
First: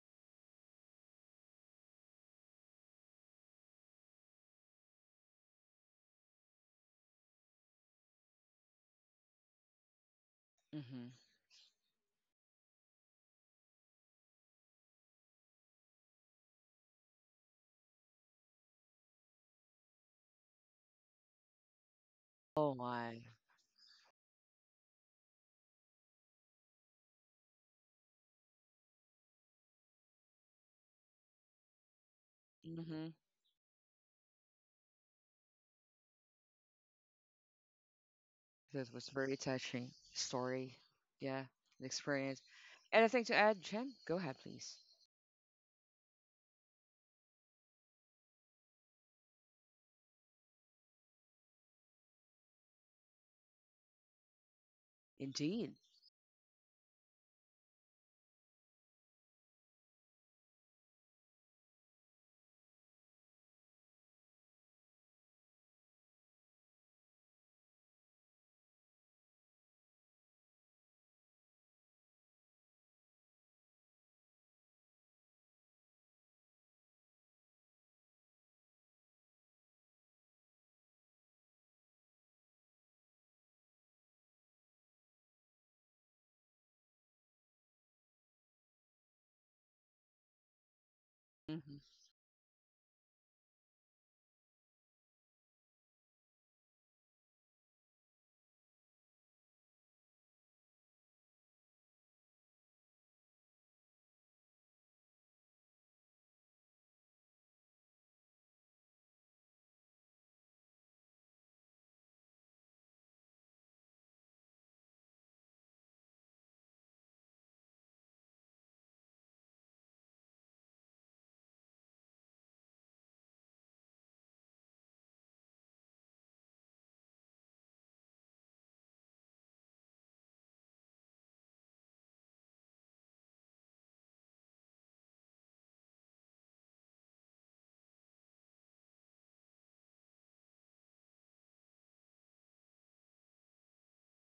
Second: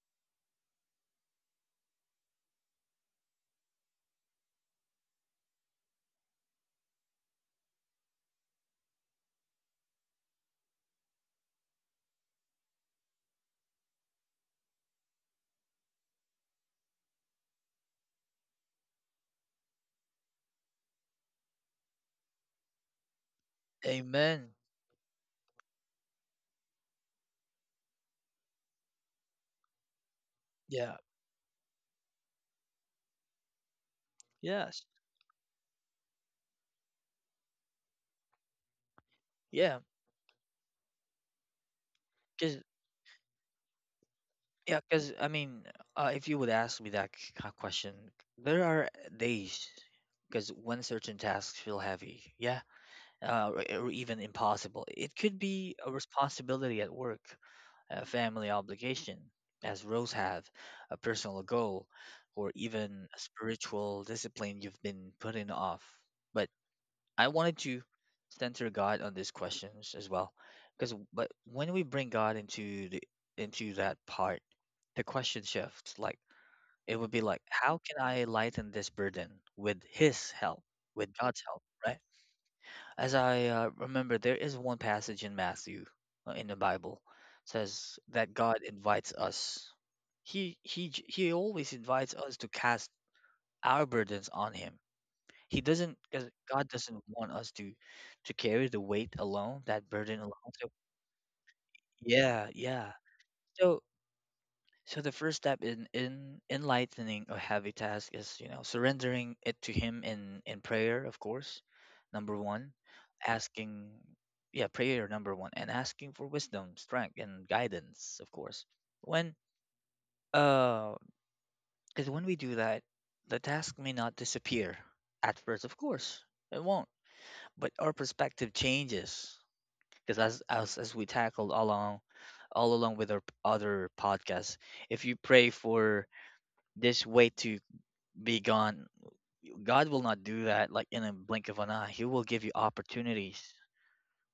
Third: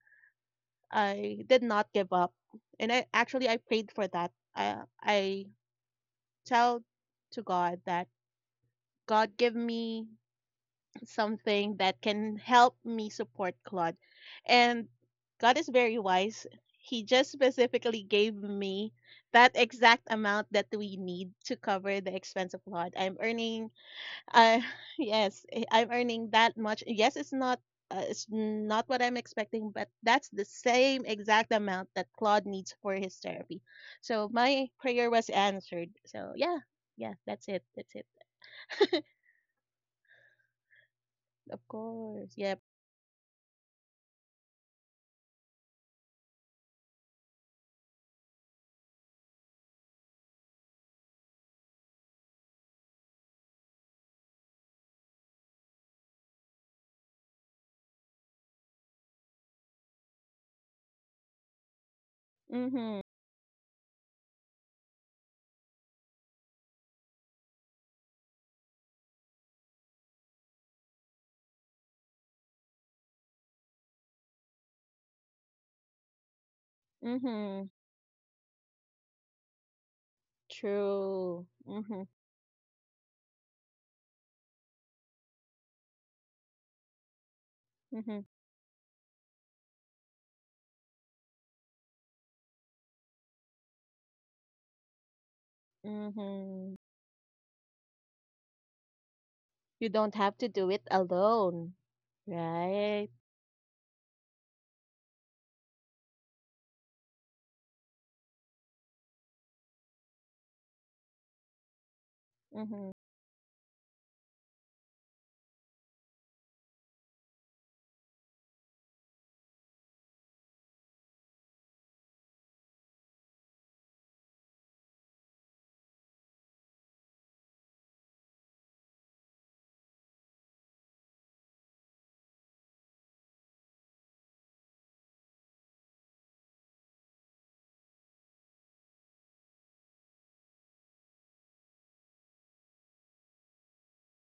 Speaker 3: I did not give up. And I prayed for that. I tell to God that God give me
Speaker 1: Hmm.
Speaker 3: something that can help me support Claude. And God is very wise. He just specifically gave me that exact amount that we need to cover the expense of
Speaker 1: Oh
Speaker 3: Claude.
Speaker 1: my.
Speaker 2: amen.
Speaker 3: Uh, yes, eh, I'm earning that much. Yes, it's not. It's not what I'm expecting, but that's the
Speaker 2: Yeah,
Speaker 3: same exact amount that Claude needs for
Speaker 1: Mm-hmm.
Speaker 3: his therapy. So my
Speaker 2: yes,
Speaker 3: prayer was answered. So yeah, yeah, that's it. That's
Speaker 1: That
Speaker 3: it.
Speaker 1: was very
Speaker 2: yeah.
Speaker 1: touching story. Yeah,
Speaker 3: Of
Speaker 1: an
Speaker 3: course.
Speaker 1: experience.
Speaker 3: Yep.
Speaker 2: Because.
Speaker 1: Anything to add, Jen? Go ahead, please.
Speaker 2: Yeah, because I mean, if you would ask me that question, there are days because when certain tasks feel heavy, yeah, or even impossible. It could
Speaker 1: Indeed.
Speaker 2: be a responsibility at work, a family obligation, as Rose have, a personal goal, or
Speaker 3: Mm-hmm.
Speaker 2: even a spiritual discipline you've been putting off. But I wanted to center God on these questions as well, because but when we bring God into the into that part, the question shifts. Like it would be like,
Speaker 3: Mhm.
Speaker 2: how can I lighten this burden with His help, with God's
Speaker 3: True.
Speaker 2: help, right?
Speaker 3: Mhm.
Speaker 2: As I remember, there is one passage in Matthew in the Bible, says
Speaker 3: Mhm.
Speaker 2: that God invites us. He he always
Speaker 1: Mm-hmm.
Speaker 2: invites us to cast our burdens on Him. He doesn't, because God
Speaker 3: Mhm.
Speaker 2: doesn't want us to carry the weight alone, that
Speaker 3: You don't
Speaker 2: burden
Speaker 3: have to
Speaker 2: alone. So
Speaker 3: do it alone,
Speaker 2: yeah, yeah.
Speaker 3: right?
Speaker 2: So so the first step in enlightening a heavy task is, you know, surrendering it to Him in prayer, of course. Number one,
Speaker 3: Mhm.
Speaker 2: asking, yeah, prayer number one, and asking for wisdom, strength, and guidance, of course. When uh, because when we do that, the task may not disappear at first, of course. It won't, but our perspective changes because as we tackled along, all along with our other podcasts, if you pray for this weight to be gone, God will not do that like in a blink of an eye. He will give you opportunities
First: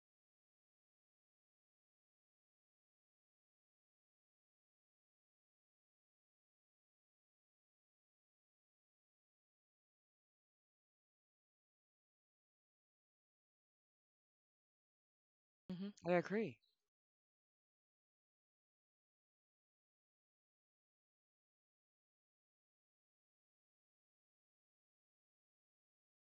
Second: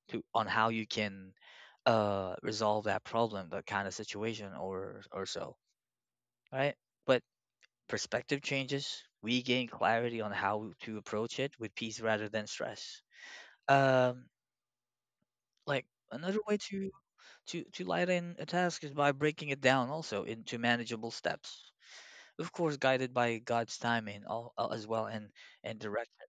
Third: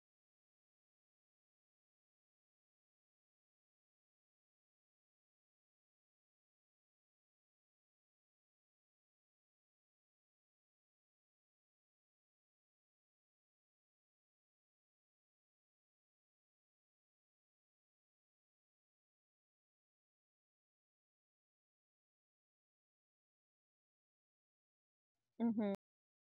Speaker 2: to on how you can resolve that problem, that kind of situation, or so, right? But perspective changes, we gain clarity on how to approach it with peace rather than stress. um like
Speaker 1: Mm-hmm. I
Speaker 2: another way
Speaker 1: agree.
Speaker 2: to lighten a task is by breaking it down also into manageable steps. Of course, guided by God's timing all, as well
Speaker 3: Mhm.
Speaker 2: and direction.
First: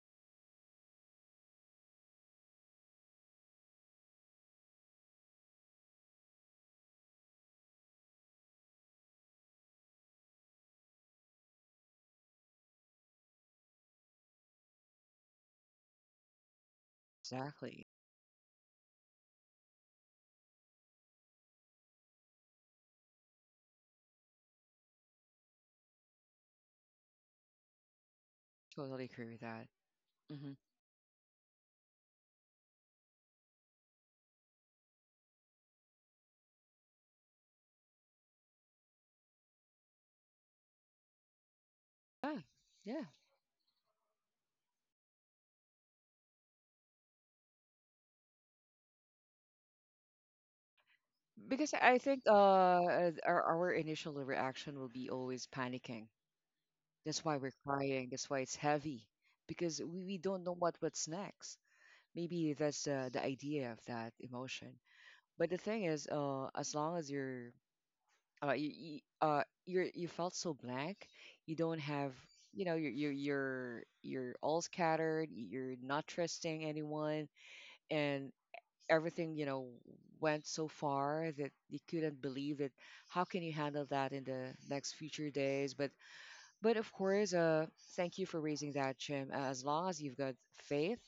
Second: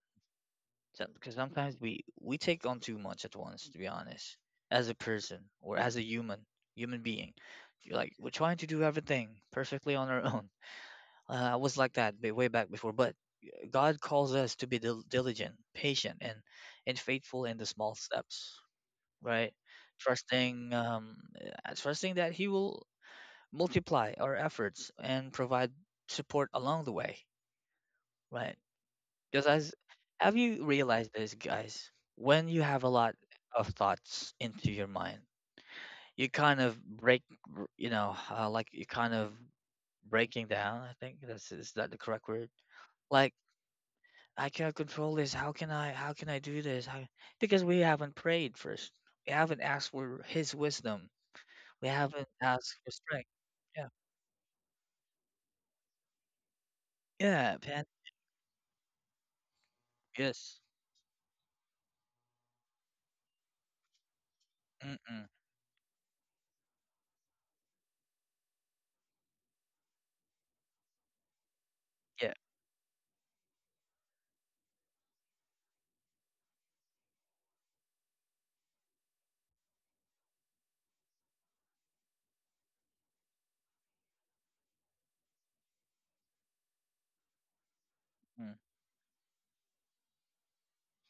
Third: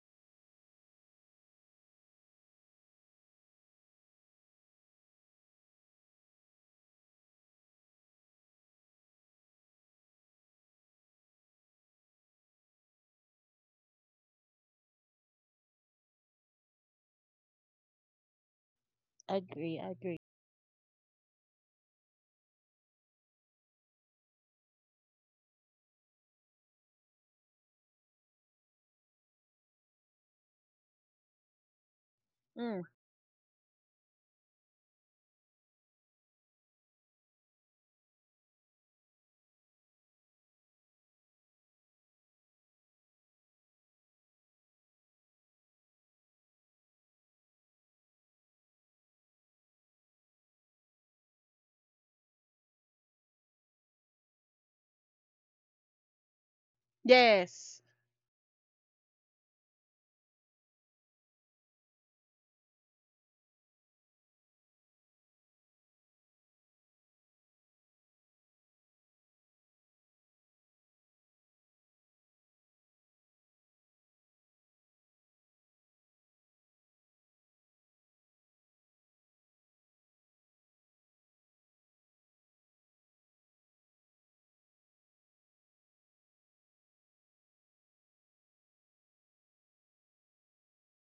Speaker 2: So- Because sometimes we take on too much at once, to be honest, as a person or as a human being. You're like we're trying to do everything perfectly on our own. I was like that way back before, but God calls us to be diligent, patient, and faithful in the
Speaker 1: Exactly.
Speaker 2: small steps, right?
Speaker 3: Agree. Agree.
Speaker 2: Trusting, trusting that He will multiply our efforts and provide support along the way, right?
Speaker 1: Totally agree with
Speaker 2: Because
Speaker 1: that.
Speaker 2: as have
Speaker 1: Mm-hmm.
Speaker 2: you realized this, guys? When you
Speaker 3: Mm.
Speaker 2: have a lot of thoughts into your mind, you kind of break, you know, like you kind of breaking down. I think that's is that the correct
Speaker 1: Yeah.
Speaker 2: word?
Speaker 1: Yeah.
Speaker 2: Like I can't control this. How can I? How can I do this? How, because we haven't prayed first. We haven't asked for His wisdom.
Speaker 1: Because
Speaker 2: We
Speaker 1: I think
Speaker 2: haven't asked for strength.
Speaker 1: our
Speaker 2: Yeah.
Speaker 1: initial reaction will be always panicking. That's why we're
Speaker 2: Yeah.
Speaker 3: Yes.
Speaker 2: Pan-
Speaker 1: crying. That's why it's heavy. Because we don't know
Speaker 2: yes.
Speaker 1: what, what's next. Maybe that's the idea of that emotion.
Speaker 2: Mm-mm.
Speaker 1: But the thing is, as long as you're you're you felt so blank. You don't have
Speaker 2: Yeah.
Speaker 1: you know You're all scattered. You're not trusting anyone, and everything you know went so far that you couldn't believe it. How can you handle that in the next future days? But of course, thank you for
Speaker 2: Mm.
Speaker 1: raising that, Jim. As long as you've got faith.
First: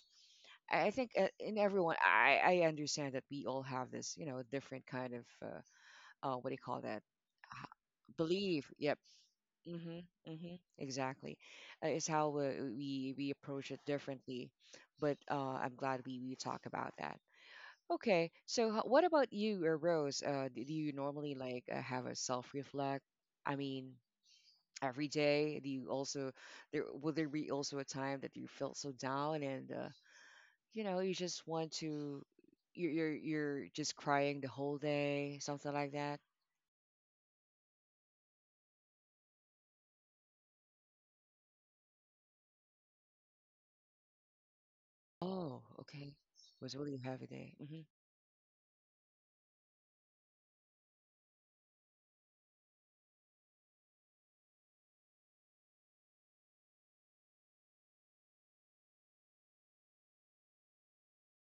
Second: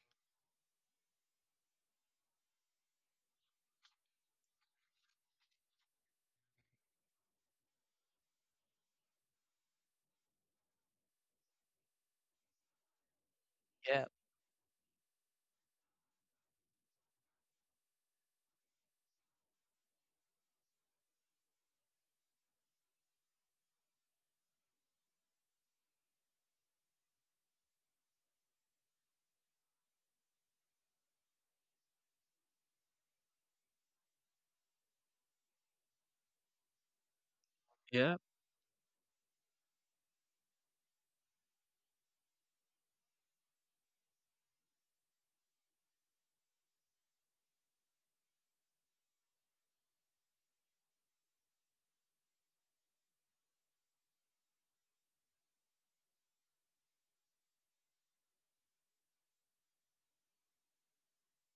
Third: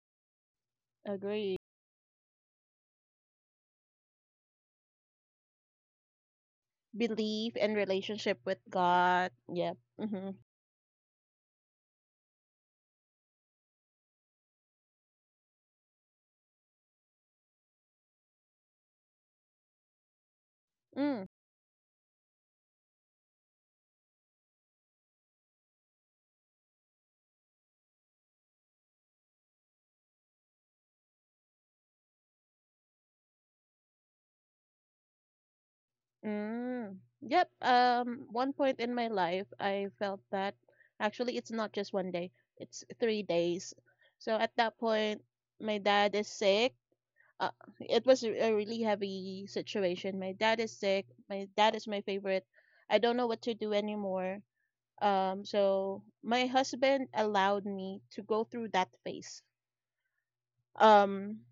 Speaker 1: I think in
Speaker 3: Agree.
Speaker 1: everyone, I understand that we all have this, you know, different kind of what do you call that?
Speaker 3: Belief and relationship with
Speaker 1: Believe. Yep,
Speaker 3: God. Yep.
Speaker 1: mm-hmm,
Speaker 3: Mhm.
Speaker 1: mm-hmm, exactly. It's how we approach it
Speaker 2: Yeah,
Speaker 1: differently, but I'm glad we talk about that. Okay, so what about you, Rose? Do you
Speaker 3: Mm.
Speaker 1: normally like have a self-reflect? I mean, every day. Do you also there be also a time that you felt so down and you just want to you're just crying the whole day, something like that?
Speaker 3: Mm. Yep.
Speaker 2: yeah,
Speaker 3: One point in my life, I felt that actually it's not just 1 day. It's 3 days. So at that point,
Speaker 1: Oh,
Speaker 3: my
Speaker 1: okay.
Speaker 3: dad is
Speaker 1: Was
Speaker 3: sick
Speaker 1: a really heavy day.
Speaker 3: uh,
Speaker 1: Mm-hmm,
Speaker 3: it was a really heavy situation. My dad is sick. My dad is my favorite. I don't know what to do anymore. So my husband allowed me to go through that phase. Um,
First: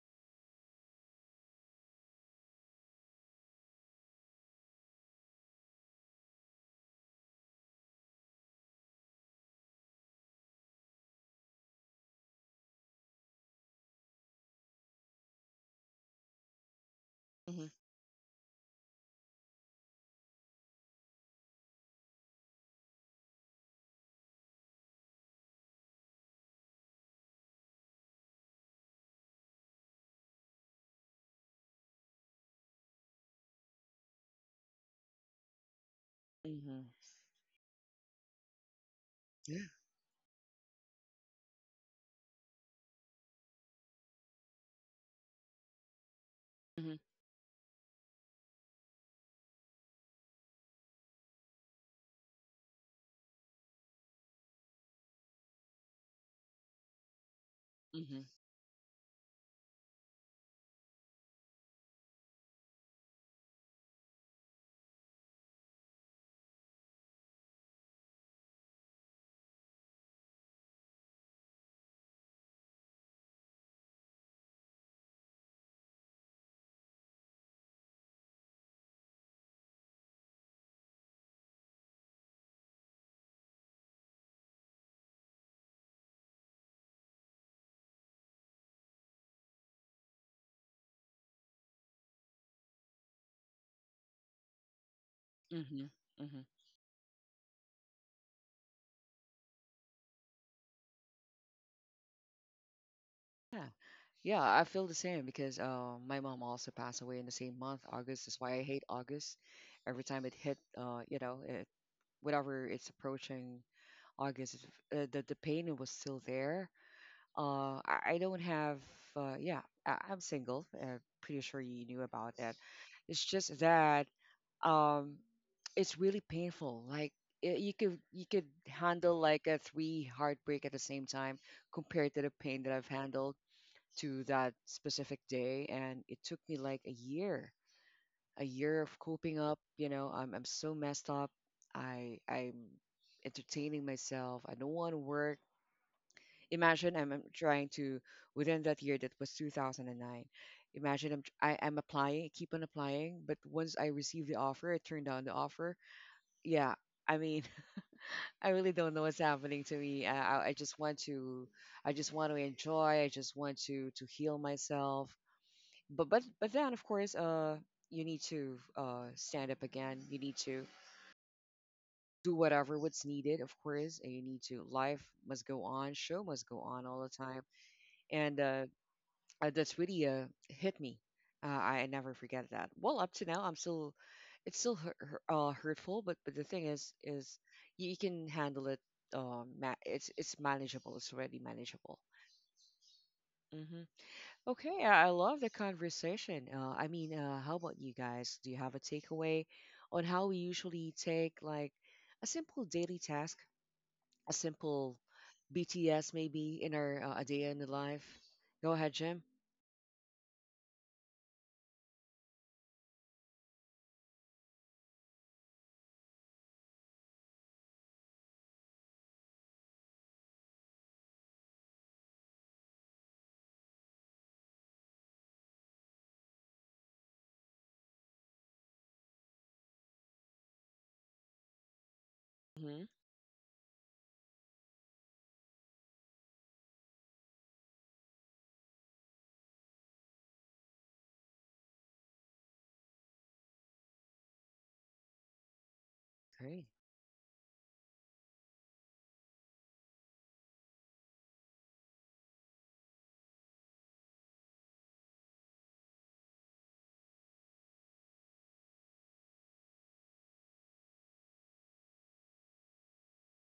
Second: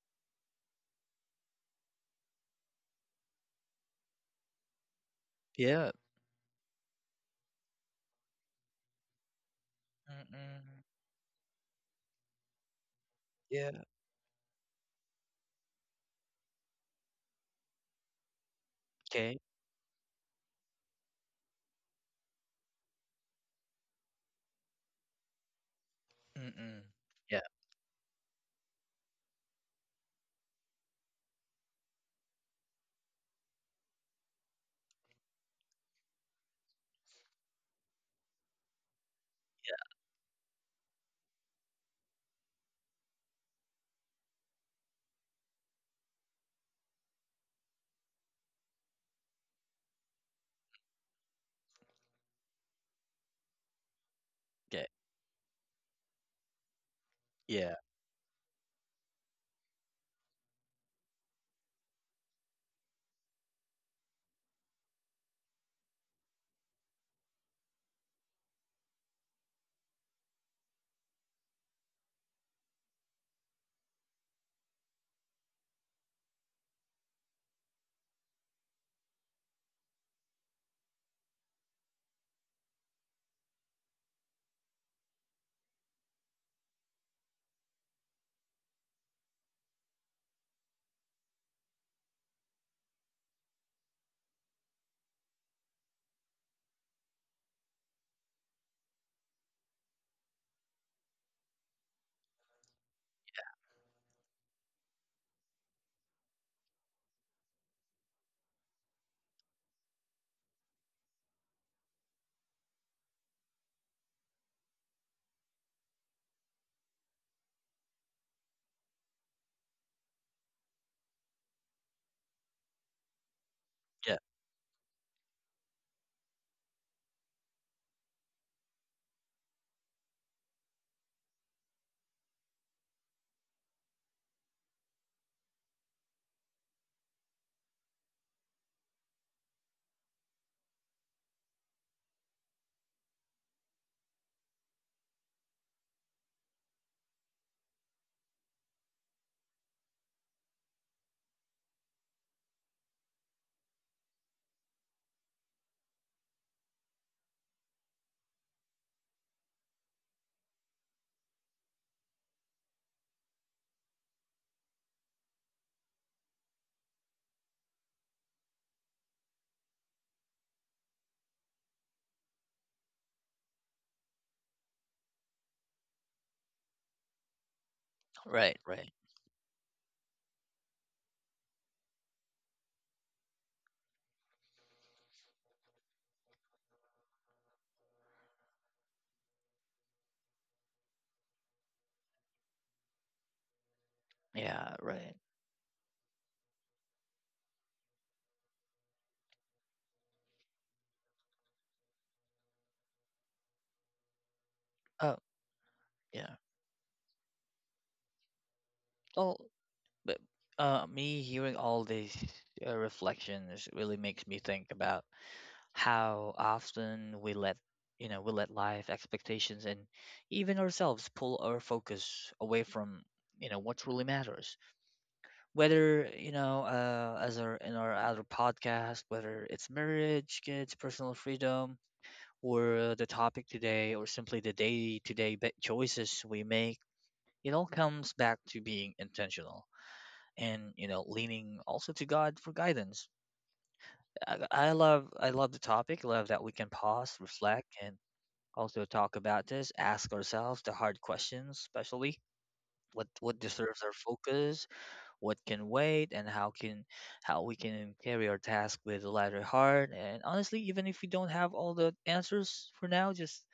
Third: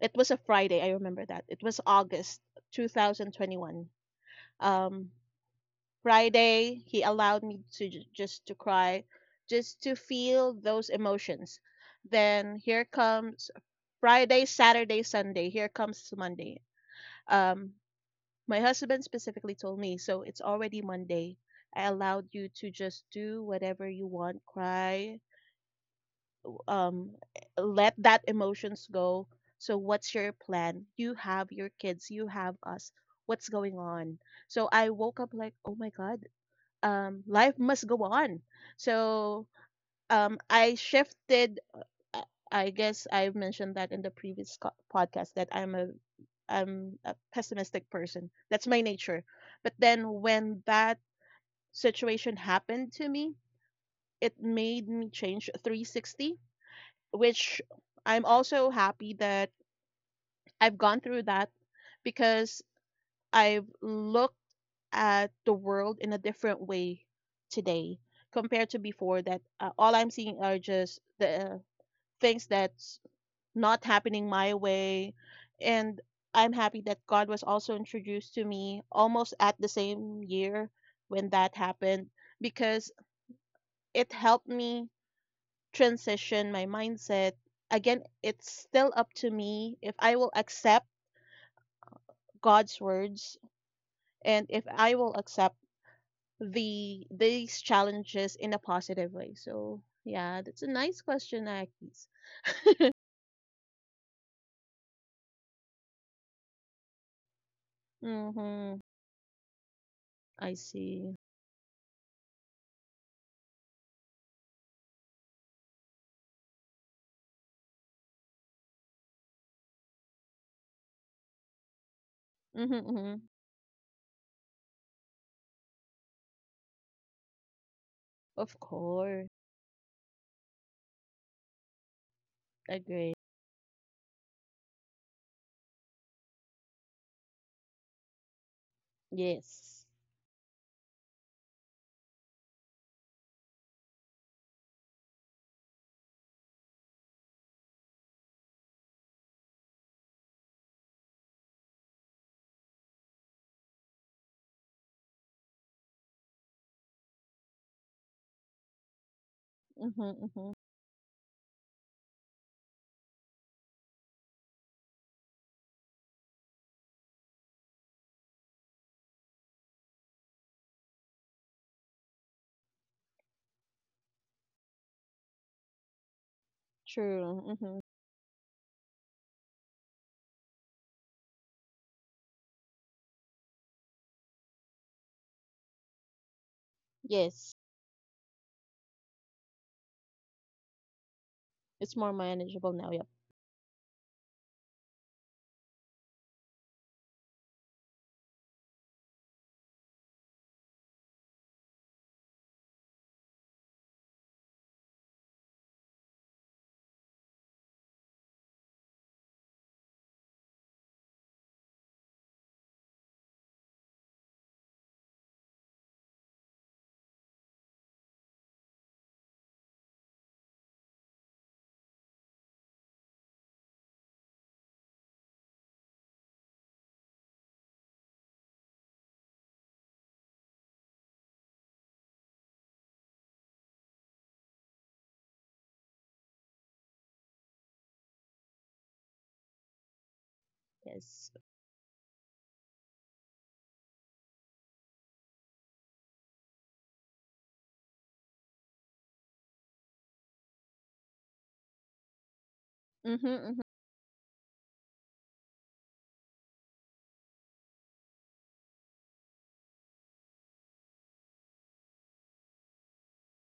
Speaker 3: it was a Friday. I remember that. It was August 2021. Um,
Speaker 2: yeah.
Speaker 3: Friday, he allowed me to just to cry, just to feel
Speaker 2: Mm-mm.
Speaker 3: those emotions. Then here comes
Speaker 2: Yeah,
Speaker 3: Friday, Saturday, Sunday. Here comes Monday.
Speaker 1: mm-hmm,
Speaker 3: Um, My husband
Speaker 2: okay.
Speaker 3: specifically told me, so it's already Monday. I allowed you to just do whatever you want, cry,
Speaker 2: Mm-mm.
Speaker 3: um,
Speaker 2: Yeah,
Speaker 3: let that emotions go. So what's your plan? You have your kids, you have us. What's going on? So I woke up like, oh my God,
Speaker 1: mm-hmm.
Speaker 3: life must go on. So
Speaker 1: Yeah.
Speaker 3: um, I shifted I I guess I mentioned that in the previous podcast that I'm a pessimistic person. That's my nature. But then when that situation happened to me, it
Speaker 2: okay.
Speaker 3: made me change 360, which
Speaker 2: Yeah,
Speaker 1: Mhm.
Speaker 3: I'm also happy that I've gone through that because I've looked at the world in a different way today compared to before that all I'm seeing are just the things that not happening my way. And I'm happy that God was also introduced to me almost at the same year when that happened because it helped me transition my mindset. Again, it's still up to me if I will accept God's words and if I will accept
Speaker 1: Mhm. Mhm.
Speaker 3: these challenges in a positive way. So yeah, that's a nice question, Akis.
Speaker 1: Yeah. Yeah, I feel the same because my mom also passed away in the same month, August. That's why I
Speaker 3: Mm-hmm.
Speaker 1: hate August. Every time it
Speaker 3: I
Speaker 1: hit,
Speaker 3: see.
Speaker 1: whenever it's approaching August, the pain was still there. I don't have. Yeah, I'm single. Pretty sure you knew about that.
Speaker 3: Mm-hmm, mm-hmm.
Speaker 1: It's just that
Speaker 2: yeah.
Speaker 1: um, it's really painful. Like you could
Speaker 3: Of
Speaker 1: handle
Speaker 3: course.
Speaker 1: like a three heartbreak at the same time compared to the pain that I've
Speaker 3: Agree.
Speaker 1: handled to that specific day, and it took me like a year of coping up.
Speaker 3: Yes.
Speaker 1: You know, I'm so messed up. I'm entertaining myself. I don't want to work imagine I'm trying to within that year that was 2009. Imagine I'm applying, keep on applying, but once I received the offer, I turned down the offer. Yeah, I mean, I really don't know what's happening to
Speaker 3: Mm-hmm,
Speaker 1: me. I, I
Speaker 3: mm-hmm.
Speaker 1: I just want I just want to enjoy. I just want to heal myself. But then of course, you need to stand up again. You need to do whatever what's needed, of course. And you need to life must go on, show must go on all the time
Speaker 3: True. Mm-hmm.
Speaker 1: and
Speaker 2: Right, right.
Speaker 1: that's really hit me. I never forget that. Well, up to now, I'm still, it's still hurt, hurtful, but the thing is
Speaker 3: Yes.
Speaker 1: you, you can handle it. It's manageable. It's already
Speaker 3: It's
Speaker 1: manageable.
Speaker 3: more manageable now. Yep.
Speaker 1: Hmm.
Speaker 2: Yeah,
Speaker 1: Okay, I
Speaker 2: right.
Speaker 1: love the conversation. I mean, how about you guys? Do you have a takeaway on how we usually take like a simple daily task, a simple
Speaker 2: Oh,
Speaker 1: BTS
Speaker 2: yeah.
Speaker 1: maybe in our a day in the life? Go ahead, Jim.
Speaker 2: Oh, but me hearing all these reflections really makes me think about how often we let, you know, we let life expectations and even ourselves pull our focus away from, you know, what truly matters. Whether, you know, as our in our other podcast, whether it's marriage, kids, personal freedom, or
Speaker 1: Hmm.
Speaker 2: the topic today, or simply the day to day choices we make, it all comes back to being intentional and, you know,
Speaker 3: Yes.
Speaker 2: leaning also to God for guidance. I love the topic. I love that we
Speaker 1: Great.
Speaker 2: can pause, reflect, and also talk about this, ask ourselves the hard questions, especially
Speaker 3: Mm-hmm,
Speaker 2: what
Speaker 3: mm-hmm.
Speaker 2: deserves our focus, what can wait, and how we can carry our task with a lighter heart. And honestly, even if we don't have all the answers for now,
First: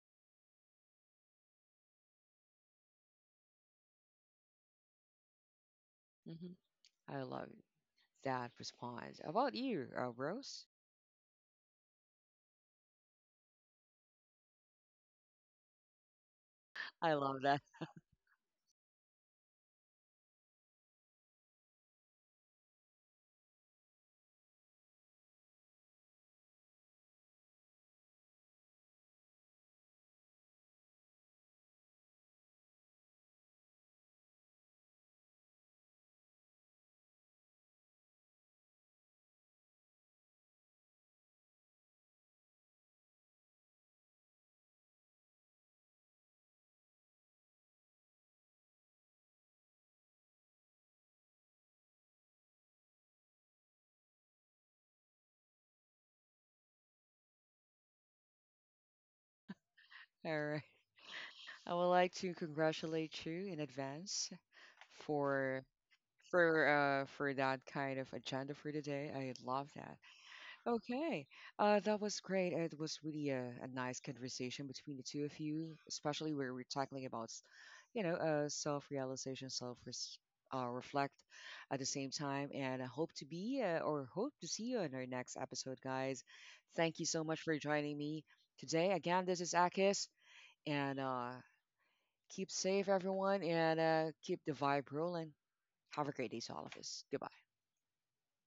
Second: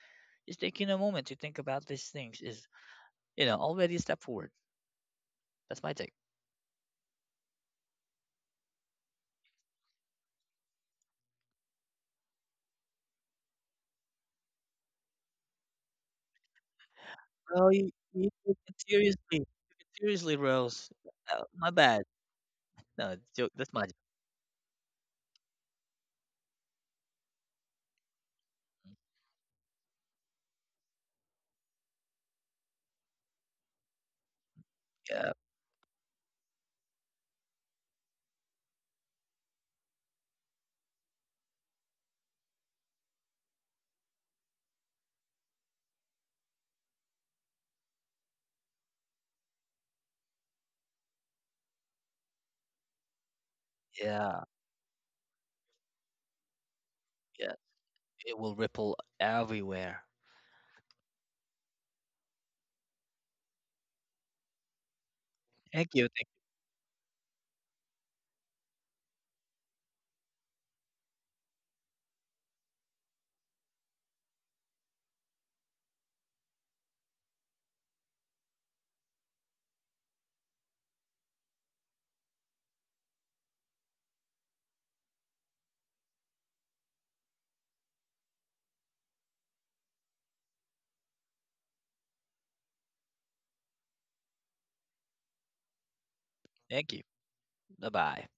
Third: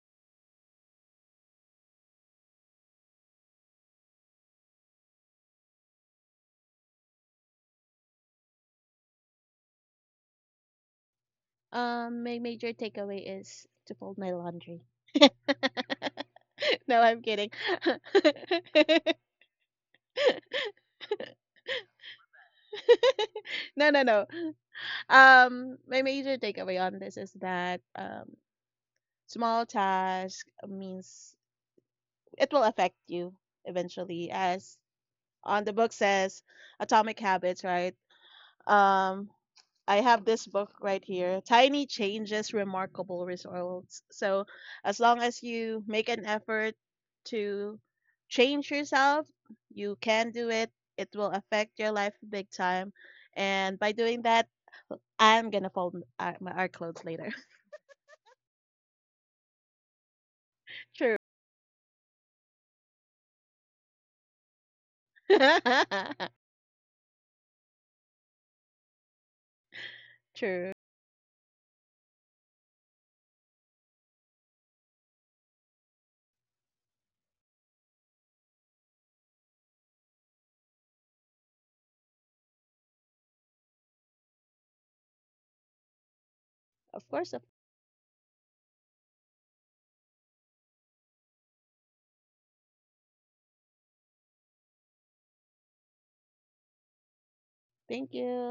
Speaker 2: just taking a moment to think about these things is, you know, already a step forward. That's my take.
Speaker 1: I love that response. How about you, Rose?
Speaker 3: My major takeaway is to fold my laundry. No,
Speaker 1: I
Speaker 3: I'm
Speaker 1: love
Speaker 3: kidding.
Speaker 1: that.
Speaker 2: Well, you took it seriously. You took it seriously, Rose. My bad. No, jo- that's my
Speaker 3: No, no, no. My major takeaway on this is that small task means it will affect you eventually, as
Speaker 2: yeah,
Speaker 3: on the book says, Atomic Habits, right? Um, I have this book right here, Tiny Changes, Remarkable Results. So, as long as you make an effort to change yourself, you can do it. It will affect your life big time. And by doing
Speaker 2: yeah,
Speaker 3: that, I'm going to fold my our clothes later.
Speaker 2: yeah. It will ripple everywhere.
Speaker 1: All right.
Speaker 3: True.
Speaker 1: I would like to congratulate you in advance for
Speaker 2: Thank you, thank,
Speaker 1: for that kind of agenda for today. I love that.
Speaker 3: True.
Speaker 1: Okay, that was great. It was really a nice conversation between the two of you, especially where we're tackling about, you know, self-realization, self reflect at the same time. And I hope to be or hope to see you in our next episode, guys. Thank you
Speaker 3: Of
Speaker 1: so
Speaker 3: course.
Speaker 1: much
Speaker 3: Of-
Speaker 1: for joining me today. Again, this is Akis, and keep safe, everyone, and keep the vibe rolling. Have a great day to all of
Speaker 2: Thank you.
Speaker 1: us. Goodbye.
Speaker 2: Bye
Speaker 3: Thank
Speaker 2: bye.
Speaker 3: you.